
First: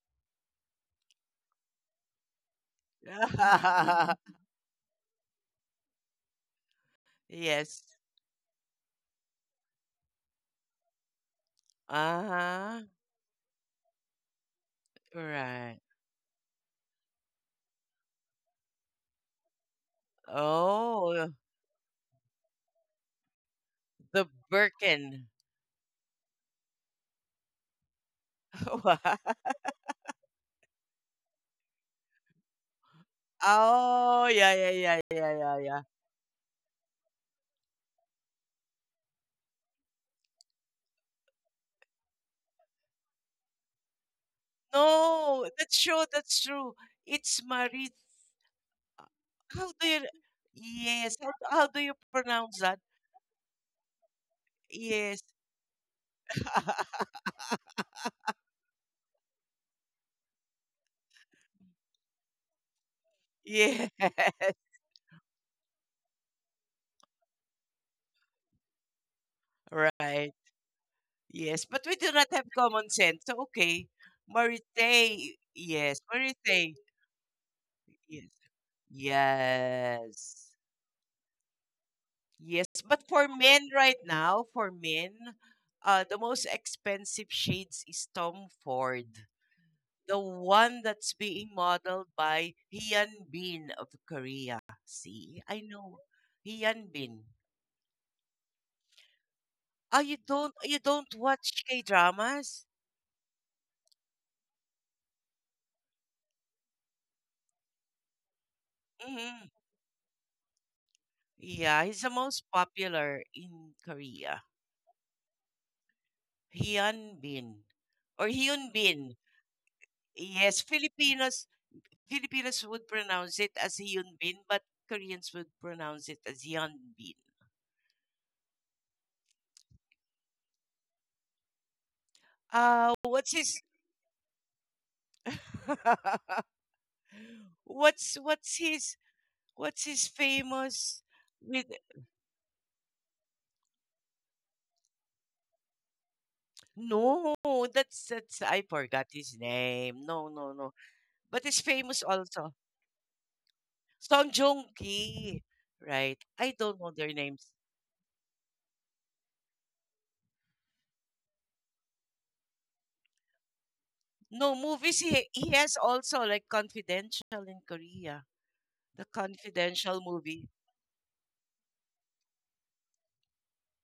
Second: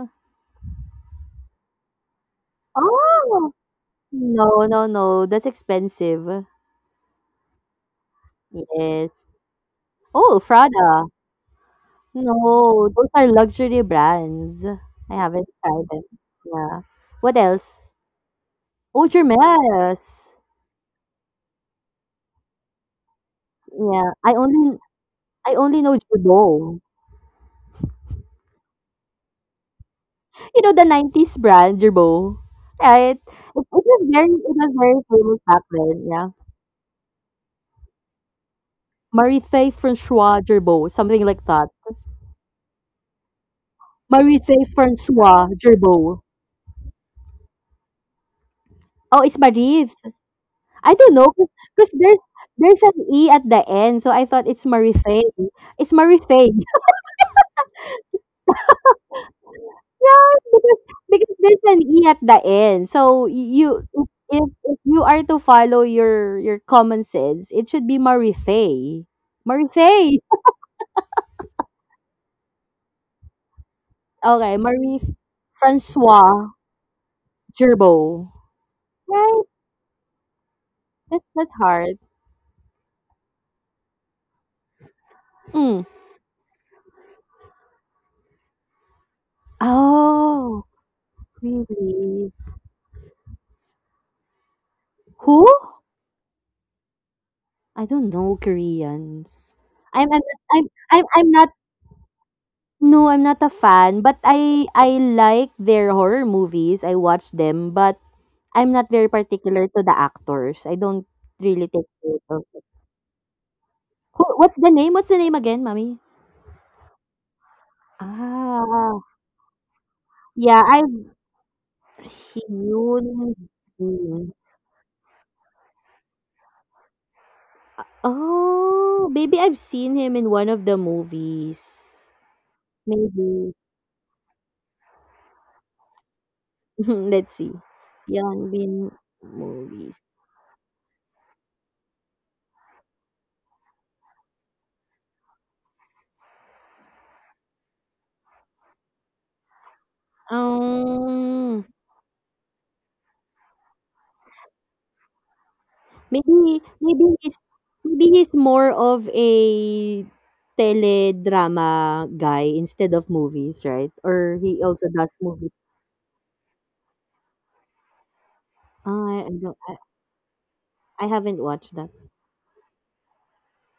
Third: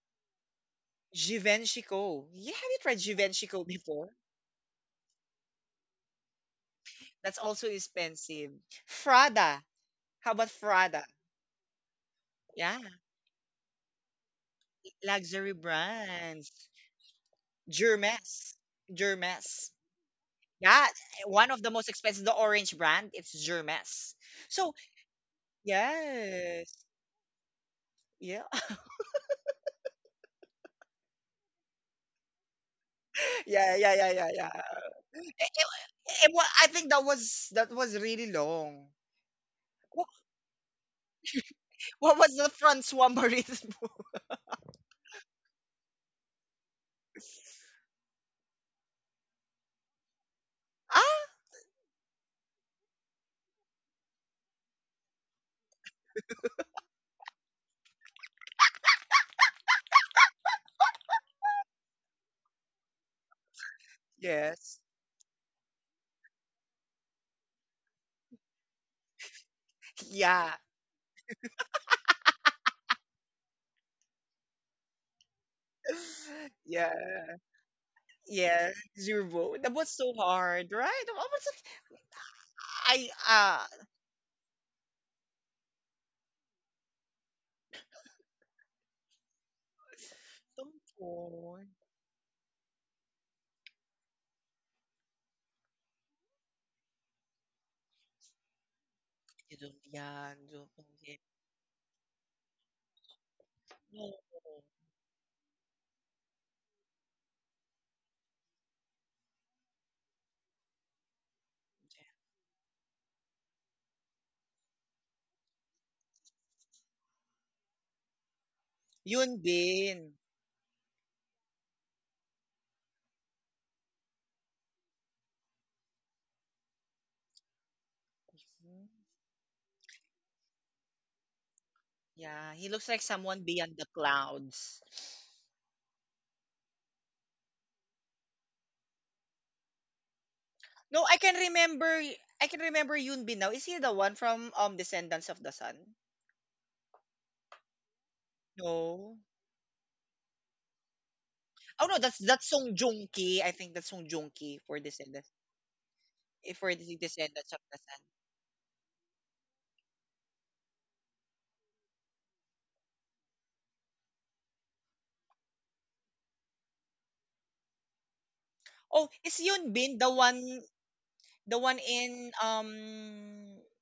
Speaker 1: Givenchy Co. Yeah, have you tried Givenchy
Speaker 3: Oh,
Speaker 1: Co. before?
Speaker 3: no, no, no. That's expensive.
Speaker 1: That's also
Speaker 2: Yes.
Speaker 1: expensive.
Speaker 3: Yes.
Speaker 1: Frada. How
Speaker 3: Oh,
Speaker 1: about
Speaker 3: Prada.
Speaker 1: Prada? Yeah,
Speaker 2: Uh-huh.
Speaker 3: No, those are luxury brands. I haven't
Speaker 1: luxury
Speaker 2: Right.
Speaker 3: tried them.
Speaker 1: brands.
Speaker 3: Yeah. What else?
Speaker 1: Hermes.
Speaker 3: Oh,
Speaker 1: Hermes.
Speaker 3: Hermes.
Speaker 1: Yeah,
Speaker 2: Oh,
Speaker 1: one of the most expensive, the orange brand, it's
Speaker 3: Yeah.
Speaker 1: Hermes.
Speaker 2: the
Speaker 1: So,
Speaker 2: Birkin.
Speaker 3: I only know
Speaker 1: yes.
Speaker 3: Jabot.
Speaker 1: Yeah.
Speaker 2: What?
Speaker 3: You know the 90s brand, Jerbo, right? It it
Speaker 1: Yeah, yeah,
Speaker 3: was
Speaker 1: yeah,
Speaker 2: Oh,
Speaker 3: very
Speaker 1: yeah,
Speaker 3: it
Speaker 1: yeah.
Speaker 2: yeah, yeah,
Speaker 3: was
Speaker 2: yeah,
Speaker 3: very
Speaker 2: yeah,
Speaker 1: It,
Speaker 3: famous
Speaker 1: it,
Speaker 2: yeah,
Speaker 3: back
Speaker 2: yeah.
Speaker 3: then, yeah.
Speaker 1: I think that was really long.
Speaker 3: Marie-Thé
Speaker 1: Wha-
Speaker 3: Francois Gerbeau, something like that.
Speaker 1: What was the Francois Maurice book?
Speaker 3: Marie-Thé Francois
Speaker 2: No, that's true,
Speaker 3: Gerbeau.
Speaker 2: that's true. It's Marie.
Speaker 3: Oh, it's
Speaker 2: How do
Speaker 3: Marie.
Speaker 2: you,
Speaker 3: I don't
Speaker 2: yes,
Speaker 1: Ah,
Speaker 2: how,
Speaker 3: know,
Speaker 2: how do
Speaker 3: because
Speaker 2: you
Speaker 3: there's
Speaker 2: pronounce that?
Speaker 3: there's an E at the end, so I thought it's
Speaker 2: Yes.
Speaker 3: Marie-Thé. It's Marie-Thé. Yeah, because there's an E at the end. So you
Speaker 2: Yes.
Speaker 1: yes.
Speaker 3: if you are to follow your common sense, it should be Marie-Thé. Marie-Thé.
Speaker 2: Right.
Speaker 1: Yeah.
Speaker 2: Yes, but we do not have common sense. So okay,
Speaker 3: Okay,
Speaker 2: Marite,
Speaker 3: Marie
Speaker 2: yes,
Speaker 3: Francois
Speaker 2: Marite,
Speaker 1: Yeah.
Speaker 2: yes,
Speaker 3: Gerbeau.
Speaker 1: Yeah,
Speaker 3: Right?
Speaker 1: zero. That was so
Speaker 2: yes,
Speaker 1: hard, right?
Speaker 3: That's
Speaker 1: What was
Speaker 3: not
Speaker 1: it?
Speaker 3: hard.
Speaker 2: yes. But
Speaker 1: I
Speaker 2: for men right now, for men,
Speaker 3: Mm.
Speaker 2: the most expensive shades is Tom Ford, the
Speaker 3: Oh,
Speaker 2: one that's being
Speaker 1: Tumpon,
Speaker 2: modeled
Speaker 3: really?
Speaker 2: by Hyun Bin of Korea. See,
Speaker 3: Who?
Speaker 2: I know Hyun Bin.
Speaker 3: I don't know Koreans.
Speaker 1: yun
Speaker 2: Oh,
Speaker 3: I'm
Speaker 2: you
Speaker 3: I'm
Speaker 1: yan,
Speaker 2: don't,
Speaker 1: oo,
Speaker 3: I'm
Speaker 2: you don't
Speaker 3: I'm not
Speaker 2: watch K dramas?
Speaker 3: No, I'm not a fan, but I like their horror movies. I watch them, but I'm not very
Speaker 2: Hmm.
Speaker 3: particular to the actors. I don't really
Speaker 2: Yeah,
Speaker 3: take
Speaker 2: he's the
Speaker 3: note
Speaker 2: most
Speaker 3: of it.
Speaker 2: popular in
Speaker 3: Who,
Speaker 2: Korea.
Speaker 3: what's the name? What's the name again, mommy?
Speaker 2: Hyun Bin or Hyun
Speaker 3: Ah,
Speaker 2: Bin.
Speaker 1: yun din.
Speaker 2: Yes,
Speaker 3: yeah, I've
Speaker 2: Filipinos would
Speaker 3: Hyun
Speaker 2: pronounce it as Hyun
Speaker 3: Bin.
Speaker 2: Bin, but Koreans would pronounce it as Hyun Bin.
Speaker 1: Hmm,
Speaker 3: Oh, maybe I've seen him in one of the movies.
Speaker 1: yeah, he looks like
Speaker 2: What's
Speaker 1: someone
Speaker 3: Maybe.
Speaker 2: his
Speaker 1: beyond the clouds.
Speaker 3: Let's see.
Speaker 2: what's
Speaker 3: Yan
Speaker 2: what's
Speaker 3: Bin
Speaker 2: his what's
Speaker 3: movies.
Speaker 2: his famous
Speaker 1: No, I can
Speaker 2: with,
Speaker 1: remember I can remember Yoon Bin now. Is he the one from Descendants of the Sun?
Speaker 2: no, that's that's I forgot
Speaker 1: No.
Speaker 2: his name. No, no, no. But he's
Speaker 3: Um,
Speaker 1: Oh
Speaker 2: famous
Speaker 1: no, that's
Speaker 2: also.
Speaker 1: Song Joong Ki. I think that's Song
Speaker 2: Song
Speaker 1: Joong Ki
Speaker 2: Joong
Speaker 1: for Descendants.
Speaker 2: Ki, right? I
Speaker 3: maybe
Speaker 1: For
Speaker 2: don't know
Speaker 1: the
Speaker 3: maybe
Speaker 2: their
Speaker 3: he's
Speaker 2: names.
Speaker 1: Descendants of the Sun.
Speaker 3: maybe he's more of a teledrama guy instead of movies, right? Or
Speaker 2: No,
Speaker 3: he also
Speaker 2: movies
Speaker 3: does
Speaker 2: he
Speaker 3: movies.
Speaker 2: has also like Confidential in Korea.
Speaker 3: Ah,
Speaker 2: The
Speaker 1: Oh,
Speaker 3: I
Speaker 1: is
Speaker 3: don't
Speaker 1: Yoon Bin
Speaker 2: Confidential
Speaker 1: the
Speaker 2: movie.
Speaker 1: one
Speaker 3: I haven't watched that.
Speaker 1: In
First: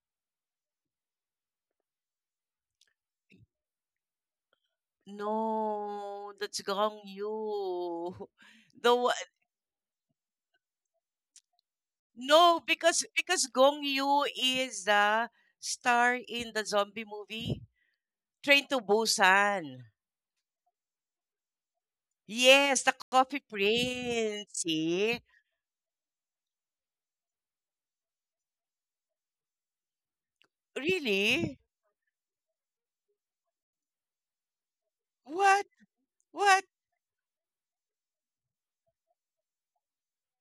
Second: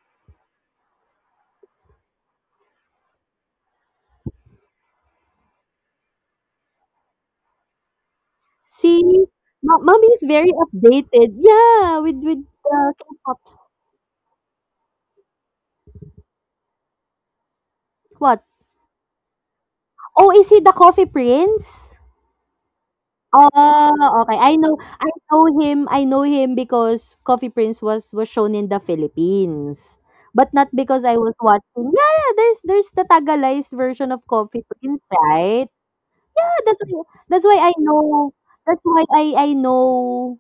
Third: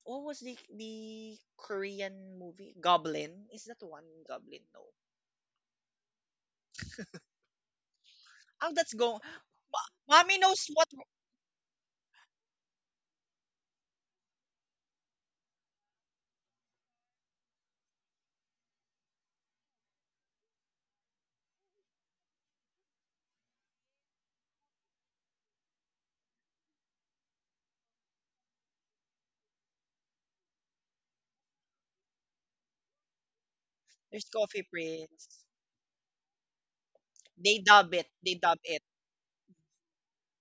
Speaker 1: what was the Korean movie? Goblin. Is that the one Goblin? No.
Speaker 2: No, that's Gong Yoo.
Speaker 1: Oh, that's
Speaker 2: The
Speaker 3: See,
Speaker 2: wa-
Speaker 1: go.
Speaker 3: Mommy is
Speaker 1: Mommy
Speaker 3: very
Speaker 1: knows what
Speaker 3: updated. Yeah, with
Speaker 2: no, because
Speaker 3: K-pop.
Speaker 2: because Gong Yoo is the star in the zombie movie
Speaker 3: What?
Speaker 2: Train to Busan.
Speaker 3: Oh, is he the Coffee Prince?
Speaker 2: Yes, the Coffee
Speaker 3: Oh, okay.
Speaker 2: Prince.
Speaker 3: I know I
Speaker 2: See?
Speaker 3: know him I know him because Coffee Prince was shown in the Philippines, but not because I was
Speaker 2: Really?
Speaker 3: watching. Yeah, yeah, there's the Tagalized version of
Speaker 1: there's Coffee
Speaker 3: Coffee Prince,
Speaker 1: Prince.
Speaker 2: What?
Speaker 3: right? Yeah,
Speaker 2: What?
Speaker 3: that's why that's
Speaker 1: They
Speaker 3: why I
Speaker 1: dub it.
Speaker 3: know,
Speaker 1: They dub it.
Speaker 3: that's why I know,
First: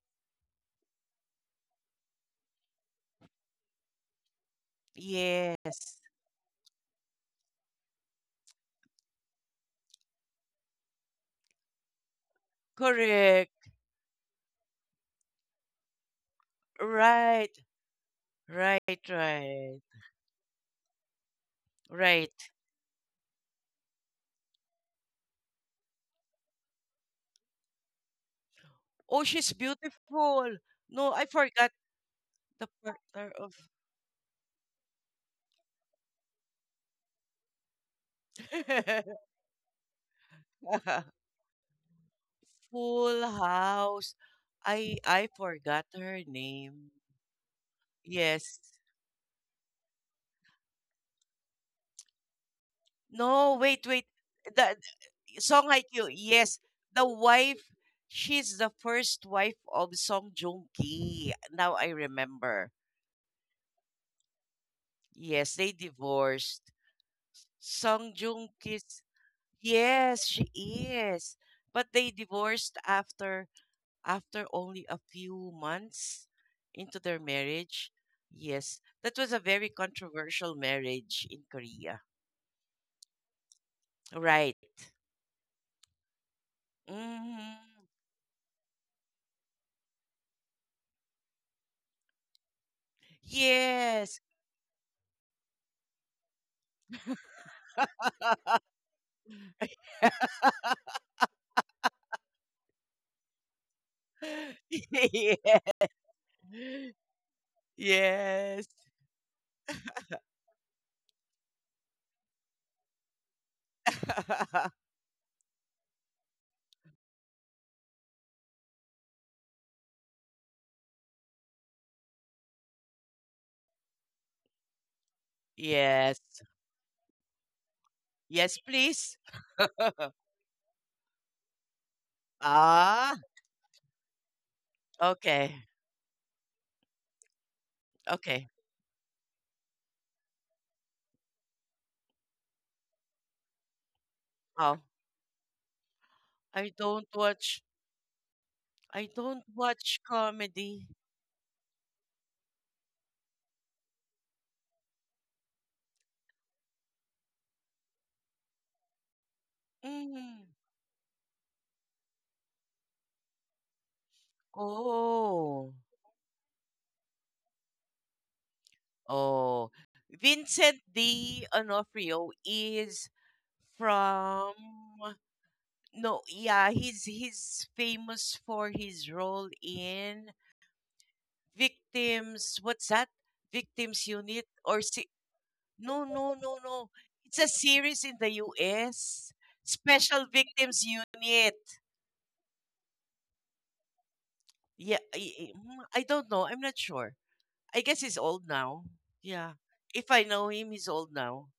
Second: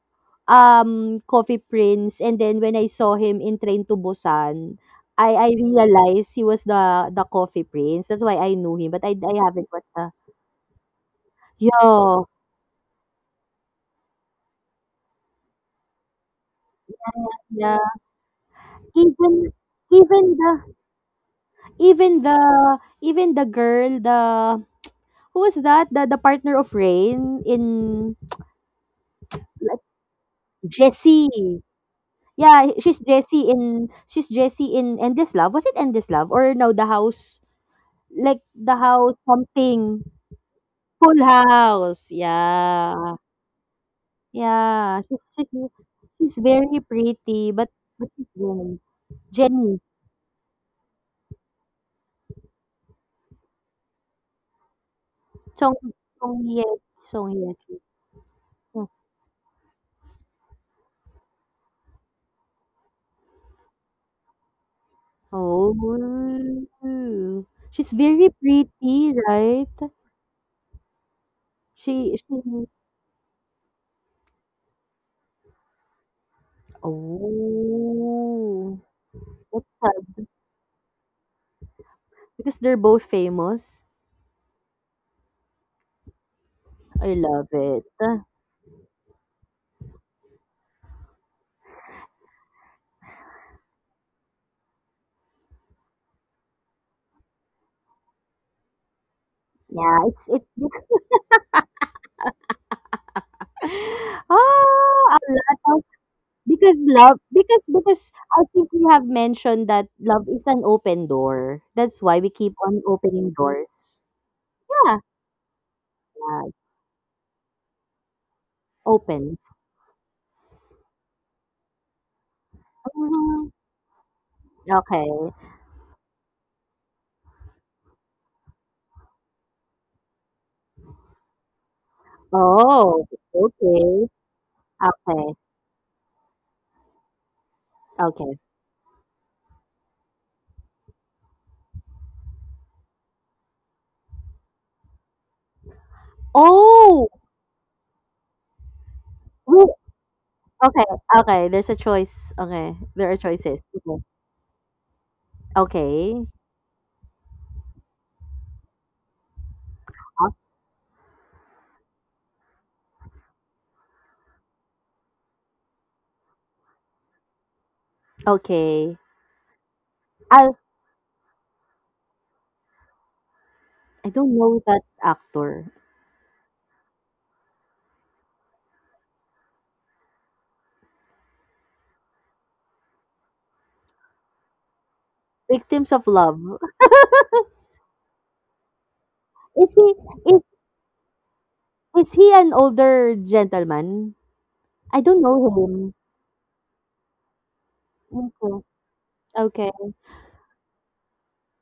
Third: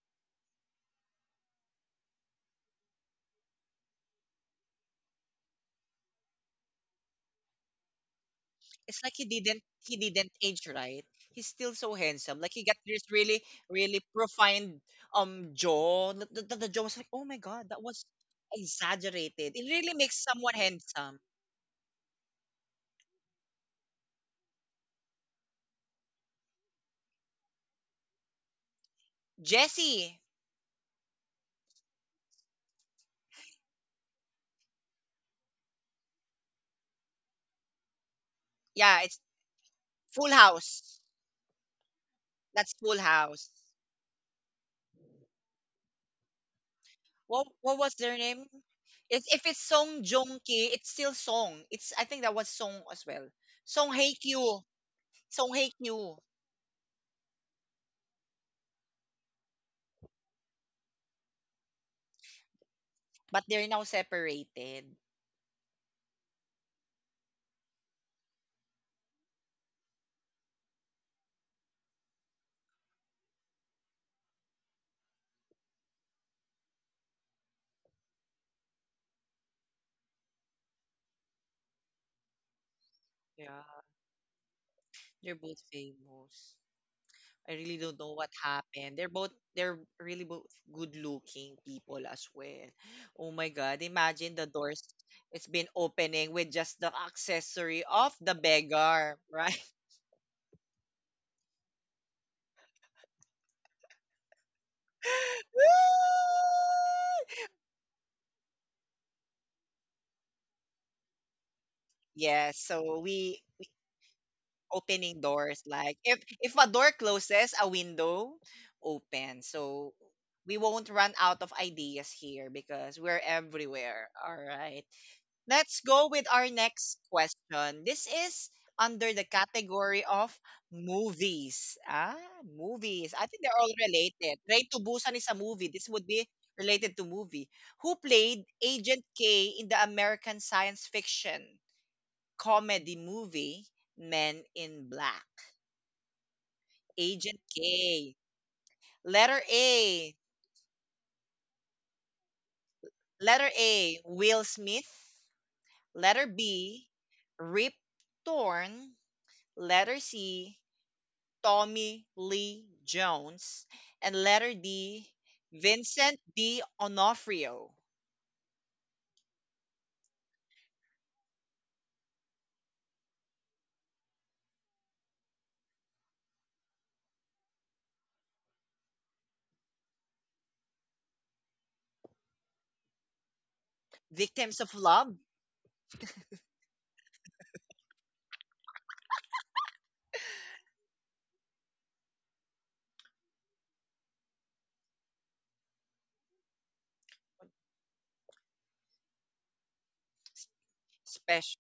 Speaker 3: Coffee Prince, and then when I saw him in Train to Busan, I
Speaker 2: Yes.
Speaker 3: realized he was the Coffee Prince. That's why I knew him,
Speaker 1: It's
Speaker 3: but I
Speaker 1: like he
Speaker 3: I
Speaker 1: didn't
Speaker 3: haven't watched
Speaker 1: he
Speaker 3: the
Speaker 1: didn't age right. He's still so
Speaker 3: Yeah.
Speaker 1: handsome. Like he got this really
Speaker 2: Correct.
Speaker 1: really profound jaw. The jaw was like, "Oh my
Speaker 2: Right.
Speaker 1: god,
Speaker 3: Yeah.
Speaker 1: that was
Speaker 2: Right.
Speaker 3: Even
Speaker 1: exaggerated." It
Speaker 2: Right.
Speaker 1: really makes
Speaker 3: even the
Speaker 1: someone handsome.
Speaker 3: Even
Speaker 2: Right.
Speaker 3: the even the girl, the who was that? The partner of Rain in,
Speaker 2: Oh, she's
Speaker 3: like,
Speaker 1: Jesse.
Speaker 2: beautiful. No, I
Speaker 3: Jessie.
Speaker 2: forgot the
Speaker 3: Yeah,
Speaker 2: partner of
Speaker 3: She's Jessie in Endless Love. Was it Endless Love or no? The house, like, the
Speaker 1: Yeah,
Speaker 3: house
Speaker 1: it's
Speaker 3: something,
Speaker 1: Full House.
Speaker 3: Full House.
Speaker 1: That's
Speaker 3: Yeah,
Speaker 1: Full
Speaker 2: Full
Speaker 1: House.
Speaker 2: House. I
Speaker 3: yeah.
Speaker 2: I forgot her
Speaker 3: She's very
Speaker 2: name.
Speaker 1: What
Speaker 3: pretty, but
Speaker 1: what was their
Speaker 3: she's
Speaker 1: name?
Speaker 2: Yes.
Speaker 3: Jenny.
Speaker 1: If it's
Speaker 3: Jenny.
Speaker 1: Song Joong Ki, it's still Song. It's I think that was Song as well.
Speaker 2: No, wait,
Speaker 1: Song
Speaker 2: wait.
Speaker 1: Hye Kyo,
Speaker 2: The
Speaker 1: Song
Speaker 2: song Song
Speaker 1: Hye
Speaker 3: Song,
Speaker 2: Haikyuu.
Speaker 1: Kyo,
Speaker 3: Song
Speaker 2: Yes,
Speaker 3: Hye,
Speaker 2: the
Speaker 3: Song Hye.
Speaker 2: wife. She's the first wife of Song Joong Ki. Now I remember.
Speaker 1: but they're now separated.
Speaker 2: Yes,
Speaker 3: Oh,
Speaker 2: they divorced.
Speaker 3: she's
Speaker 2: Song
Speaker 3: very
Speaker 2: Joong Ki's.
Speaker 3: pretty, right?
Speaker 2: Yes, she is. But they
Speaker 3: She
Speaker 2: divorced after only a few months into their marriage.
Speaker 3: Oh,
Speaker 2: Yes, that was a
Speaker 3: that's
Speaker 2: very
Speaker 3: sad
Speaker 2: controversial marriage in Korea.
Speaker 3: because they're both
Speaker 1: Yeah,
Speaker 3: famous.
Speaker 2: Right.
Speaker 1: they're both famous.
Speaker 3: I love
Speaker 1: I
Speaker 2: Hmm.
Speaker 1: really
Speaker 3: it.
Speaker 1: don't know what happened. They're really both good looking people as well. Oh my god,
Speaker 2: Yes.
Speaker 1: imagine the doors it's been opening with just the accessory of the beggar, right?
Speaker 3: Yeah, it's it a lot
Speaker 1: Woo!
Speaker 2: Yeah.
Speaker 3: of, because love, because I think
Speaker 2: Yes.
Speaker 3: we have mentioned that love is an open door. That's why we keep
Speaker 1: Yes,
Speaker 3: on
Speaker 1: so
Speaker 3: opening
Speaker 1: we
Speaker 3: doors. Yeah,
Speaker 1: opening doors like if
Speaker 3: yeah, it
Speaker 1: if a door closes, a window
Speaker 3: opens.
Speaker 1: open. So we won't run out of ideas here because we're
Speaker 3: Mhm.
Speaker 1: everywhere. All right.
Speaker 3: Okay.
Speaker 1: Let's go
Speaker 2: Yes.
Speaker 1: with our next question. This is
Speaker 2: Yes,
Speaker 1: under
Speaker 2: please.
Speaker 1: the category of movies. Ah,
Speaker 3: Oh,
Speaker 1: movies.
Speaker 2: ah,
Speaker 1: I think they're all
Speaker 3: okay.
Speaker 1: related. Train to Busan is
Speaker 3: Okay.
Speaker 1: a
Speaker 2: okay.
Speaker 1: movie. This would be related to movie. Who
Speaker 3: Okay.
Speaker 1: played
Speaker 2: Okay.
Speaker 1: Agent K in the American science fiction comedy movie Men
Speaker 2: Oh,
Speaker 1: in Black?
Speaker 2: I
Speaker 3: Oh!
Speaker 2: don't
Speaker 1: Agent
Speaker 2: watch.
Speaker 1: K.
Speaker 2: I
Speaker 1: Letter
Speaker 2: don't
Speaker 3: Ooh,
Speaker 2: watch
Speaker 1: A.
Speaker 3: okay,
Speaker 2: comedy.
Speaker 3: okay, there's a choice. Okay, there are
Speaker 1: Letter
Speaker 3: choices. Okay.
Speaker 1: A, Will Smith.
Speaker 3: Okay.
Speaker 1: Letter B, Rip Torn. Letter
Speaker 3: Huh?
Speaker 2: Mm.
Speaker 1: C, Tommy Lee Jones, and letter D,
Speaker 2: Oh.
Speaker 1: Vincent D. Onofrio.
Speaker 3: Okay.
Speaker 2: Oh,
Speaker 3: I
Speaker 2: Vincent D. Onofrio is
Speaker 3: I don't
Speaker 2: from
Speaker 3: know that actor.
Speaker 2: no, yeah, he's famous for his role in Victims. What's that? Victims Unit
Speaker 1: Victims of
Speaker 2: or
Speaker 1: Love,
Speaker 3: Victims of
Speaker 2: no, no,
Speaker 3: Love.
Speaker 2: no, no. It's a series in the U.S.
Speaker 3: Is he
Speaker 2: Special
Speaker 3: is
Speaker 2: Victims Unit.
Speaker 3: is he an older gentleman?
Speaker 2: Yeah,
Speaker 3: I
Speaker 2: I,
Speaker 3: don't know
Speaker 2: I mm,
Speaker 3: him.
Speaker 2: I don't know. I'm not sure. I guess he's old
Speaker 3: Okay.
Speaker 2: now. Yeah,
Speaker 3: Okay.
Speaker 2: if I know him, he's old now.
Speaker 1: special,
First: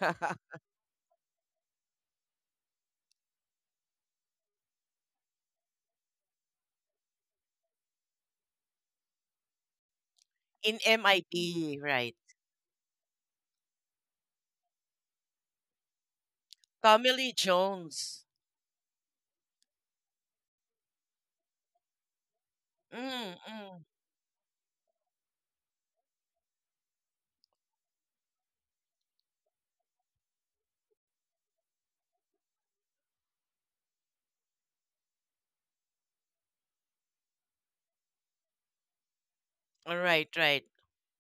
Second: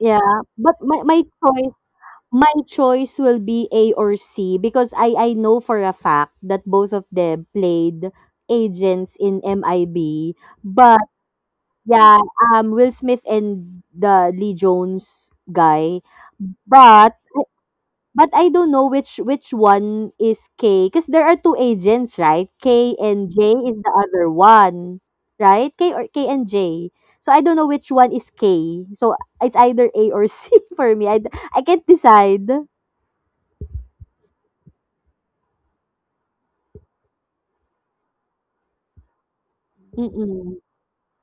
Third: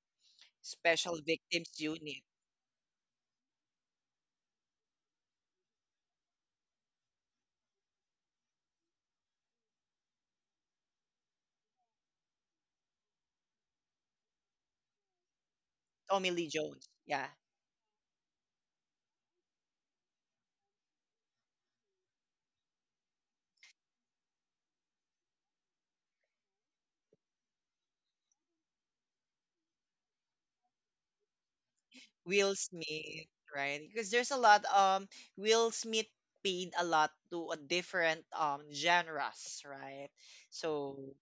Speaker 3: Yeah, but
Speaker 1: special victims unit.
Speaker 3: my choice will be A or C because I know for a fact that both of them played agents in MIB,
Speaker 2: In
Speaker 3: but,
Speaker 2: MIB, right?
Speaker 3: yeah, Will Smith and the Lee Jones guy.
Speaker 1: Tommy Lee Jones,
Speaker 3: But
Speaker 1: yeah.
Speaker 2: Tommy Jones.
Speaker 3: but I don't know which one is K because there are two agents, right? K and
Speaker 2: Mm,
Speaker 3: J is
Speaker 2: mm.
Speaker 3: the other one, right? K or K and J. So I don't know which one is K. So it's either A or C for me. I can't decide.
Speaker 1: Will Smith, right? Because there's a lot. Will Smith paid a lot to a different genres,
Speaker 2: All
Speaker 1: right?
Speaker 2: right,
Speaker 3: Mm-mm.
Speaker 2: right.
Speaker 1: So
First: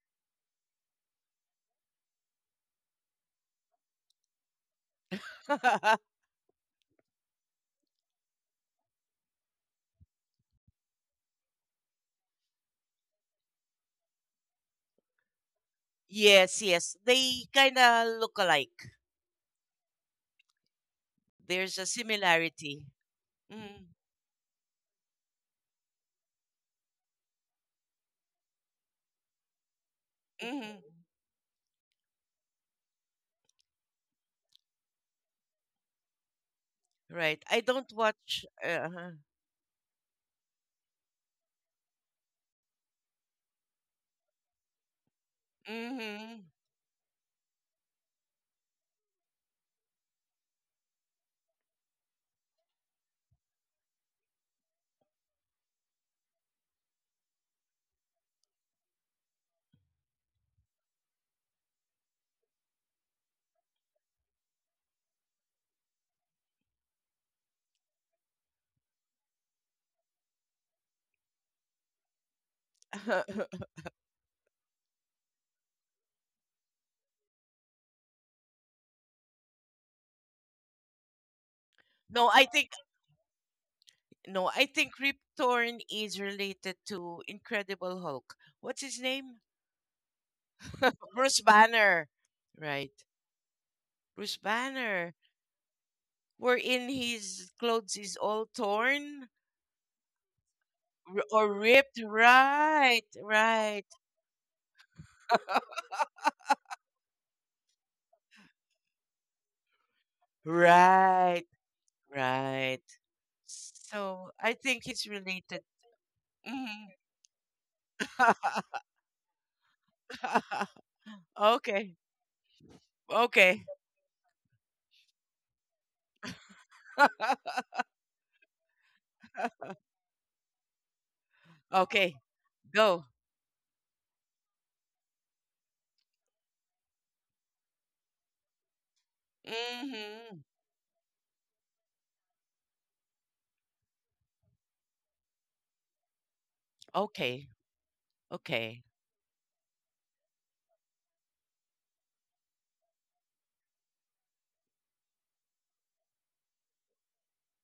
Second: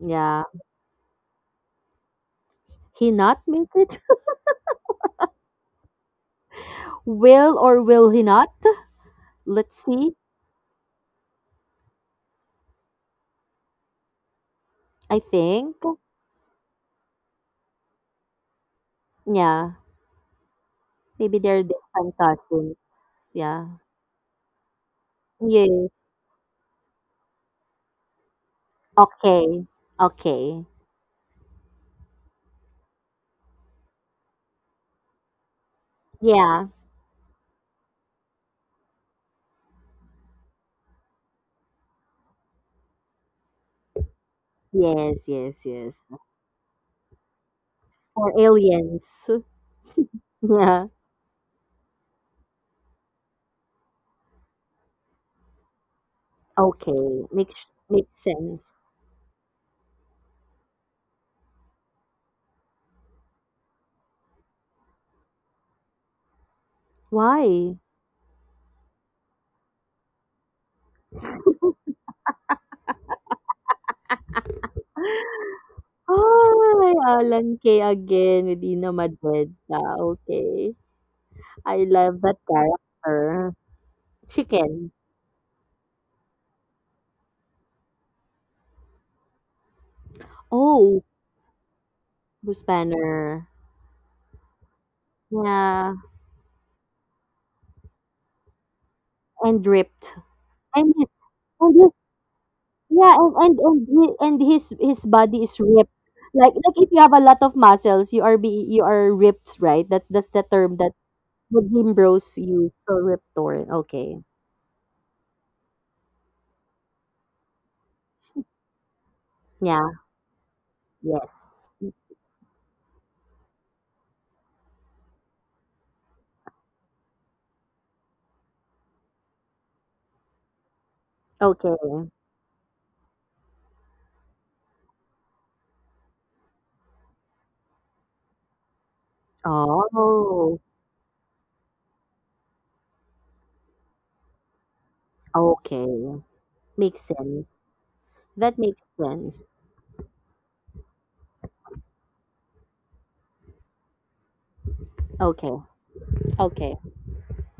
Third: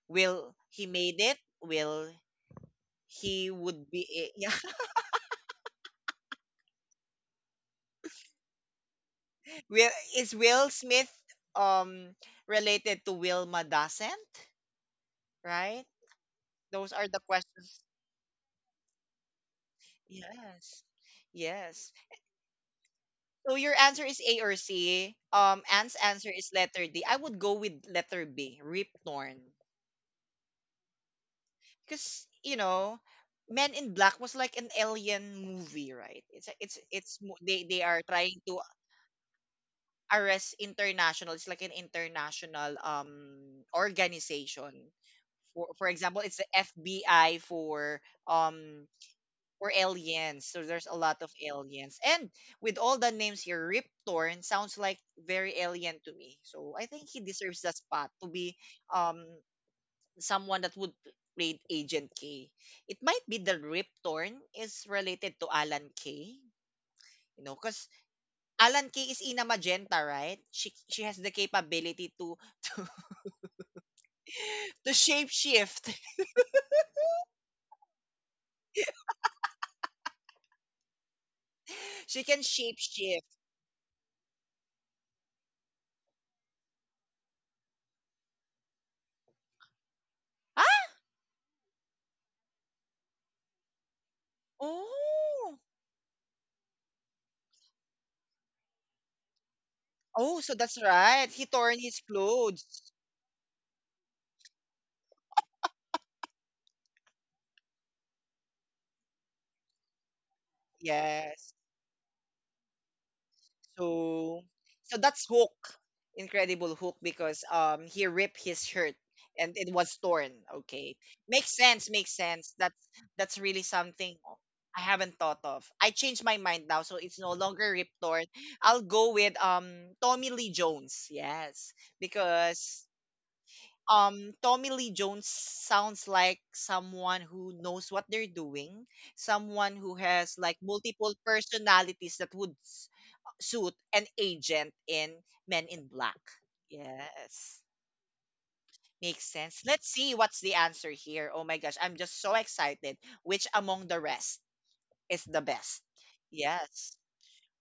Speaker 3: Yeah.
Speaker 1: will he made it? Will
Speaker 3: He not
Speaker 1: he
Speaker 3: make
Speaker 1: would
Speaker 3: it?
Speaker 1: be? Yeah,
Speaker 3: Will or will he not? Let's
Speaker 1: Will
Speaker 3: see.
Speaker 1: is Will Smith um related to Wilma Dasent?
Speaker 3: I think.
Speaker 1: Right?
Speaker 2: Yes,
Speaker 1: Those
Speaker 2: yes.
Speaker 1: are the
Speaker 2: They kind
Speaker 1: questions.
Speaker 2: of look alike.
Speaker 3: Yeah.
Speaker 1: Yes.
Speaker 3: Maybe they're
Speaker 2: There's a
Speaker 1: Yes.
Speaker 3: different cousins.
Speaker 2: similarity.
Speaker 1: So
Speaker 3: Yeah.
Speaker 1: your
Speaker 2: Mm,
Speaker 1: answer is A or C.
Speaker 3: Yes.
Speaker 1: Anne's answer is letter D. I would go with letter B, Rip Torn.
Speaker 3: Okay. Okay.
Speaker 2: hmm.
Speaker 1: Because Men in Black was like an alien movie, right?
Speaker 3: Yeah.
Speaker 1: It's mo-
Speaker 2: Right. I
Speaker 1: they
Speaker 2: don't
Speaker 1: are trying
Speaker 2: watch.
Speaker 1: to arrest international. It's like an international organization.
Speaker 3: Yes, yes,
Speaker 1: For
Speaker 3: yes.
Speaker 1: example, it's
Speaker 2: Hmm
Speaker 1: the FBI
Speaker 3: For
Speaker 1: um
Speaker 3: aliens.
Speaker 1: for aliens. So
Speaker 3: Yeah.
Speaker 1: there's a lot of aliens, and with all the names here, Rip Torn sounds like very alien to me, so I think he
Speaker 3: Okay.
Speaker 1: deserves
Speaker 3: Makes
Speaker 1: the spot
Speaker 3: makes
Speaker 1: to be
Speaker 3: sense.
Speaker 1: um someone that would played Agent K. It might be the Rip Torn is related to Alan K
Speaker 3: Why?
Speaker 1: because Alan K is Ina Magenta, right? She has the capability to shape shift.
Speaker 3: Ay, Alan Kay again with Ina Madreda. Okay. I love
Speaker 1: She
Speaker 2: no,
Speaker 3: that
Speaker 2: I
Speaker 1: can
Speaker 2: think
Speaker 1: shape shift.
Speaker 3: character.
Speaker 2: no, I
Speaker 3: Chicken.
Speaker 2: think Rip Torn is related to Incredible Hulk. What's his name?
Speaker 1: Ah!
Speaker 3: Oh,
Speaker 2: Bruce Banner.
Speaker 3: Bruce
Speaker 2: Right.
Speaker 3: Banner.
Speaker 2: Bruce Banner.
Speaker 1: Oh!
Speaker 3: Yeah.
Speaker 2: Wherein his clothes is all torn
Speaker 3: And ripped.
Speaker 1: Oh, so that's
Speaker 3: And his,
Speaker 1: right.
Speaker 2: Or
Speaker 1: He
Speaker 3: and
Speaker 1: torn
Speaker 3: his
Speaker 2: ripped.
Speaker 1: his clothes.
Speaker 2: Right,
Speaker 3: Yeah, and
Speaker 2: right,
Speaker 3: he, and his body is ripped. Like if you have a lot of muscles, you are ripped, right? That's the term that
Speaker 2: right,
Speaker 1: Yes.
Speaker 3: the gym bros use.
Speaker 2: right.
Speaker 3: So ripped torn. Okay.
Speaker 2: So
Speaker 1: So
Speaker 2: I think
Speaker 1: so
Speaker 2: it's
Speaker 1: that's
Speaker 2: related.
Speaker 1: Hook. Incredible
Speaker 2: Mhm.
Speaker 1: Hook because he ripped his shirt and it
Speaker 3: Yeah.
Speaker 1: was torn. Okay. Makes
Speaker 3: Yes.
Speaker 2: Okay,
Speaker 1: sense, makes sense. That's
Speaker 2: okay,
Speaker 1: really something I haven't thought of. I changed my mind now, so it's no longer Rip Torn. I'll go with Tommy Lee Jones. Yes.
Speaker 3: Okay.
Speaker 2: okay.
Speaker 1: Because
Speaker 2: Go.
Speaker 1: Tommy Lee Jones sounds like someone who knows what they're doing, someone who
Speaker 2: Hmm.
Speaker 1: has like
Speaker 3: Oh.
Speaker 1: multiple personalities that would suit an agent in Men in
Speaker 3: Okay.
Speaker 1: Black.
Speaker 3: Makes
Speaker 2: Okay,
Speaker 3: sense.
Speaker 1: Yes.
Speaker 3: That
Speaker 2: okay.
Speaker 3: makes
Speaker 1: Makes
Speaker 3: sense.
Speaker 1: sense. Let's see what's the answer here. Oh my gosh, I'm just so excited. Which among the rest is the
Speaker 3: Okay.
Speaker 1: best?
Speaker 3: Okay.
Speaker 1: Yes.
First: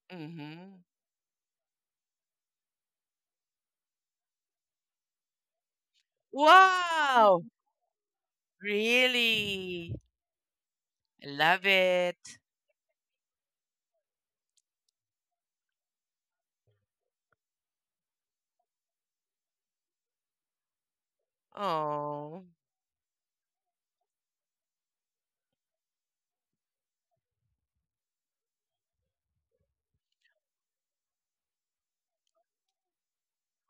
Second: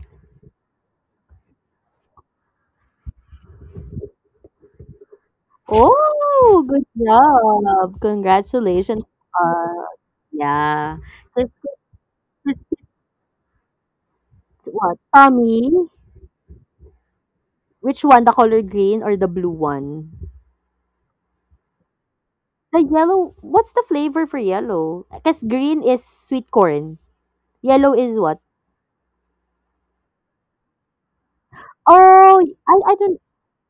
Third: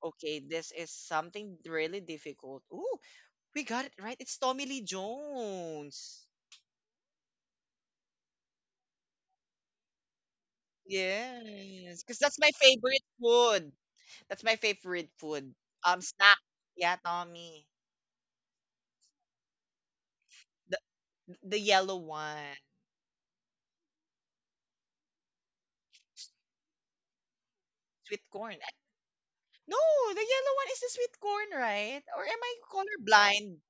Speaker 1: Okay, this
Speaker 2: Hmm.
Speaker 1: is something really difficult. Ooh, we got it right. It's Tommy Lee Jones.
Speaker 3: Oh, good
Speaker 2: Wow,
Speaker 3: job. Congratulations. Uh,
Speaker 2: really?
Speaker 3: yeah.
Speaker 2: I
Speaker 3: This,
Speaker 2: love
Speaker 1: Yes, because
Speaker 2: it.
Speaker 1: that's my
Speaker 3: this
Speaker 1: favorite food. That's my
Speaker 3: what?
Speaker 1: favorite food.
Speaker 3: Tommy,
Speaker 1: Snack. Yeah, Tommy.
Speaker 3: which one? The color green or the blue one?
Speaker 1: The the yellow
Speaker 2: Oh,
Speaker 1: one,
Speaker 3: The yellow, what's the flavor for yellow? Because green is sweet corn. Yellow
Speaker 1: sweet
Speaker 3: is what?
Speaker 1: corn. No, the yellow one is the sweet corn, right? Or am
Speaker 3: Oh,
Speaker 1: I
Speaker 3: I, I don't
Speaker 1: colorblind?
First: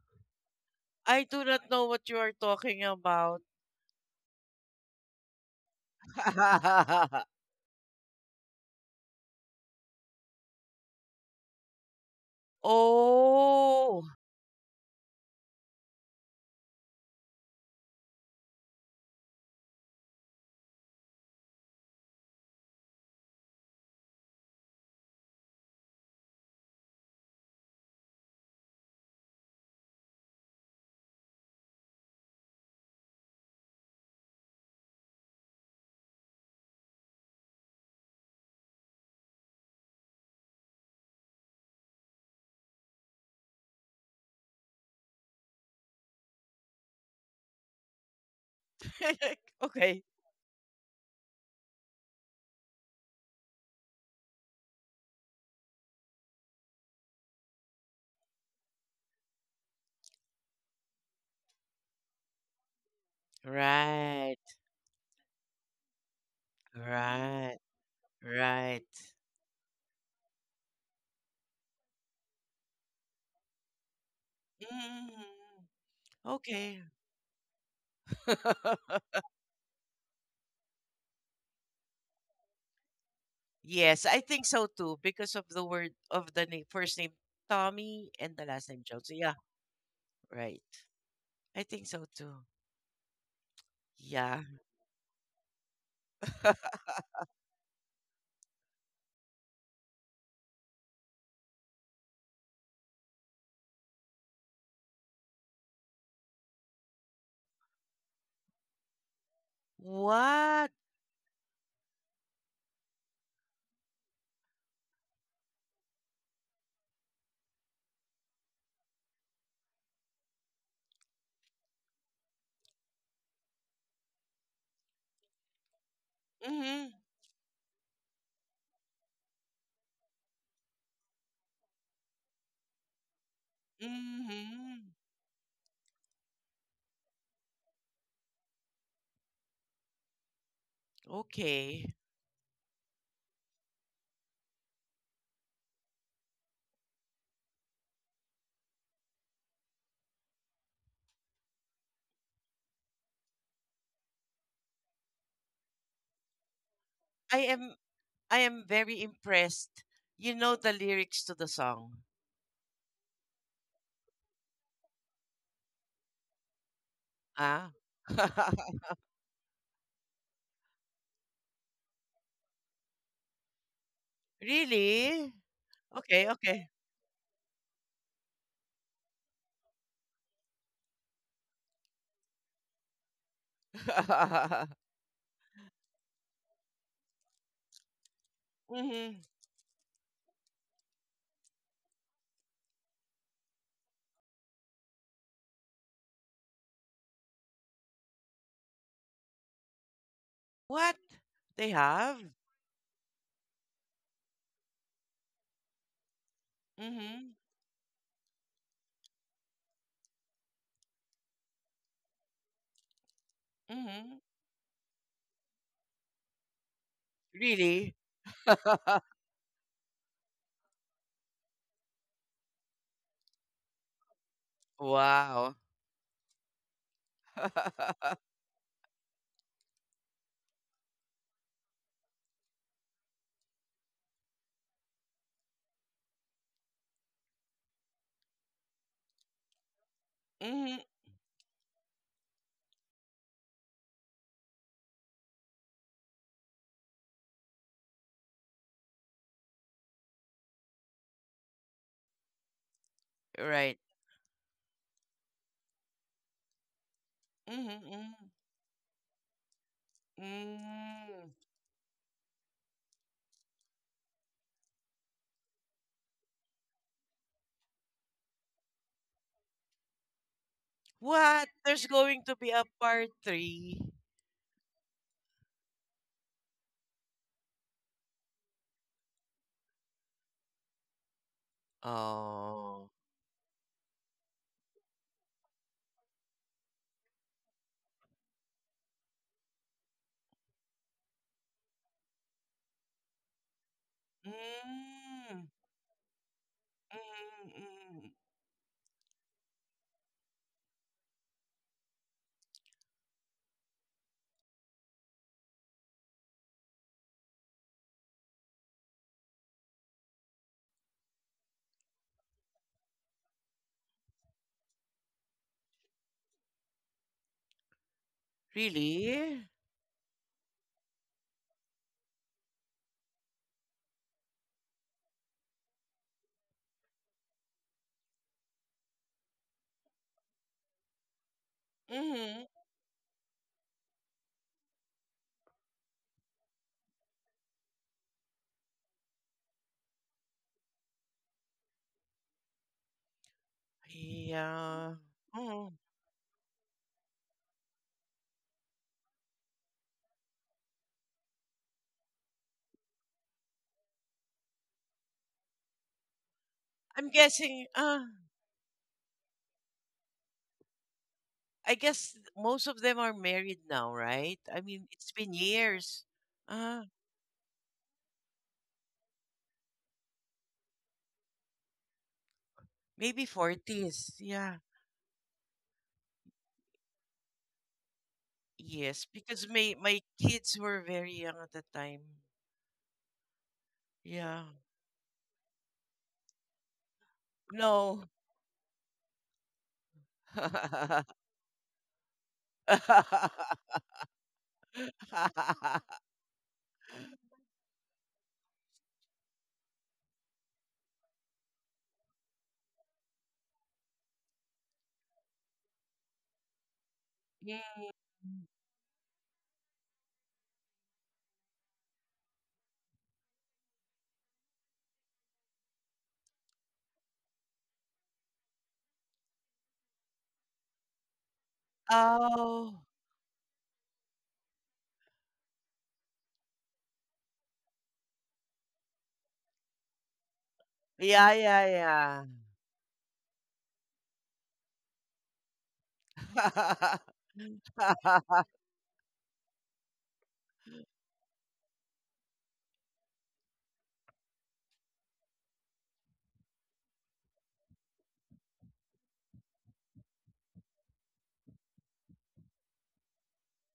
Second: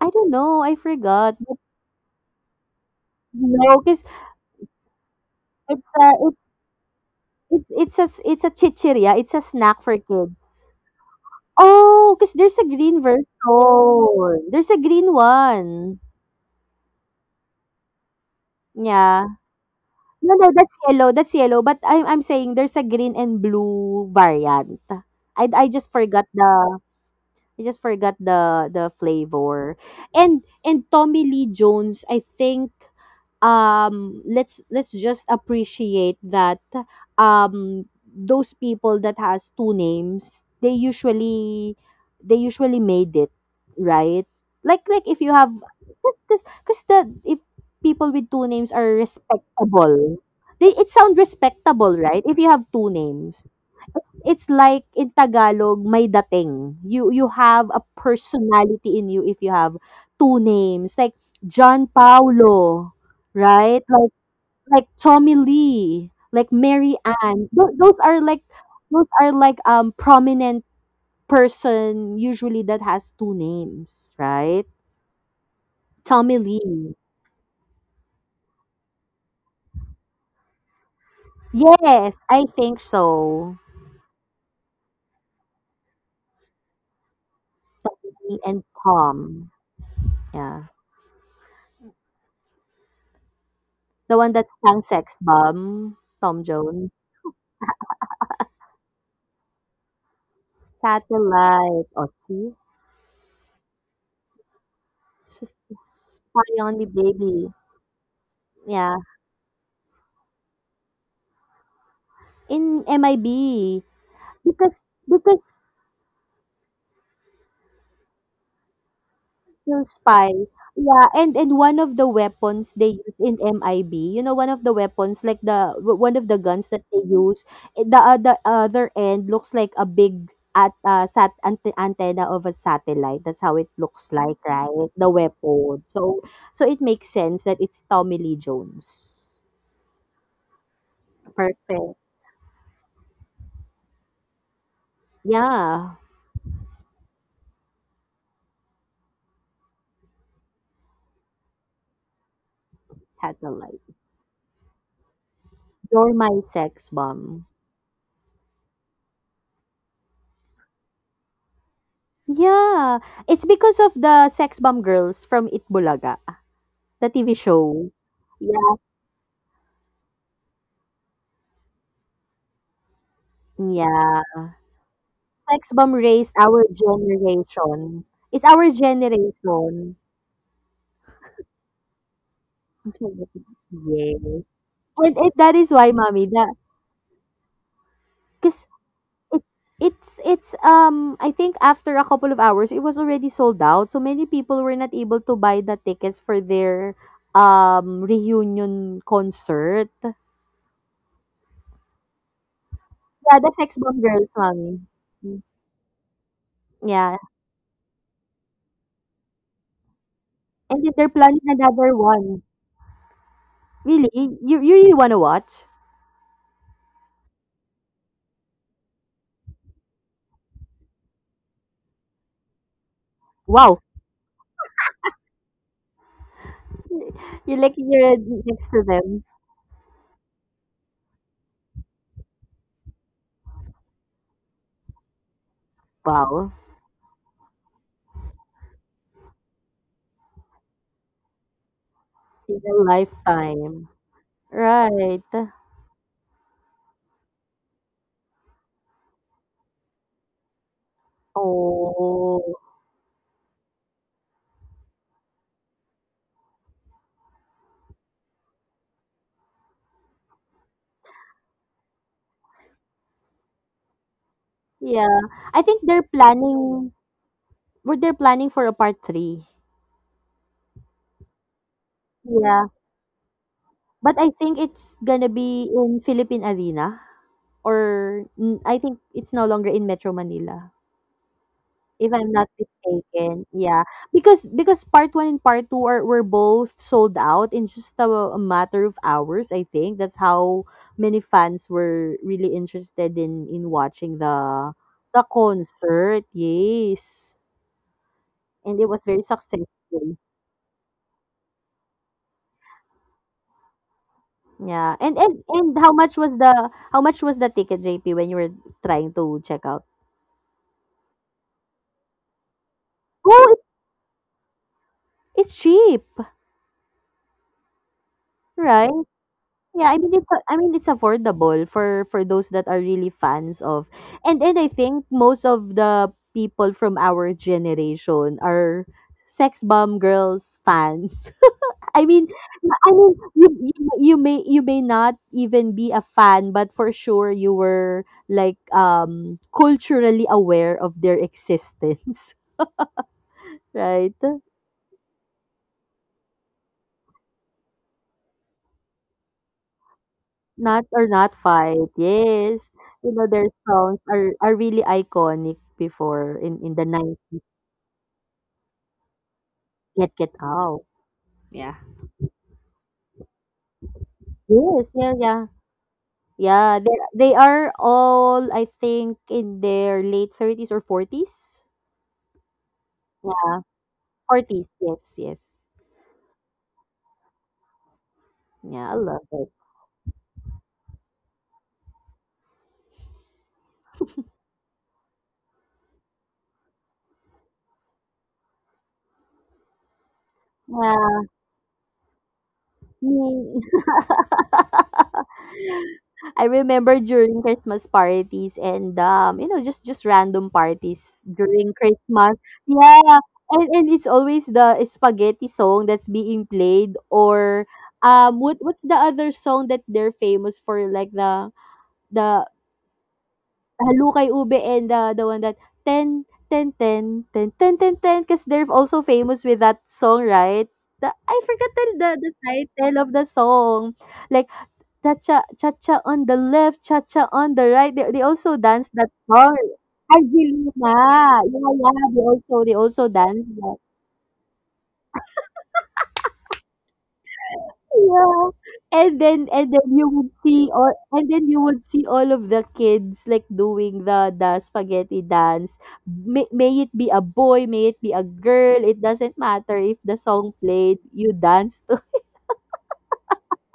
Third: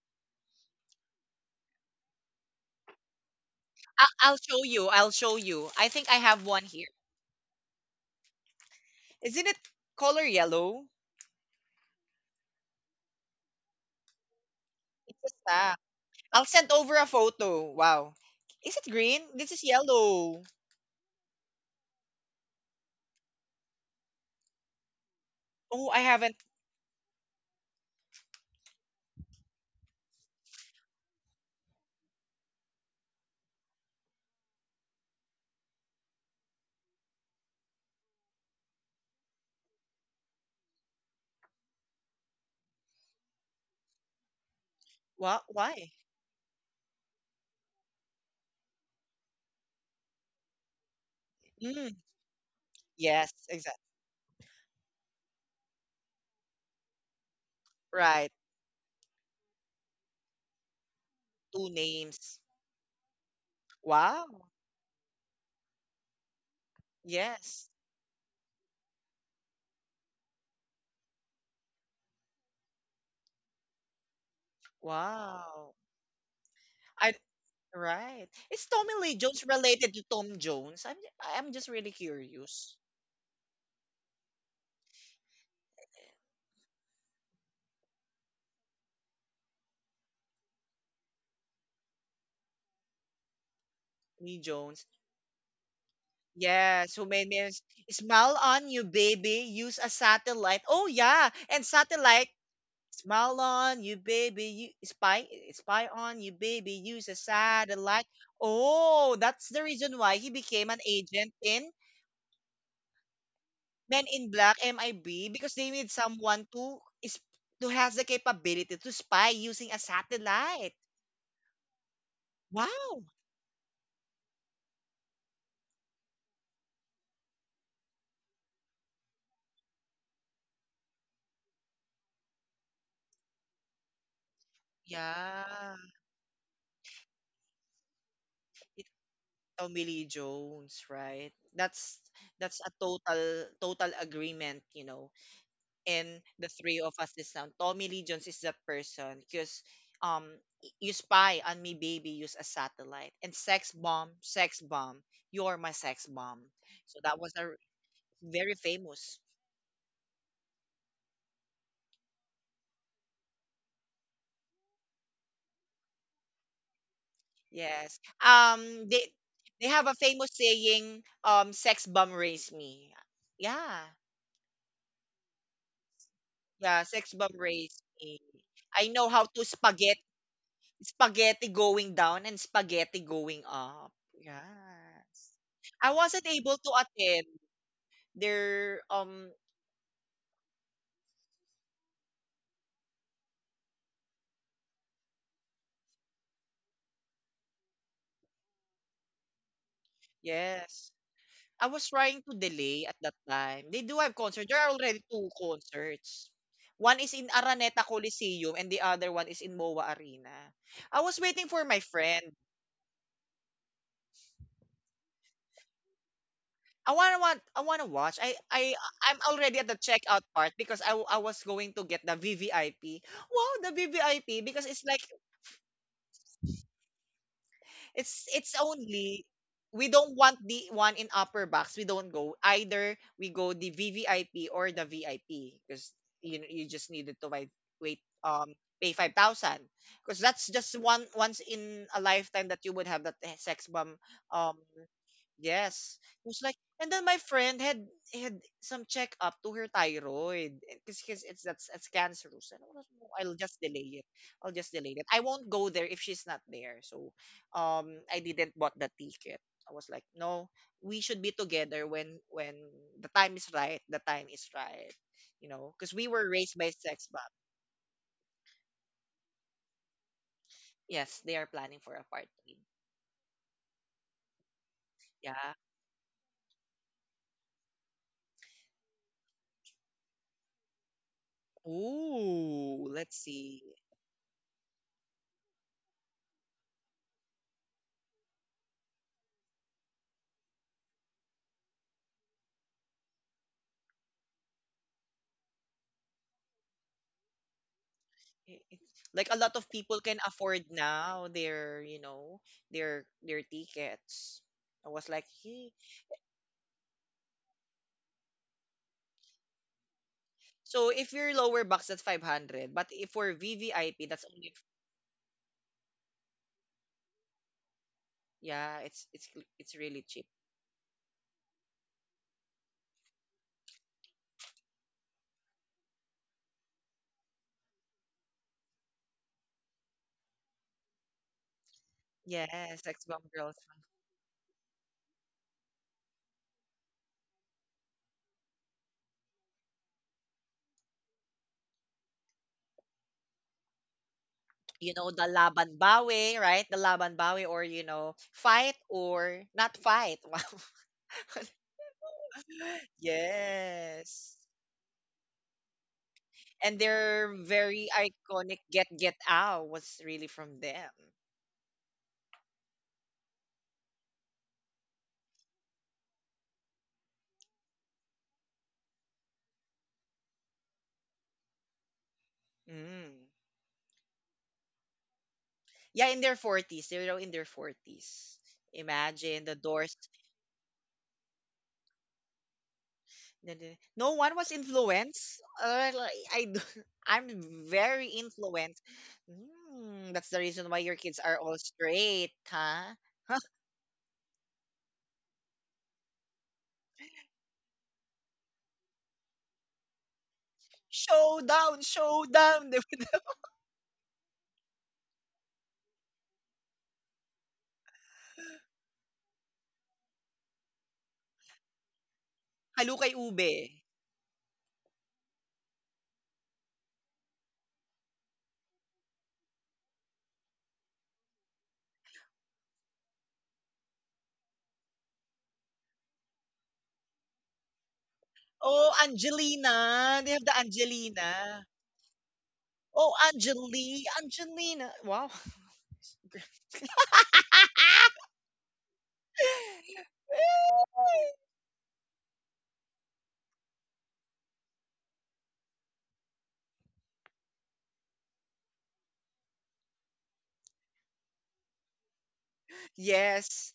Speaker 3: I don't know. I
Speaker 2: I
Speaker 3: forgot.
Speaker 2: do
Speaker 3: But
Speaker 2: not know what you are talking about.
Speaker 3: no, because
Speaker 1: I'll show you. I'll show you.
Speaker 3: it's
Speaker 1: I think
Speaker 3: a
Speaker 1: I have one here.
Speaker 3: it's a chichirya. It's a
Speaker 1: Isn't it
Speaker 3: snack for
Speaker 1: color
Speaker 3: kids.
Speaker 1: yellow?
Speaker 3: Oh, because there's a green version.
Speaker 2: Oh.
Speaker 3: There's a green
Speaker 1: It's a snack.
Speaker 3: one.
Speaker 1: I'll send over a photo. Wow. Is it
Speaker 3: Yeah.
Speaker 1: green? This is
Speaker 3: No,
Speaker 1: yellow.
Speaker 3: no, that's yellow. That's yellow. But I'm saying there's a green and blue variant. I I
Speaker 1: Oh,
Speaker 3: just
Speaker 1: I
Speaker 3: forgot
Speaker 1: haven't.
Speaker 3: the I just forgot the flavor. And Tommy Lee Jones, I think, let's just appreciate that, those people that has two names, they usually made it, right? Like, if you
Speaker 1: What?
Speaker 3: have,
Speaker 1: Why?
Speaker 3: because the if people with two names are
Speaker 2: Okay.
Speaker 3: respectable. They It sound respectable,
Speaker 1: Mm,
Speaker 3: right? If you have two
Speaker 1: yes,
Speaker 3: names,
Speaker 1: exactly.
Speaker 3: it's like in Tagalog, may dating. You have a
Speaker 1: Right.
Speaker 3: personality in you if you have two names. Like
Speaker 1: Two
Speaker 3: John
Speaker 1: names.
Speaker 3: Paulo, right?
Speaker 1: Wow.
Speaker 2: Right,
Speaker 3: Like Tommy Lee, like Mary Ann.
Speaker 2: right,
Speaker 1: Yes.
Speaker 2: right.
Speaker 3: Those are like, prominent person usually that has two names, right?
Speaker 2: Mm,
Speaker 1: Wow.
Speaker 3: Tommy
Speaker 2: okay.
Speaker 3: Lee.
Speaker 1: I right. Is Tommy Lee Jones related to Tom Jones? I'm just really
Speaker 3: Yes, I think
Speaker 1: curious.
Speaker 3: so.
Speaker 2: Yes, I think so too because of the word of the name, first name Tommy
Speaker 3: Tommy
Speaker 2: and
Speaker 3: Lee
Speaker 2: the
Speaker 3: and
Speaker 2: last name Jones. So yeah,
Speaker 3: Tom.
Speaker 2: right.
Speaker 3: Yeah.
Speaker 2: I think so too.
Speaker 3: The one
Speaker 2: Yeah.
Speaker 1: Lee
Speaker 3: that sang
Speaker 1: Jones.
Speaker 3: Sex Bomb, Tom Jones.
Speaker 1: Yes, who made me smile on you, baby. Use a satellite. Oh yeah, and
Speaker 3: Satellite. Oh,
Speaker 1: satellite.
Speaker 3: see?
Speaker 1: Smile on you, baby. You spy,
Speaker 3: She's
Speaker 1: spy on you,
Speaker 3: spy on me,
Speaker 1: baby. Use a
Speaker 3: baby.
Speaker 1: satellite.
Speaker 3: Yeah.
Speaker 1: Oh, that's the reason why he
Speaker 2: What?
Speaker 1: became an agent in
Speaker 3: In MIB.
Speaker 1: Men in Black,
Speaker 3: Because
Speaker 1: MIB,
Speaker 3: because
Speaker 1: because they need someone to is who has the capability to spy using a
Speaker 3: still spy.
Speaker 1: satellite.
Speaker 3: Yeah, and one of the weapons they
Speaker 1: Wow.
Speaker 3: use in MIB, one of the weapons like one of the guns that
Speaker 2: Mm-hmm.
Speaker 3: they use, the other end looks like a big at antenna of a satellite. That's how it looks like, right?
Speaker 2: Mm-hmm.
Speaker 3: The
Speaker 1: Yeah.
Speaker 3: weapon. So it makes sense that it's Tommy Lee
Speaker 1: It,
Speaker 3: Jones.
Speaker 1: Tommy Lee Jones, right?
Speaker 3: Perfect.
Speaker 2: Okay.
Speaker 1: That's a total agreement.
Speaker 3: Yeah,
Speaker 1: And the three of us this time. Tommy Lee Jones is that person because um you spy on me, baby, use a satellite. And
Speaker 3: satellite.
Speaker 1: sex bomb, you're my sex
Speaker 3: You're my
Speaker 1: bomb.
Speaker 3: sex
Speaker 1: So that was
Speaker 2: I
Speaker 1: a
Speaker 3: bomb.
Speaker 2: am I
Speaker 1: very
Speaker 2: am very
Speaker 1: famous.
Speaker 2: impressed. You know the lyrics to the song.
Speaker 3: Yeah, it's because of the sex bomb girls from Itbulaga. The TV
Speaker 2: Ah.
Speaker 3: show.
Speaker 1: Yes.
Speaker 3: Yeah,
Speaker 1: They have a famous saying, "Sex bomb raised me." Yeah,
Speaker 3: yeah.
Speaker 2: Really?
Speaker 3: Sex Bomb
Speaker 2: Okay,
Speaker 3: raised our
Speaker 2: okay.
Speaker 1: yeah, sex bomb raised
Speaker 3: generation.
Speaker 1: me.
Speaker 3: It's our
Speaker 1: I know how to
Speaker 3: generation.
Speaker 1: spaghetti going down and spaghetti going up.
Speaker 3: Yes.
Speaker 1: Yes.
Speaker 3: And that is why,
Speaker 1: I
Speaker 3: mommy,
Speaker 1: wasn't
Speaker 3: that
Speaker 1: able to attend
Speaker 3: because
Speaker 1: their
Speaker 2: hmm
Speaker 1: um.
Speaker 3: it it's I think after a couple of hours it was already sold out. So many people were not able to buy the tickets for their reunion concert.
Speaker 2: What?
Speaker 1: Yes.
Speaker 2: They
Speaker 1: I was
Speaker 2: have?
Speaker 1: trying to delay at that
Speaker 3: Yeah, the
Speaker 1: time.
Speaker 3: Sex
Speaker 1: They
Speaker 3: Bomb
Speaker 1: do have
Speaker 3: Girls,
Speaker 1: concerts. There are
Speaker 3: mommy.
Speaker 1: already two concerts. One
Speaker 3: Yeah.
Speaker 1: is
Speaker 2: Hmm,
Speaker 1: in Araneta Coliseum and the other one is in MOA Arena.
Speaker 3: And then they're
Speaker 1: I was
Speaker 3: planning
Speaker 1: waiting for my
Speaker 3: another one.
Speaker 1: friend.
Speaker 3: Really?
Speaker 2: hmm.
Speaker 3: You really wanna watch?
Speaker 1: I wanna want I
Speaker 2: Really?
Speaker 1: wanna watch. I I I'm already at the checkout part because I was going to get the VVIP. Wow,
Speaker 3: Wow.
Speaker 1: the VVIP because it's like.
Speaker 2: Wow.
Speaker 3: You're like you're
Speaker 1: It's it's
Speaker 3: next to them.
Speaker 1: only, we don't want the one in upper box. We don't go either. We go the VVIP or the VIP because you
Speaker 3: Wow.
Speaker 1: you just needed to wait wait um pay 5,000, because that's
Speaker 2: Hmm.
Speaker 1: just one once in a lifetime
Speaker 3: In
Speaker 1: that
Speaker 3: a
Speaker 1: you would have that sex
Speaker 3: lifetime.
Speaker 1: bomb um
Speaker 3: Right.
Speaker 1: Yes. It was like, and then my friend had some checkup to her thyroid because it's
Speaker 3: Oh.
Speaker 1: cancerous. And I was like, "No, I'll just
Speaker 2: Right.
Speaker 1: delay it. I'll just delay it. I won't go there if she's not there." So,
Speaker 2: Hmm.
Speaker 1: I didn't bought the ticket. I was like, no, we should
Speaker 2: Mm.
Speaker 1: be together when the time is right. The time is right,
Speaker 3: Yeah. I think
Speaker 1: because we were raised by sex bomb.
Speaker 3: they're planning for a part three.
Speaker 1: Yes, they are
Speaker 2: What?
Speaker 1: planning
Speaker 2: There's
Speaker 1: for a
Speaker 2: going
Speaker 1: part
Speaker 2: to be
Speaker 1: three.
Speaker 3: Yeah.
Speaker 2: a part three.
Speaker 3: But I think it's gonna
Speaker 1: Yeah.
Speaker 3: be in Philippine Arena or I think it's no longer in Metro Manila. If I'm not
Speaker 1: Ooh,
Speaker 2: Oh.
Speaker 1: let's
Speaker 3: mistaken.
Speaker 1: see.
Speaker 3: Yeah, because part one and part two are were both sold out in just a matter of hours. I think that's how many fans were really interested in watching the
Speaker 2: Mm.
Speaker 3: concert. Yes,
Speaker 2: Mm-hmm.
Speaker 3: and it was
Speaker 1: It's
Speaker 3: very
Speaker 1: like a lot
Speaker 3: successful.
Speaker 1: of people can afford now their you know their tickets. I
Speaker 3: Yeah,
Speaker 1: was
Speaker 3: and
Speaker 1: like,
Speaker 3: and
Speaker 1: hey.
Speaker 3: and how much was the how much was the ticket, JP, when you were trying to check out?
Speaker 1: So if you're lower box, that's 500, but if for
Speaker 3: Oh,
Speaker 1: VVIP, that's only,
Speaker 3: it's cheap,
Speaker 1: yeah,
Speaker 3: right?
Speaker 1: it's it's
Speaker 2: Really?
Speaker 1: it's
Speaker 3: Yeah, I
Speaker 1: really
Speaker 3: mean
Speaker 1: cheap.
Speaker 3: I mean it's affordable for those that are really fans of. And I think most of the people from our generation are sex bomb girls fans. I mean
Speaker 2: Hmm.
Speaker 1: Yes,
Speaker 3: I
Speaker 1: sex
Speaker 3: mean
Speaker 1: bomb
Speaker 3: you,
Speaker 1: girls.
Speaker 3: you, you may not even be a fan, but for sure you were like culturally aware of their existence, right?
Speaker 1: You
Speaker 2: Yeah.
Speaker 1: know the
Speaker 2: hmm
Speaker 1: laban bawi, right? The laban bawi, or, you know, fight or not fight. Wow.
Speaker 3: Not or not fight, yes. You know, their songs are
Speaker 1: Yes,
Speaker 3: are really iconic before in
Speaker 1: and
Speaker 3: the
Speaker 2: I'm
Speaker 1: their
Speaker 3: 90s.
Speaker 2: guessing.
Speaker 1: very iconic Get Out was really
Speaker 3: Get
Speaker 1: from
Speaker 3: Out.
Speaker 1: them.
Speaker 2: I
Speaker 3: Yeah.
Speaker 2: guess most of them are married now, right? I
Speaker 3: Yes,
Speaker 2: mean, it's
Speaker 3: yeah,
Speaker 2: been
Speaker 3: yeah.
Speaker 2: years.
Speaker 3: Yeah,
Speaker 2: Uh,
Speaker 3: they are all I think in their late 30s or 40s.
Speaker 2: Maybe
Speaker 1: Mm.
Speaker 3: Yeah,
Speaker 2: 40s. Yeah.
Speaker 3: 40s. Yes, yes.
Speaker 1: Yeah, in their 40s. They were in their 40s.
Speaker 3: Yeah, I
Speaker 2: Yes,
Speaker 3: love
Speaker 1: Imagine
Speaker 2: because
Speaker 3: it.
Speaker 1: the
Speaker 2: my
Speaker 1: doors.
Speaker 2: my kids were very young at the time.
Speaker 1: No one
Speaker 2: Yeah.
Speaker 1: was influenced. Like, I, I'm very
Speaker 2: No.
Speaker 1: influenced. Mm, that's the reason why your kids
Speaker 3: Yeah.
Speaker 1: are all straight, huh?
Speaker 3: Me. I remember during Christmas parties and just random parties during
Speaker 1: Showdown,
Speaker 3: Christmas.
Speaker 1: showdown. They would
Speaker 3: Yeah,
Speaker 1: have
Speaker 3: and it's always the spaghetti song that's being played, or
Speaker 2: Mm.
Speaker 3: what's the other song that they're famous for? Like the
Speaker 1: Halukay Ube.
Speaker 3: Halukay Ube, and the one that ten ten ten ten ten ten ten, because they're also famous with that song, right? I forgot the
Speaker 2: Oh.
Speaker 3: title of the song. Like cha cha cha cha on the left, cha cha on the right. They also dance
Speaker 1: Oh,
Speaker 3: that song.
Speaker 1: Angelina. They have the
Speaker 3: Angelina.
Speaker 2: Yeah,
Speaker 3: Yeah,
Speaker 1: Angelina.
Speaker 3: yeah. They
Speaker 2: yeah,
Speaker 3: also they also
Speaker 1: Oh,
Speaker 3: dance that.
Speaker 1: Angelina. Wow.
Speaker 2: yeah.
Speaker 3: Yeah. And then you would see all of the kids like doing the spaghetti dance. May it be a boy, may it be a girl, it doesn't matter. If the song played, you dance to.
Speaker 1: Yes.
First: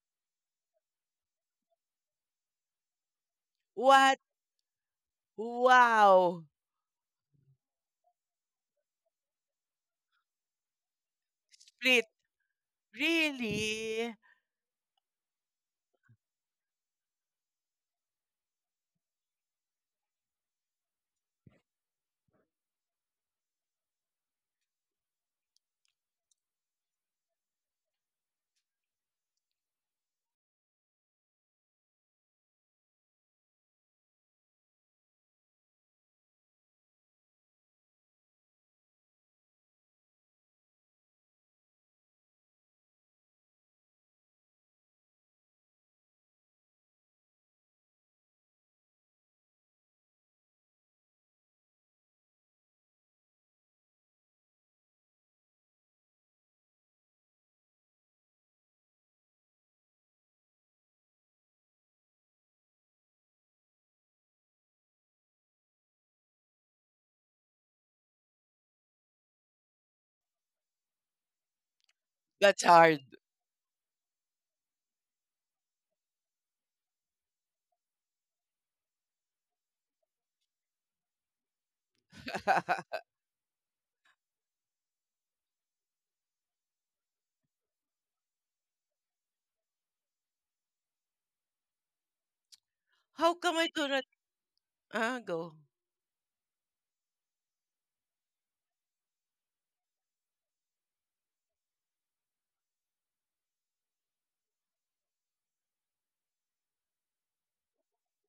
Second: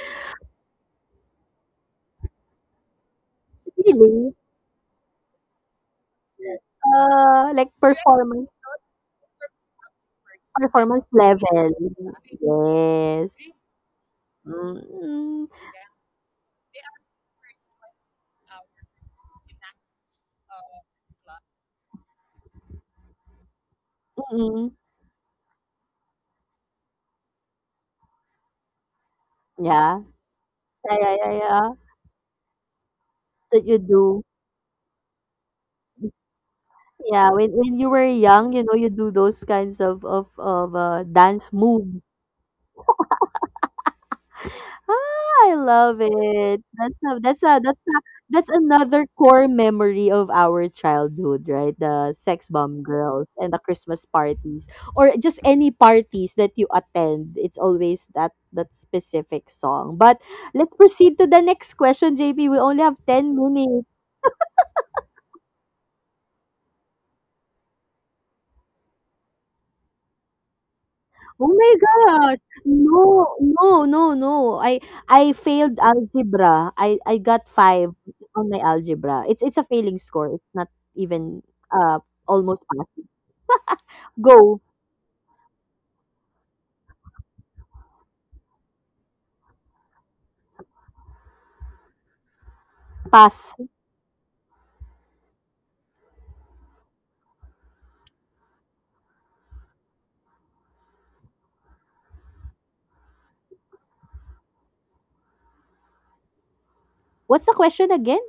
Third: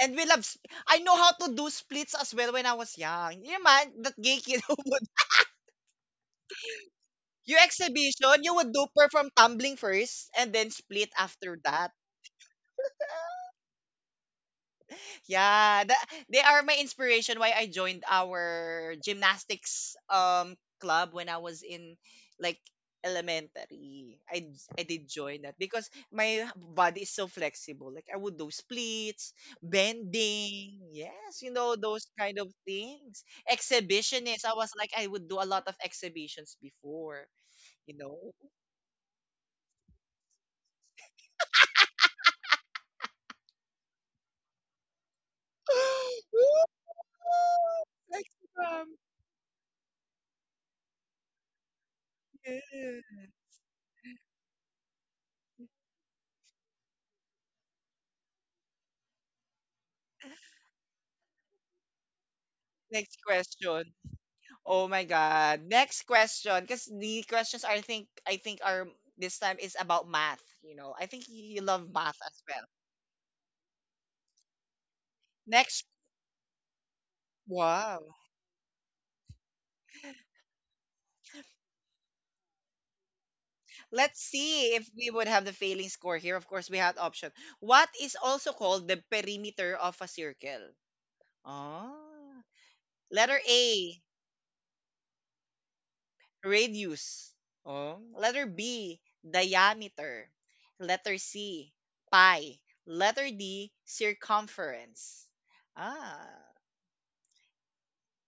Speaker 1: And we love I know how to do splits as well when I was young. You man,
Speaker 2: What?
Speaker 1: that
Speaker 3: Really,
Speaker 1: gay kid who would
Speaker 2: Wow.
Speaker 1: your
Speaker 3: like
Speaker 1: exhibition,
Speaker 3: performance
Speaker 1: you would do perform tumbling first and then
Speaker 3: performance
Speaker 1: split after
Speaker 3: level.
Speaker 1: that.
Speaker 2: Split.
Speaker 3: Yes.
Speaker 2: Really?
Speaker 3: Mm,
Speaker 1: Yeah, that, they are my inspiration why I joined our gymnastics club when I was in like elementary. I
Speaker 3: mm,
Speaker 1: I did join that because my body is so flexible. Like I would do splits,
Speaker 3: yeah.
Speaker 1: bending,
Speaker 3: Yeah, yeah, yeah,
Speaker 1: yes, you
Speaker 3: yeah.
Speaker 1: know those kind of things.
Speaker 3: That you do.
Speaker 1: Exhibitionist. I was like I would do a lot of exhibitions before,
Speaker 3: Yeah, when you
Speaker 1: you
Speaker 3: were
Speaker 1: know.
Speaker 3: young, you know, you do those kinds of dance moves. Ah, I love it.
Speaker 1: Woo!
Speaker 3: That's a, that's a that's a
Speaker 1: Next
Speaker 3: that's another core memory of our childhood, right? The sex bomb
Speaker 1: yeah.
Speaker 3: girls and the Christmas parties, or just any parties that you attend. It's always that specific song. But let's proceed to the next question, JP. We only have
Speaker 1: Next
Speaker 3: 10 minutes.
Speaker 1: question. Oh my God. Next question, because the questions are, I think are this time is about math. I think
Speaker 3: Oh
Speaker 1: you
Speaker 3: my
Speaker 1: love math
Speaker 3: God!
Speaker 1: as
Speaker 2: That's
Speaker 1: well.
Speaker 2: hard.
Speaker 3: No, no, no, no. I I failed
Speaker 1: Next,
Speaker 3: algebra. I got five
Speaker 1: wow.
Speaker 3: on my algebra. It's a failing score. It's not even almost pass.
Speaker 1: Let's
Speaker 3: Go
Speaker 1: see if we would have the failing score here. Of course, we had option. What is also called the perimeter of a circle? Oh.
Speaker 2: How
Speaker 1: Letter
Speaker 3: pass.
Speaker 2: come I do
Speaker 1: A,
Speaker 2: not? Go.
Speaker 1: radius. Oh. Letter B, diameter. Letter C, pi. Letter D, circumference. Ah,
Speaker 3: What's the question again?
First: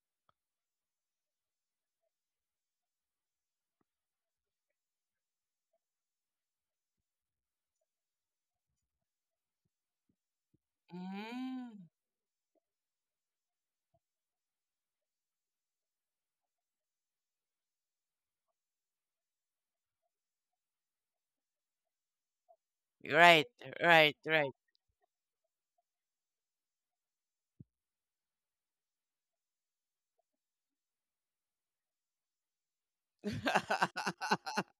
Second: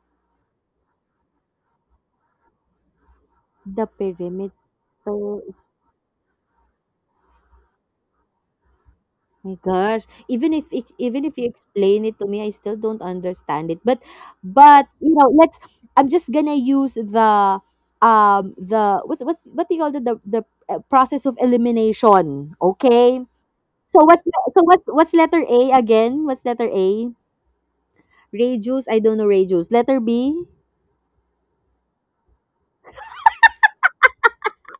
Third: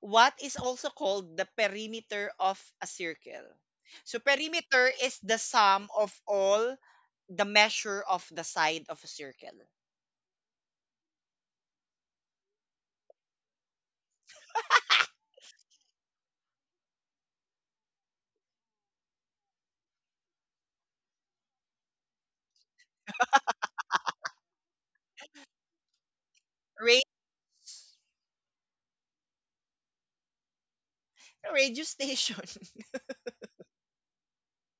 Speaker 1: what is also called the perimeter of a circle?
Speaker 3: The
Speaker 1: So
Speaker 3: perimeter
Speaker 1: perimeter is the
Speaker 3: is
Speaker 1: sum of all the measure of the side of a circle.
Speaker 3: my gosh, even if it, even if you
Speaker 2: Mm.
Speaker 3: explain it to me, I still don't understand it. But you know, let's I'm just gonna use the what do you call the process of elimination, okay?
Speaker 2: Right,
Speaker 3: So
Speaker 2: right,
Speaker 3: what
Speaker 2: right.
Speaker 3: what's letter A again? What's letter
Speaker 1: Radius,
Speaker 3: A? Reduce, I don't know reduce. Letter B?
Speaker 1: radio station,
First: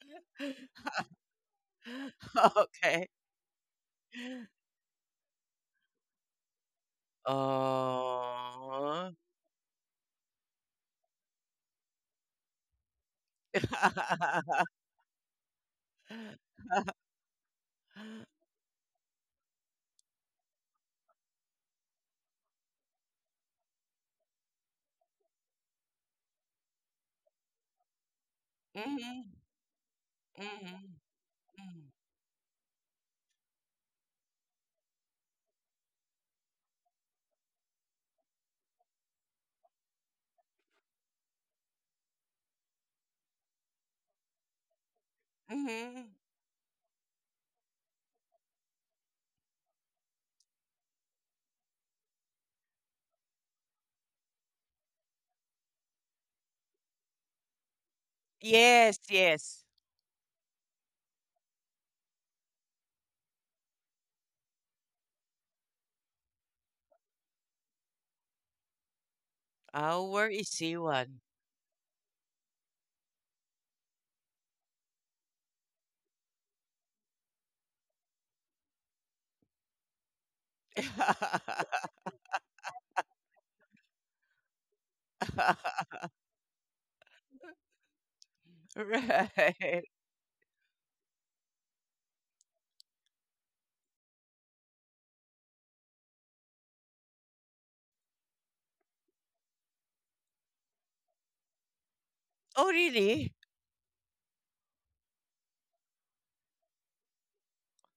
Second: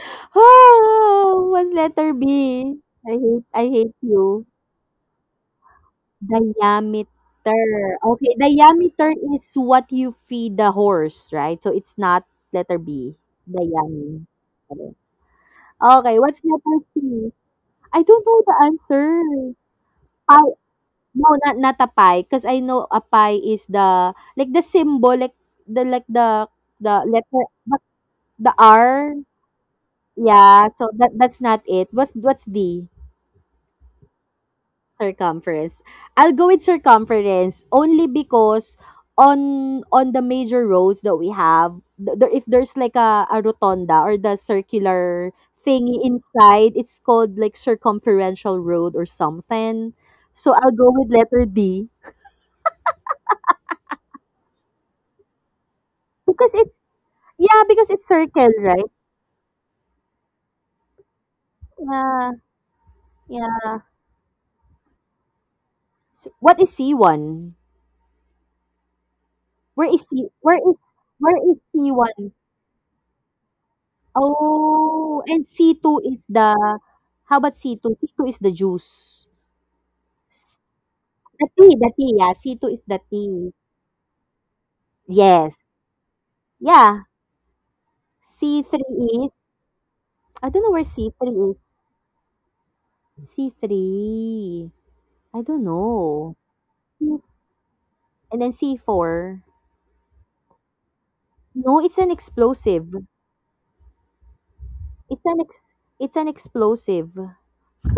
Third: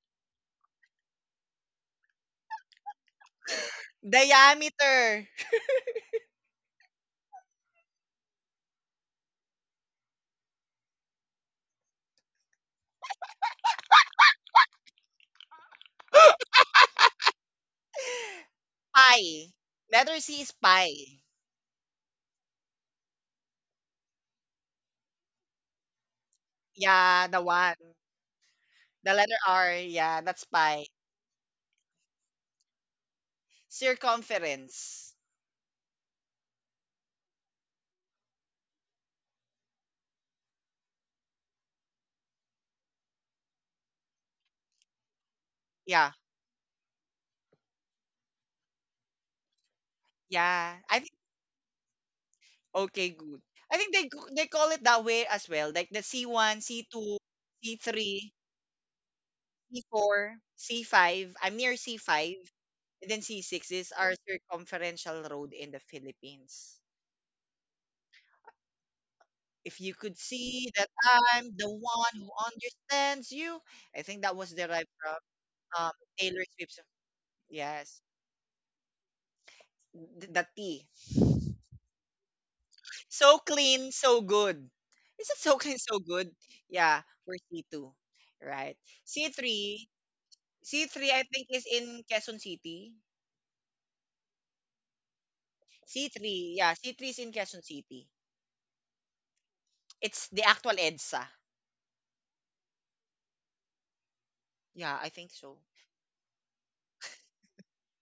Speaker 3: Oh, what's letter B?
Speaker 2: Okay.
Speaker 3: I hate you.
Speaker 1: diameter,
Speaker 3: Diameter. Okay, diameter
Speaker 2: Oh.
Speaker 3: is what you feed the horse, right? So it's not letter B, diameter. Okay, what's letter C? I don't know the
Speaker 1: pi.
Speaker 3: answer.
Speaker 1: Letter C
Speaker 3: Pie,
Speaker 1: is pi.
Speaker 3: no, not a pie, 'cause I know a pie is the like the symbol, like the like the the
Speaker 1: Yeah, the
Speaker 3: letter,
Speaker 1: one.
Speaker 3: but the
Speaker 1: The
Speaker 3: R?
Speaker 2: Mm-hmm.
Speaker 1: letter R, yeah, that's
Speaker 3: Yeah,
Speaker 1: pi.
Speaker 3: so
Speaker 2: Hmm,
Speaker 3: that's not it. What's D?
Speaker 1: Circumference.
Speaker 3: Circumference. I'll go with circumference only because on the major roads that we have, if there's like a rotonda, or the circular thingy
Speaker 2: hmm.
Speaker 1: Yeah.
Speaker 3: inside, it's called like circumferential road or something. So I'll
Speaker 1: Yeah.
Speaker 3: go
Speaker 1: I
Speaker 3: with letter D
Speaker 1: Okay, good. I think they they call it that way as well. Like the
Speaker 3: because
Speaker 1: C1,
Speaker 3: it's
Speaker 1: C2,
Speaker 3: yeah, because it's
Speaker 1: C3,
Speaker 3: circle, right?
Speaker 2: Yes, yes.
Speaker 1: C4, C5. I'm near
Speaker 3: Yeah,
Speaker 1: C5. And then C6
Speaker 3: yeah.
Speaker 1: is our circumferential road in the
Speaker 3: So what is
Speaker 1: Philippines.
Speaker 3: C one?
Speaker 1: If
Speaker 3: Where
Speaker 1: you
Speaker 3: is
Speaker 2: Oh,
Speaker 1: could
Speaker 3: C?
Speaker 2: where is
Speaker 3: Where
Speaker 1: see
Speaker 3: is
Speaker 2: he
Speaker 1: that
Speaker 2: one?
Speaker 3: where
Speaker 1: I'm
Speaker 3: is
Speaker 1: the
Speaker 3: C
Speaker 1: one who
Speaker 3: one?
Speaker 1: understands you, I think that was derived from
Speaker 3: Oh, and C
Speaker 1: um,
Speaker 3: two is
Speaker 1: Taylor
Speaker 3: the
Speaker 1: Swift's.
Speaker 3: how about C two?
Speaker 1: Yes,
Speaker 3: C two is the juice.
Speaker 1: the
Speaker 3: S
Speaker 1: T.
Speaker 3: the tea, the tea, yeah, C two is the
Speaker 1: So
Speaker 3: tea.
Speaker 1: clean, so good. Is it so
Speaker 3: Yes.
Speaker 1: clean, so good? Yeah,
Speaker 3: Yeah,
Speaker 1: we're C2,
Speaker 3: c
Speaker 1: right?
Speaker 3: three is
Speaker 1: C3
Speaker 2: Right.
Speaker 3: I don't know where
Speaker 1: C3
Speaker 3: C
Speaker 1: I
Speaker 3: three
Speaker 1: think
Speaker 3: is.
Speaker 1: is in Quezon City.
Speaker 3: C three, I don't know.
Speaker 1: C3, yeah, C3 is
Speaker 3: C
Speaker 1: in Quezon City.
Speaker 3: and then C four,
Speaker 1: It's the actual EDSA.
Speaker 3: no, it's an
Speaker 2: Oh,
Speaker 3: explosive.
Speaker 2: really?
Speaker 1: Yeah, I
Speaker 3: It's
Speaker 1: think
Speaker 3: an
Speaker 1: so.
Speaker 3: ex it's an explosive.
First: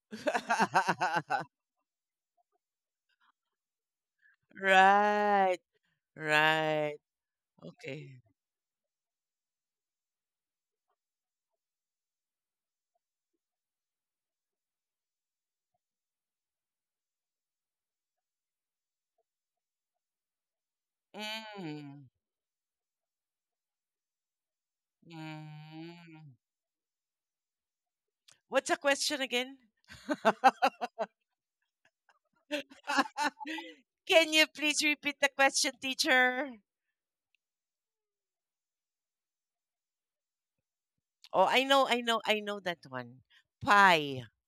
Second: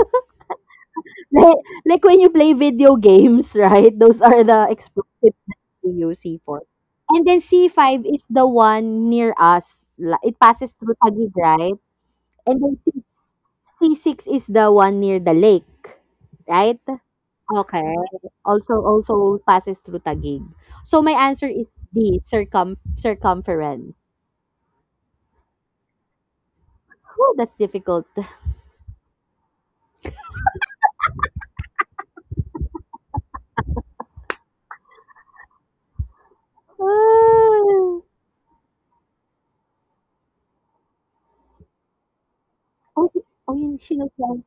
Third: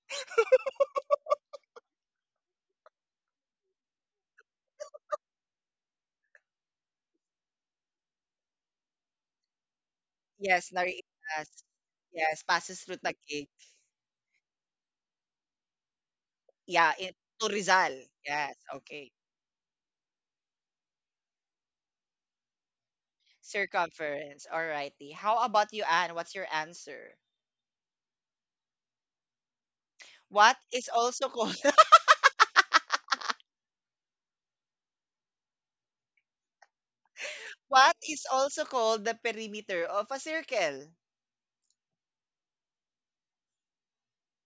Speaker 3: Like, like when you play video games, right? Those are the explosives
Speaker 2: Right,
Speaker 3: that we use C4.
Speaker 2: right.
Speaker 3: And then C5
Speaker 2: Okay.
Speaker 3: is the one near us. It
Speaker 1: Yes,
Speaker 3: passes through
Speaker 1: Naritas.
Speaker 3: Taguig, right?
Speaker 1: Yes,
Speaker 3: And then
Speaker 1: passes through Taguig.
Speaker 3: C6 is the one near the lake, right?
Speaker 1: Yeah, in to
Speaker 3: Okay.
Speaker 1: Rizal. Yes,
Speaker 3: Also
Speaker 1: okay.
Speaker 3: also passes through Taguig. So my answer is
Speaker 2: Mm.
Speaker 3: D, circumference.
Speaker 1: Circumference. Alrighty. How about you, Anne? What's
Speaker 2: Mm.
Speaker 1: your answer?
Speaker 3: Oh, that's difficult.
Speaker 2: What's the question again?
Speaker 1: What is also called
Speaker 2: Can you please repeat the question, teacher?
Speaker 1: what
Speaker 3: Oh.
Speaker 1: is also called the perimeter of a circle?
Speaker 2: Oh, I know, I know, I know that one.
Speaker 3: Yun, she knows
Speaker 2: Pie.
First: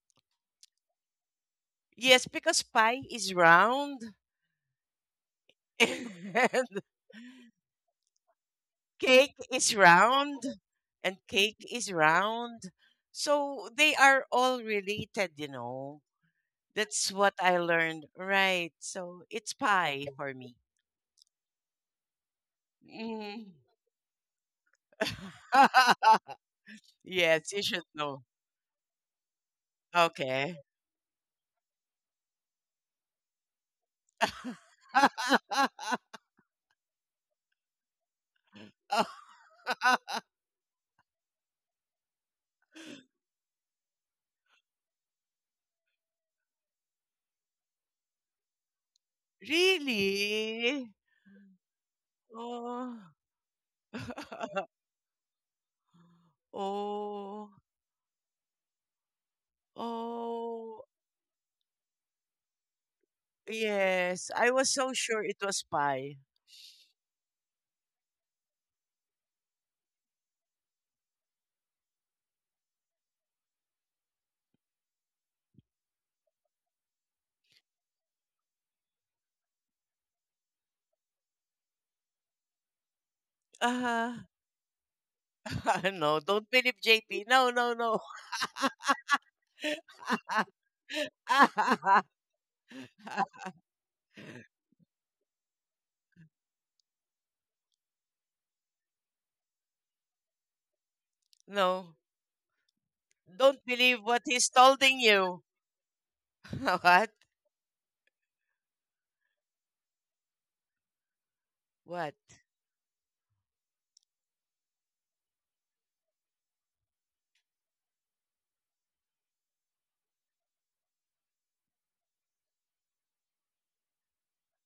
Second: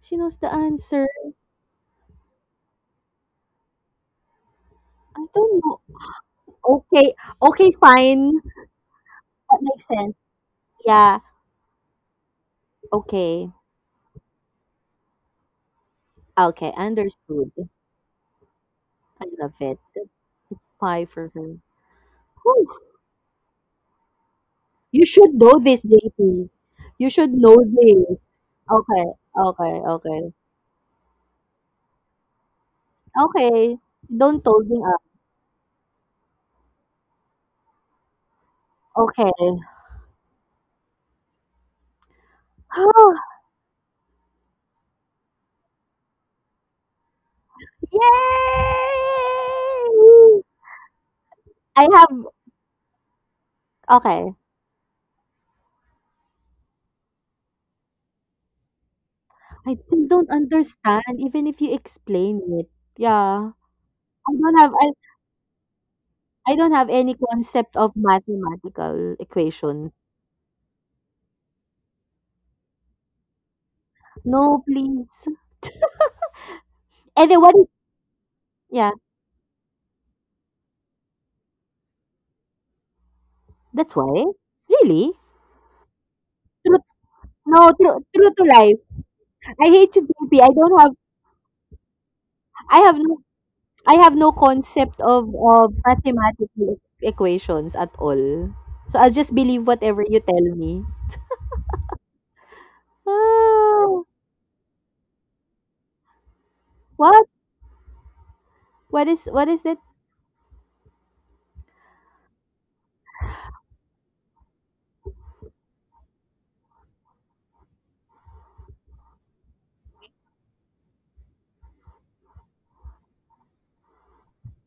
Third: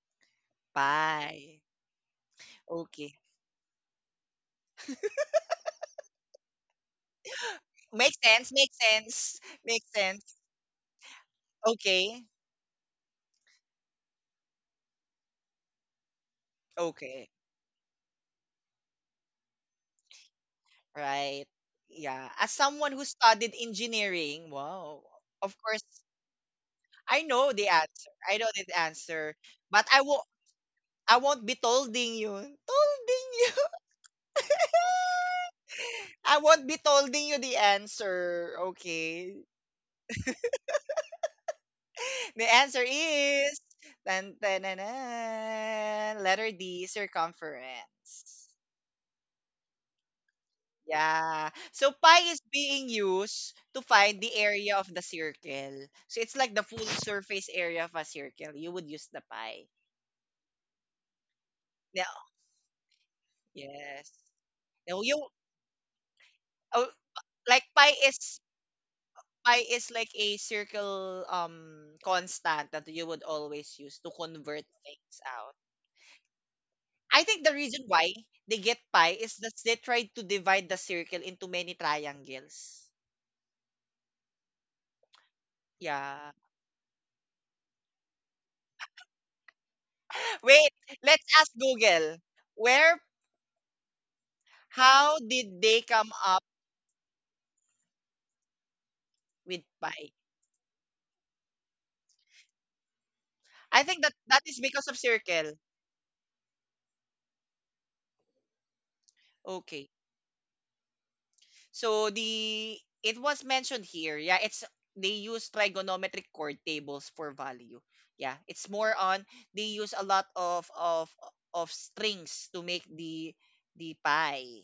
Speaker 3: she knows the answer.
Speaker 1: Pi.
Speaker 2: Yes, because pie
Speaker 1: Okay.
Speaker 2: is round
Speaker 3: I don't know.
Speaker 2: and
Speaker 3: Okay, okay,
Speaker 1: Makes
Speaker 3: fine.
Speaker 1: sense, makes
Speaker 2: cake
Speaker 1: sense,
Speaker 3: That
Speaker 2: is
Speaker 3: makes
Speaker 1: makes
Speaker 3: sense.
Speaker 1: sense.
Speaker 2: round and
Speaker 3: Yeah.
Speaker 2: cake is
Speaker 1: Okay.
Speaker 2: round.
Speaker 3: Okay.
Speaker 2: So they are all related.
Speaker 3: Okay.
Speaker 2: That's
Speaker 1: Okay.
Speaker 2: what
Speaker 3: Understood.
Speaker 2: I learned. Right. So
Speaker 3: I
Speaker 2: it's
Speaker 3: love it.
Speaker 2: pie for me.
Speaker 3: It's pie for
Speaker 1: Right.
Speaker 3: her.
Speaker 1: Yeah. As
Speaker 3: Whew,
Speaker 1: someone who
Speaker 2: Mhm.
Speaker 1: studied engineering, wow.
Speaker 3: you should
Speaker 1: Of
Speaker 3: know this,
Speaker 1: course,
Speaker 3: JP. You
Speaker 1: I
Speaker 3: should
Speaker 2: Yes,
Speaker 1: know
Speaker 3: know
Speaker 2: you
Speaker 1: the
Speaker 2: should
Speaker 1: answer.
Speaker 2: know.
Speaker 1: I
Speaker 3: this.
Speaker 1: know the
Speaker 3: Okay.
Speaker 1: answer,
Speaker 3: Okay.
Speaker 1: but I won't.
Speaker 3: Okay.
Speaker 2: Okay.
Speaker 1: I won't be tolding you. Tolding you.
Speaker 3: Okay. Don't hold me up.
Speaker 1: I won't be tolding you the answer. Okay.
Speaker 3: Okay.
Speaker 2: Oh,
Speaker 1: The answer is tan, tan, nan, nan, letter D, circumference.
Speaker 3: Yay!
Speaker 2: Really?
Speaker 1: Yeah.
Speaker 3: I
Speaker 1: So
Speaker 3: have.
Speaker 1: pi is being
Speaker 2: Oh.
Speaker 1: used to find
Speaker 3: Okay.
Speaker 1: the area of the circle. So it's like the full
Speaker 2: Oh.
Speaker 1: surface area of a circle. You would use the pi.
Speaker 3: I still don't
Speaker 2: Oh.
Speaker 3: understand, even if you
Speaker 1: Yeah.
Speaker 3: explain it. Yeah.
Speaker 1: Yes.
Speaker 3: I
Speaker 2: Yes. I
Speaker 3: don't
Speaker 2: was
Speaker 3: have. I.
Speaker 2: so
Speaker 1: Now
Speaker 2: sure
Speaker 1: you
Speaker 2: it was pie.
Speaker 3: I don't have
Speaker 1: oh,
Speaker 3: any
Speaker 1: like
Speaker 3: concept of
Speaker 1: pi is
Speaker 3: mathematical
Speaker 1: pi
Speaker 3: equation.
Speaker 1: is like a circle constant that you would always use to
Speaker 3: No,
Speaker 1: convert things
Speaker 3: please.
Speaker 1: out. I
Speaker 3: And then
Speaker 1: think
Speaker 3: what
Speaker 1: the
Speaker 3: is,
Speaker 1: reason why they get
Speaker 3: yeah,
Speaker 1: pi is that they tried to divide the circle into many triangles.
Speaker 3: that's
Speaker 2: uh
Speaker 3: why. Really?
Speaker 2: No,
Speaker 1: Yeah.
Speaker 2: don't
Speaker 3: True,
Speaker 2: believe JP. No,
Speaker 3: no,
Speaker 2: no, no.
Speaker 3: true, true to life. I hate you, JP. I
Speaker 1: Wait,
Speaker 3: don't have.
Speaker 1: let's ask Google.
Speaker 3: I have
Speaker 1: Where
Speaker 3: no, I have no concept
Speaker 1: How
Speaker 3: of,
Speaker 1: did
Speaker 3: of
Speaker 1: they come up
Speaker 3: mathematical equations at all. So I'll just
Speaker 1: with
Speaker 3: believe whatever
Speaker 1: pi?
Speaker 3: you tell me.
Speaker 2: No. Don't
Speaker 1: I
Speaker 2: believe
Speaker 1: think
Speaker 3: Oh,
Speaker 1: that
Speaker 2: what
Speaker 1: that
Speaker 2: he's
Speaker 1: is because
Speaker 2: telling
Speaker 1: of
Speaker 2: you.
Speaker 1: circle.
Speaker 2: What?
Speaker 3: what? What is it?
Speaker 1: Okay. So
Speaker 2: What?
Speaker 1: the it was mentioned here. Yeah, it's they use trigonometric chord tables for value. Yeah, it's more on they use a lot of strings to make the pi.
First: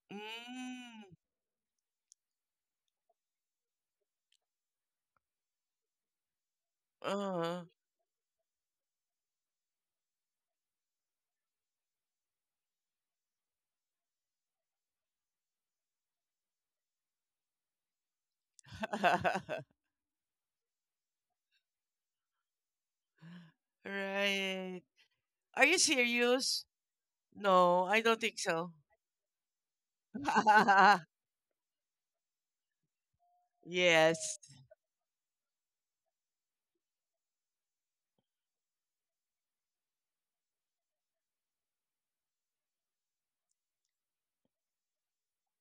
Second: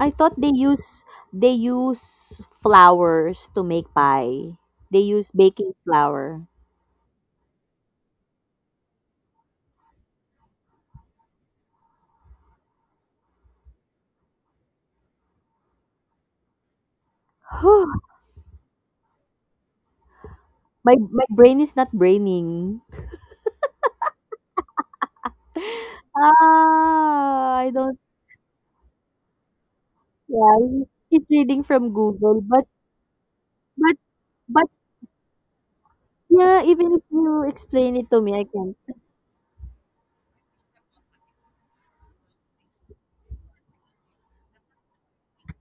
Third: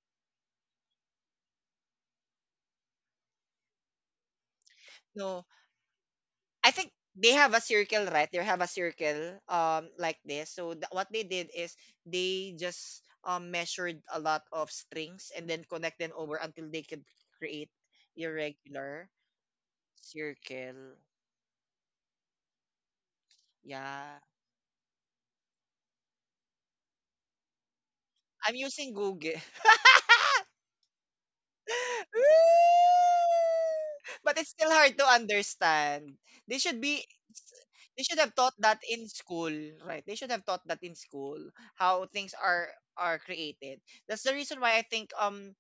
Speaker 3: I thought they use,
Speaker 2: Mm.
Speaker 3: they use flowers to make pie. They use
Speaker 1: No,
Speaker 3: baking flour.
Speaker 1: I think they have a
Speaker 2: Uh-huh.
Speaker 1: circle, right? They have a circle like this. So what they did is they just measured a lot of strings and then connect them over until they could create irregular circle.
Speaker 3: My brain is not braining.
Speaker 1: Yeah.
Speaker 2: Right. Are you serious?
Speaker 3: Ah, I
Speaker 2: No,
Speaker 3: don't.
Speaker 2: I don't think
Speaker 1: I'm
Speaker 2: so.
Speaker 1: using Google.
Speaker 3: Yeah, he- he's reading from Google, but but
Speaker 1: But
Speaker 2: Yes.
Speaker 1: it's
Speaker 3: but
Speaker 1: still hard to understand. They
Speaker 3: yeah,
Speaker 1: should
Speaker 3: even if
Speaker 1: be
Speaker 3: you explain
Speaker 1: they
Speaker 3: it
Speaker 1: should
Speaker 3: to me,
Speaker 1: have
Speaker 3: I
Speaker 1: taught
Speaker 3: can.
Speaker 1: that in school, right? They should have taught that in school how things are created. That's the reason why I think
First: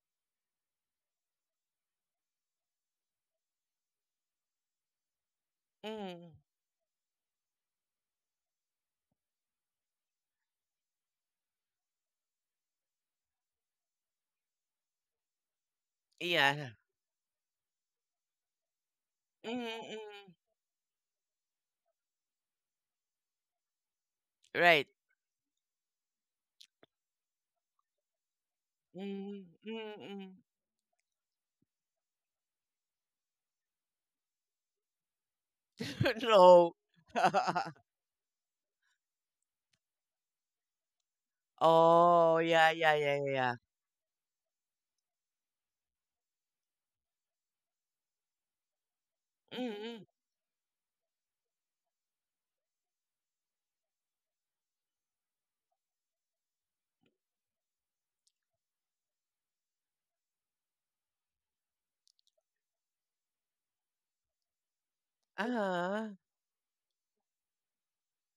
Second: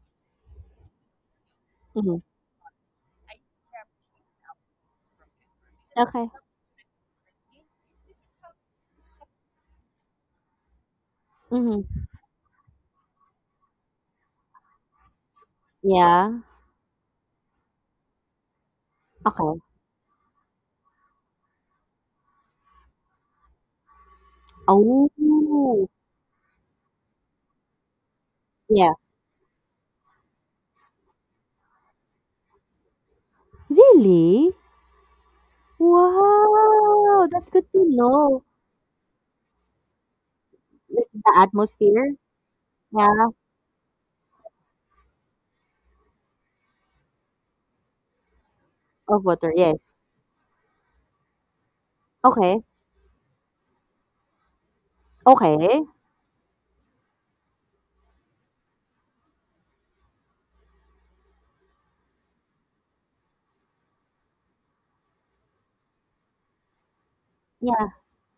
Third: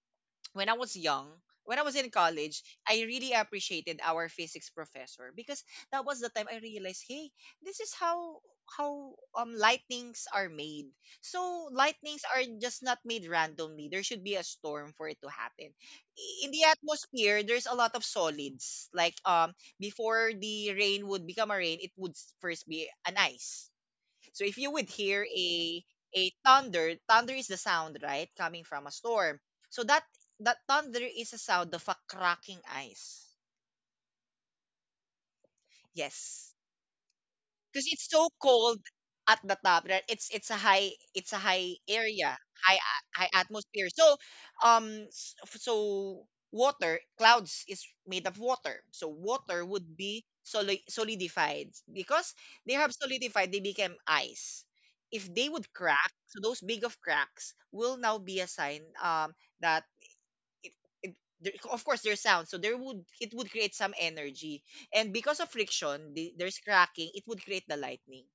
Speaker 1: when I was young, when I was in
Speaker 3: Hmm.
Speaker 1: college, I really appreciated our physics professor because that was the
Speaker 3: Okay.
Speaker 2: Mm,
Speaker 1: time I realized, hey, this is how lightnings are made. So
Speaker 3: Hmm.
Speaker 1: lightnings are just not made randomly. There should be a storm for it to happen.
Speaker 3: Yeah.
Speaker 1: In the
Speaker 2: yeah.
Speaker 1: atmosphere, there's a lot of solids. Like
Speaker 3: Okay.
Speaker 2: Mm-mm.
Speaker 1: before the rain would become a rain, it would first be an ice. So if you
Speaker 2: Right.
Speaker 1: would hear a
Speaker 3: Oh,
Speaker 1: a thunder. Thunder is the sound, right, coming from
Speaker 3: yeah.
Speaker 1: a storm. So that
Speaker 2: Mm-mm.
Speaker 1: that thunder is a sound of a cracking ice.
Speaker 3: Really?
Speaker 1: Yes.
Speaker 2: No.
Speaker 3: Wow, that's good to
Speaker 1: Because it's so
Speaker 3: know.
Speaker 1: cold at the top, that it's a high
Speaker 3: Like
Speaker 1: it's
Speaker 3: the
Speaker 1: a high
Speaker 3: atmosphere,
Speaker 2: Oh,
Speaker 1: area,
Speaker 2: yeah,
Speaker 1: high
Speaker 2: yeah, yeah, yeah.
Speaker 3: yeah,
Speaker 1: high
Speaker 2: Yeah.
Speaker 1: atmosphere. So um s- so water, clouds is made of water, so
Speaker 3: of water.
Speaker 1: water would
Speaker 3: Yes.
Speaker 2: Mm-mm.
Speaker 1: be solidified because
Speaker 3: Okay.
Speaker 1: they have solidified, they became ice. If they would
Speaker 3: Okay.
Speaker 1: crack, so those big of cracks will now be a sign that it, it there, of course there's sound, so there would it would create some energy. And because of
Speaker 2: uh
Speaker 1: friction, there's cracking, it would create the
Speaker 3: Yeah.
Speaker 1: lightning.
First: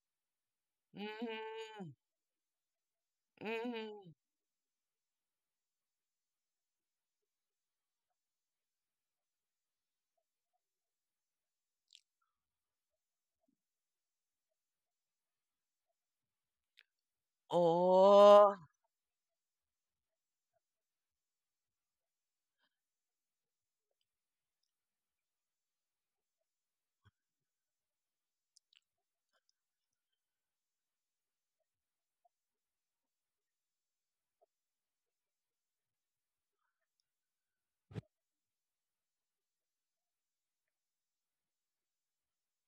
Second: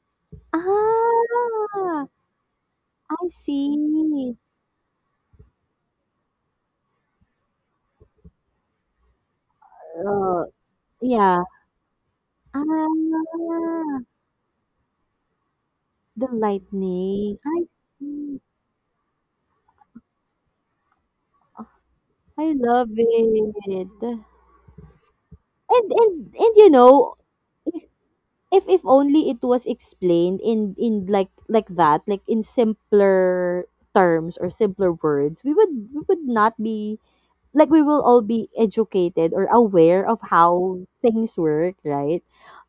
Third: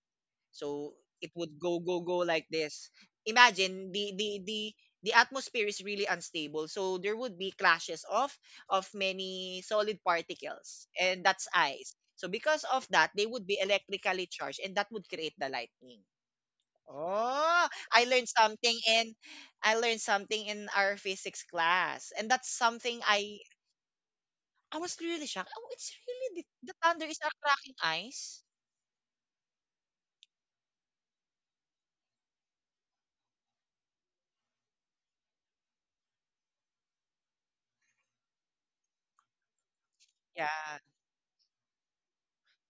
Speaker 1: So it would go
Speaker 2: Mm-mm.
Speaker 1: go
Speaker 3: Ah,
Speaker 1: go like this.
Speaker 3: I
Speaker 1: Imagine the
Speaker 3: see.
Speaker 1: the the the atmosphere is really unstable, so there would be clashes of many solid
Speaker 3: Uh.
Speaker 1: particles and
Speaker 3: Yeah.
Speaker 1: that's ice. So because of that, they would be
Speaker 3: Ah,
Speaker 1: electrically charged and that would create the lightning.
Speaker 3: the lightning. I
Speaker 1: Oh, I learned
Speaker 3: see.
Speaker 2: Oh,
Speaker 1: something in I learned something in our physics class. And that's
Speaker 3: I love
Speaker 1: something
Speaker 3: it.
Speaker 1: I was really shocked. Oh, it's
Speaker 3: And and
Speaker 1: really
Speaker 3: and
Speaker 1: the thunder is a cracking
Speaker 3: if
Speaker 1: ice.
Speaker 3: if only it was explained in like that, like in simpler terms or simpler words, we would not be, like, we will all be educated or aware of
Speaker 1: Yeah,
Speaker 3: how things work, right?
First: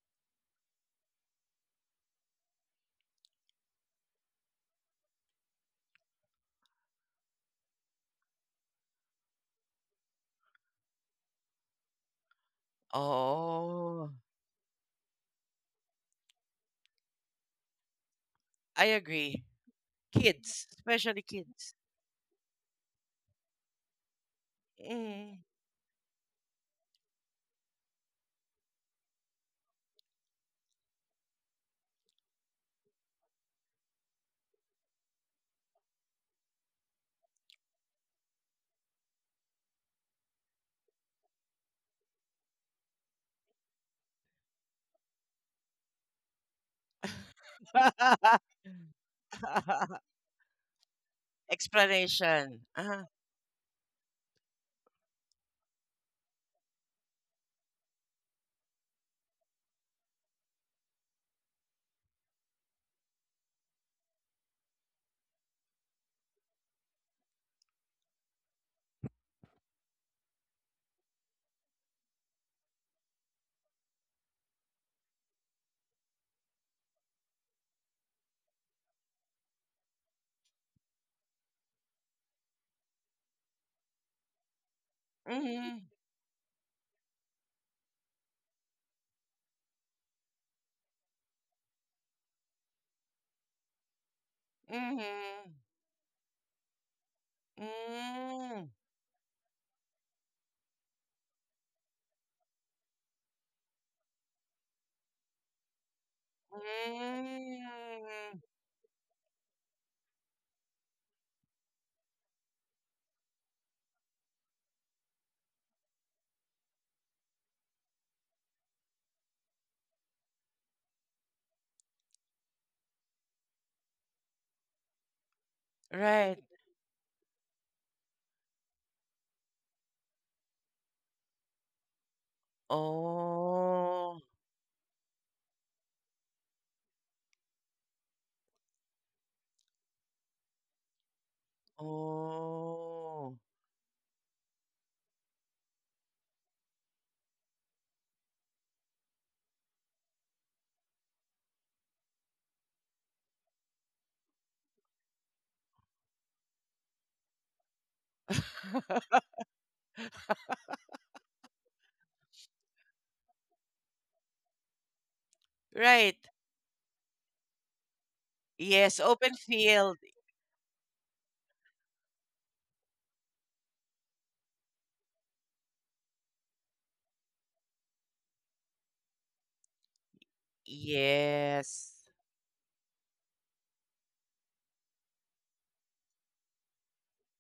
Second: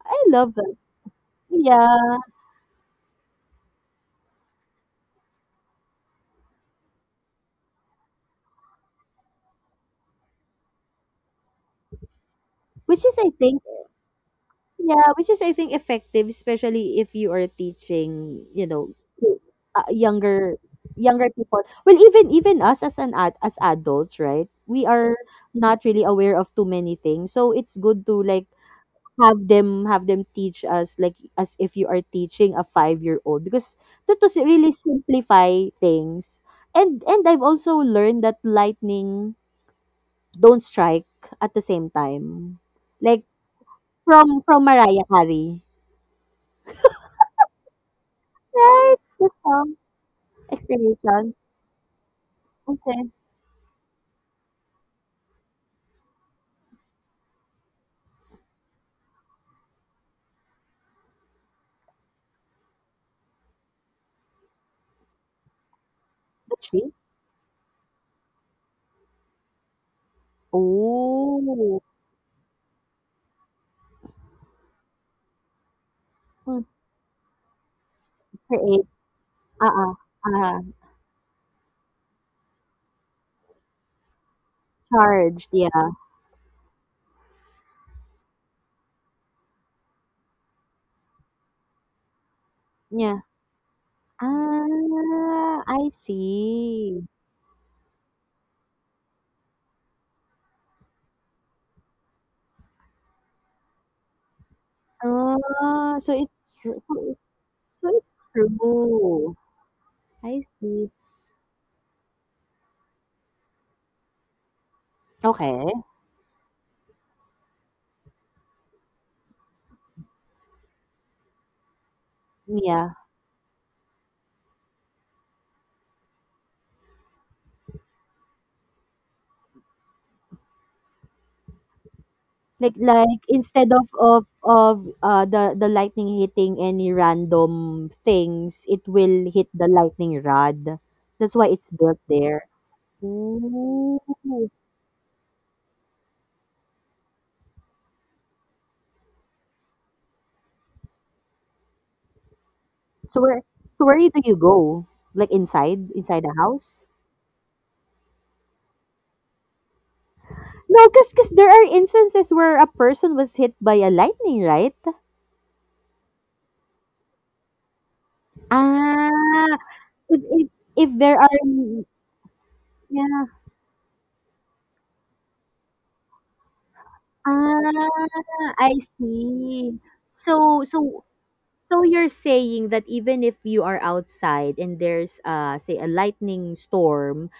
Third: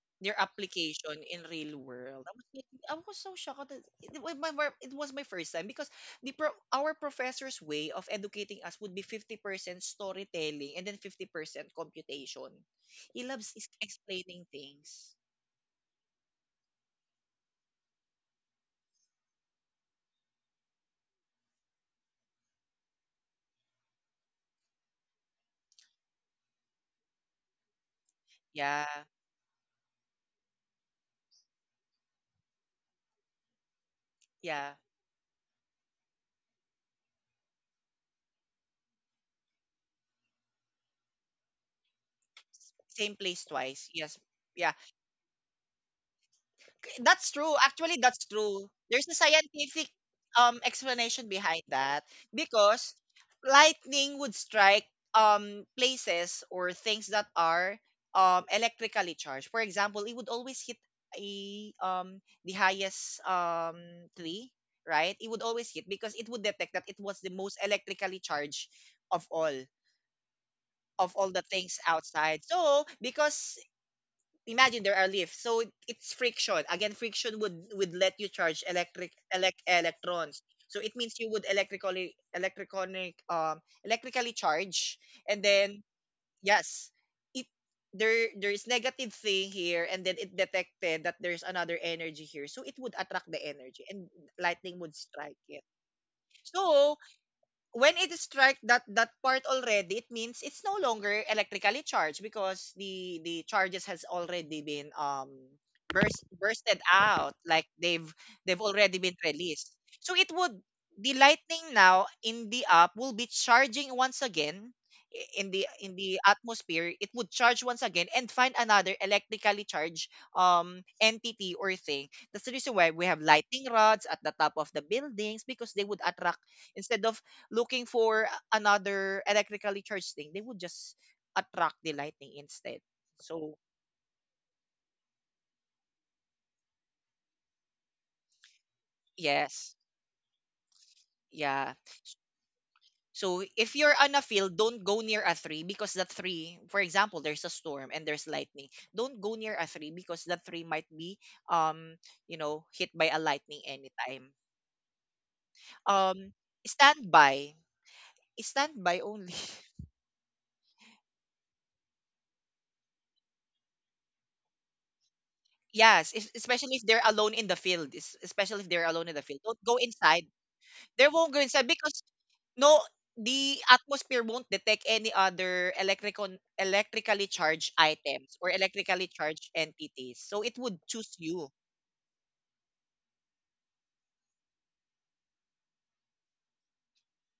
Speaker 3: I
Speaker 1: their
Speaker 3: love that.
Speaker 1: application in real
Speaker 3: Yeah.
Speaker 1: world. I was really- I was so shocked. That It was it was my first time because our professor's way of educating us would be 50% storytelling and then 50% computation.
Speaker 3: Which is,
Speaker 1: He
Speaker 3: I think.
Speaker 2: oh.
Speaker 1: explaining
Speaker 3: Yeah,
Speaker 1: things.
Speaker 3: which is, I think, effective, especially if you are teaching,
Speaker 2: I
Speaker 3: ki-
Speaker 2: agree.
Speaker 3: uh, younger
Speaker 2: Kids, especially
Speaker 3: younger people.
Speaker 2: kids.
Speaker 3: Well, even us as as adults, right? We are
Speaker 2: Mm.
Speaker 3: not really aware of too many things, so it's good to like
Speaker 1: Yeah.
Speaker 3: have them teach us like as if you are teaching a 5-year old, because that was really
Speaker 1: Yeah.
Speaker 3: simplify things. And I've also learned that lightning don't strike at the same time,
Speaker 1: Same
Speaker 3: like
Speaker 1: place twice. Yes.
Speaker 3: from
Speaker 1: Yeah.
Speaker 3: Mariah Carey.
Speaker 1: That's true. Actually, that's true.
Speaker 3: Right,
Speaker 1: There's a
Speaker 3: the song
Speaker 1: scientific explanation
Speaker 3: explanation.
Speaker 1: behind that
Speaker 2: Explanation.
Speaker 1: because
Speaker 2: Uh-huh.
Speaker 3: Instead,
Speaker 1: lightning would strike places or things that are electrically charged. For example, it would always hit a the highest tree, right? It would always hit because it would
Speaker 3: the
Speaker 1: detect that
Speaker 3: tree.
Speaker 1: it was the most electrically charged of all, of all the things
Speaker 3: Oh.
Speaker 1: outside. So, because imagine there are lifts, so it's
Speaker 3: Mm.
Speaker 1: friction, again friction would let you charge
Speaker 3: Create.
Speaker 1: electric
Speaker 3: Ah. Ah.
Speaker 1: electrons,
Speaker 3: Ah.
Speaker 1: so it means you would electrically electronic electrically charge. And
Speaker 3: Charged. Yeah,
Speaker 1: then
Speaker 2: Mm.
Speaker 1: yes, it there there is negative thing here and then it detected that there's another energy here, so it would
Speaker 3: yeah.
Speaker 1: attract the energy and lightning would strike
Speaker 2: Mhm.
Speaker 3: Ah,
Speaker 1: it.
Speaker 3: I
Speaker 1: So
Speaker 3: see.
Speaker 1: when it strike
Speaker 2: Mm.
Speaker 1: that that part already, it means it's no longer electrically charged because the charges has already been
Speaker 3: Ah, so it's
Speaker 1: bursted
Speaker 3: true. So it-
Speaker 1: out, like
Speaker 3: so it's
Speaker 2: Mm.
Speaker 1: they've already been
Speaker 3: true.
Speaker 1: released. So it
Speaker 3: I
Speaker 1: would,
Speaker 3: see.
Speaker 1: the lightning now in the app will be charging once again,
Speaker 3: Okay.
Speaker 1: in the atmosphere, it would charge once again and find another electrically charged entity or thing. That's the reason
Speaker 3: Yeah.
Speaker 1: why we have lightning rods at the top of the buildings because they would attract,
Speaker 2: Right.
Speaker 1: instead of looking for another electrically charged thing, they would just attract the lightning
Speaker 3: Like
Speaker 1: instead.
Speaker 3: like
Speaker 1: So,
Speaker 3: instead of
Speaker 2: Oh.
Speaker 3: of of the lightning hitting any random things, it will hit the
Speaker 1: yes.
Speaker 3: lightning rod. That's why it's
Speaker 1: Yeah.
Speaker 3: built there.
Speaker 2: Oh.
Speaker 1: So, if you're
Speaker 3: Oh.
Speaker 1: on a field, don't go near a tree because that tree, for example, there's a storm and there's lightning. Don't go near a tree because that tree might be, um, you know, hit by a
Speaker 3: So where
Speaker 1: lightning
Speaker 3: so where do
Speaker 1: anytime.
Speaker 3: you go? Like inside
Speaker 1: Um,
Speaker 3: the house?
Speaker 1: stand by. Stand by only.
Speaker 3: No, cause there are instances where a person was hit by a lightning, right?
Speaker 1: Yes,
Speaker 2: Right.
Speaker 1: especially if they're alone in the field. Especially if they're
Speaker 2: Yes,
Speaker 1: alone
Speaker 3: Ah,
Speaker 1: in the
Speaker 2: open
Speaker 1: field. Don't go
Speaker 2: field.
Speaker 3: if
Speaker 1: inside.
Speaker 3: if
Speaker 1: They
Speaker 3: there are,
Speaker 1: won't go inside because no,
Speaker 3: yeah.
Speaker 1: the atmosphere won't detect any other electrical, electrically charged items or
Speaker 3: Ah, I
Speaker 1: electrically charged
Speaker 3: see.
Speaker 1: entities. So it
Speaker 3: So
Speaker 1: would
Speaker 3: so
Speaker 1: choose you.
Speaker 3: so
Speaker 2: Yes.
Speaker 3: you're saying that, even if you are outside and there's say a lightning storm,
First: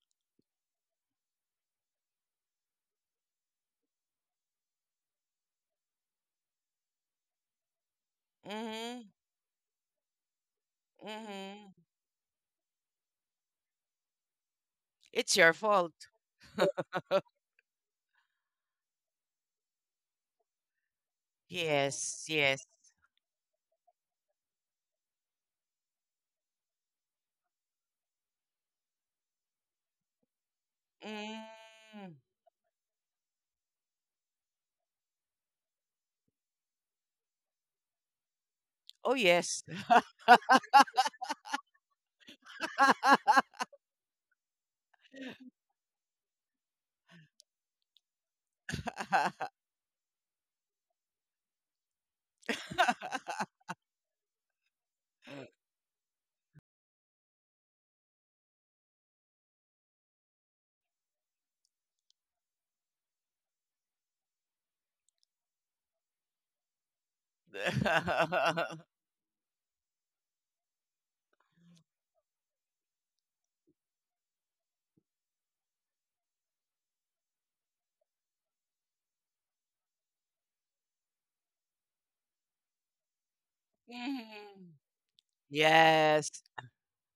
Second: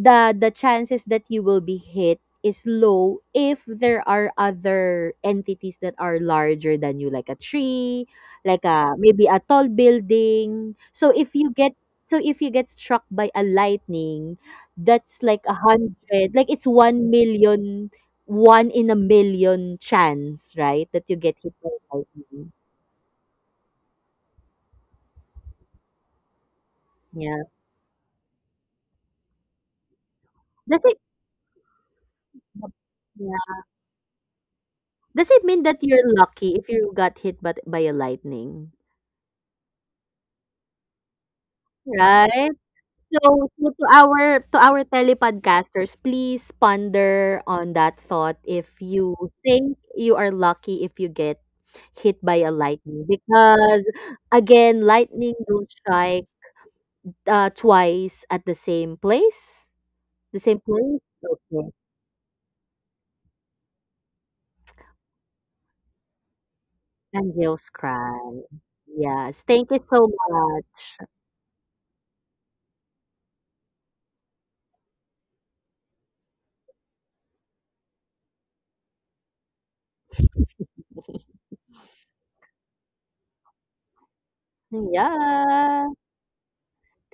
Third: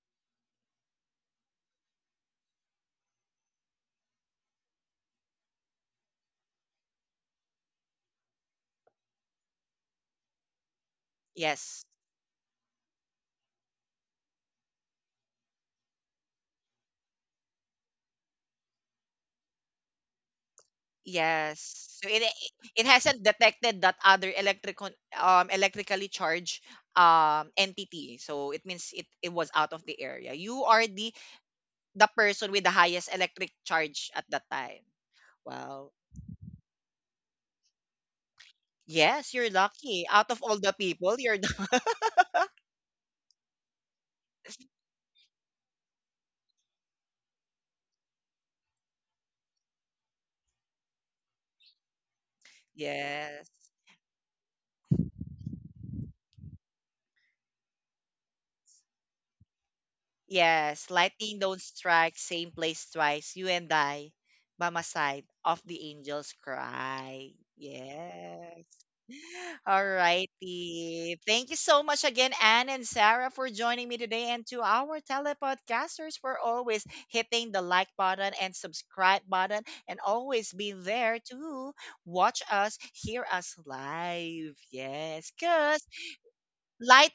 Speaker 3: the chances that you will be hit is low if there are other entities that are larger than you, like a tree, like a
Speaker 2: Mhm.
Speaker 3: maybe a tall building. So if you
Speaker 2: Mhm.
Speaker 3: get,
Speaker 1: Yes.
Speaker 3: struck by a lightning, that's
Speaker 2: It's
Speaker 3: like
Speaker 2: your
Speaker 3: a
Speaker 2: fault.
Speaker 3: hundred, like it's one million, one in a million chance, right, that you get hit by
Speaker 1: Yes. So
Speaker 2: Yes,
Speaker 3: lightning.
Speaker 2: yes.
Speaker 1: it hasn't detected that other electrical electrically charged
Speaker 3: Yeah,
Speaker 1: entity. So it means it was out of the area. You
Speaker 3: does
Speaker 1: are
Speaker 3: it
Speaker 1: the
Speaker 2: Mm.
Speaker 1: person with the highest electric
Speaker 3: yeah
Speaker 1: charge at that time.
Speaker 3: does it mean that
Speaker 1: Wow.
Speaker 3: you're lucky if you got hit but by a lightning,
Speaker 2: Oh,
Speaker 1: Yes, you're
Speaker 2: yes.
Speaker 1: lucky. Out of all the people, you're the
Speaker 3: right? So to our telepodcasters, please ponder on that thought. If you think you are lucky if you get hit by a lightning,
Speaker 1: yes.
Speaker 3: because, again, lightning don't strike, twice at the same place. The same
Speaker 1: Yes,
Speaker 3: place?
Speaker 1: lightning don't
Speaker 3: Okay.
Speaker 1: strike same place twice. You and I, Mama side of the angels
Speaker 3: And
Speaker 1: cry.
Speaker 3: Angels cry.
Speaker 1: Yes.
Speaker 3: Yes. Thank
Speaker 1: All
Speaker 3: you so much.
Speaker 1: righty. Thank you so much again, Anne and Sarah, for joining me today, and to our telepodcasters for always hitting the like button and subscribe button, and always be there to watch us, hear us live.
Speaker 2: Mhm.
Speaker 1: Yes, cause
Speaker 3: Yeah.
Speaker 2: Yes,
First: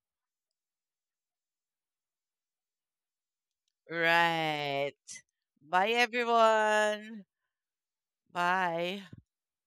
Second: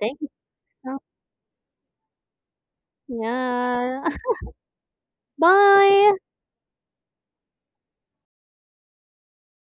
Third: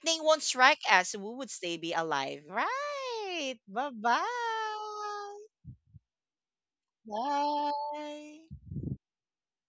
Speaker 3: Thank you.
Speaker 1: won't strike
Speaker 3: so-
Speaker 1: us, we would stay be alive. Right.
Speaker 3: Yeah.
Speaker 1: Bye-bye.
Speaker 2: right. Bye,
Speaker 3: Bye.
Speaker 2: everyone.
Speaker 1: Bye.
Speaker 2: Bye.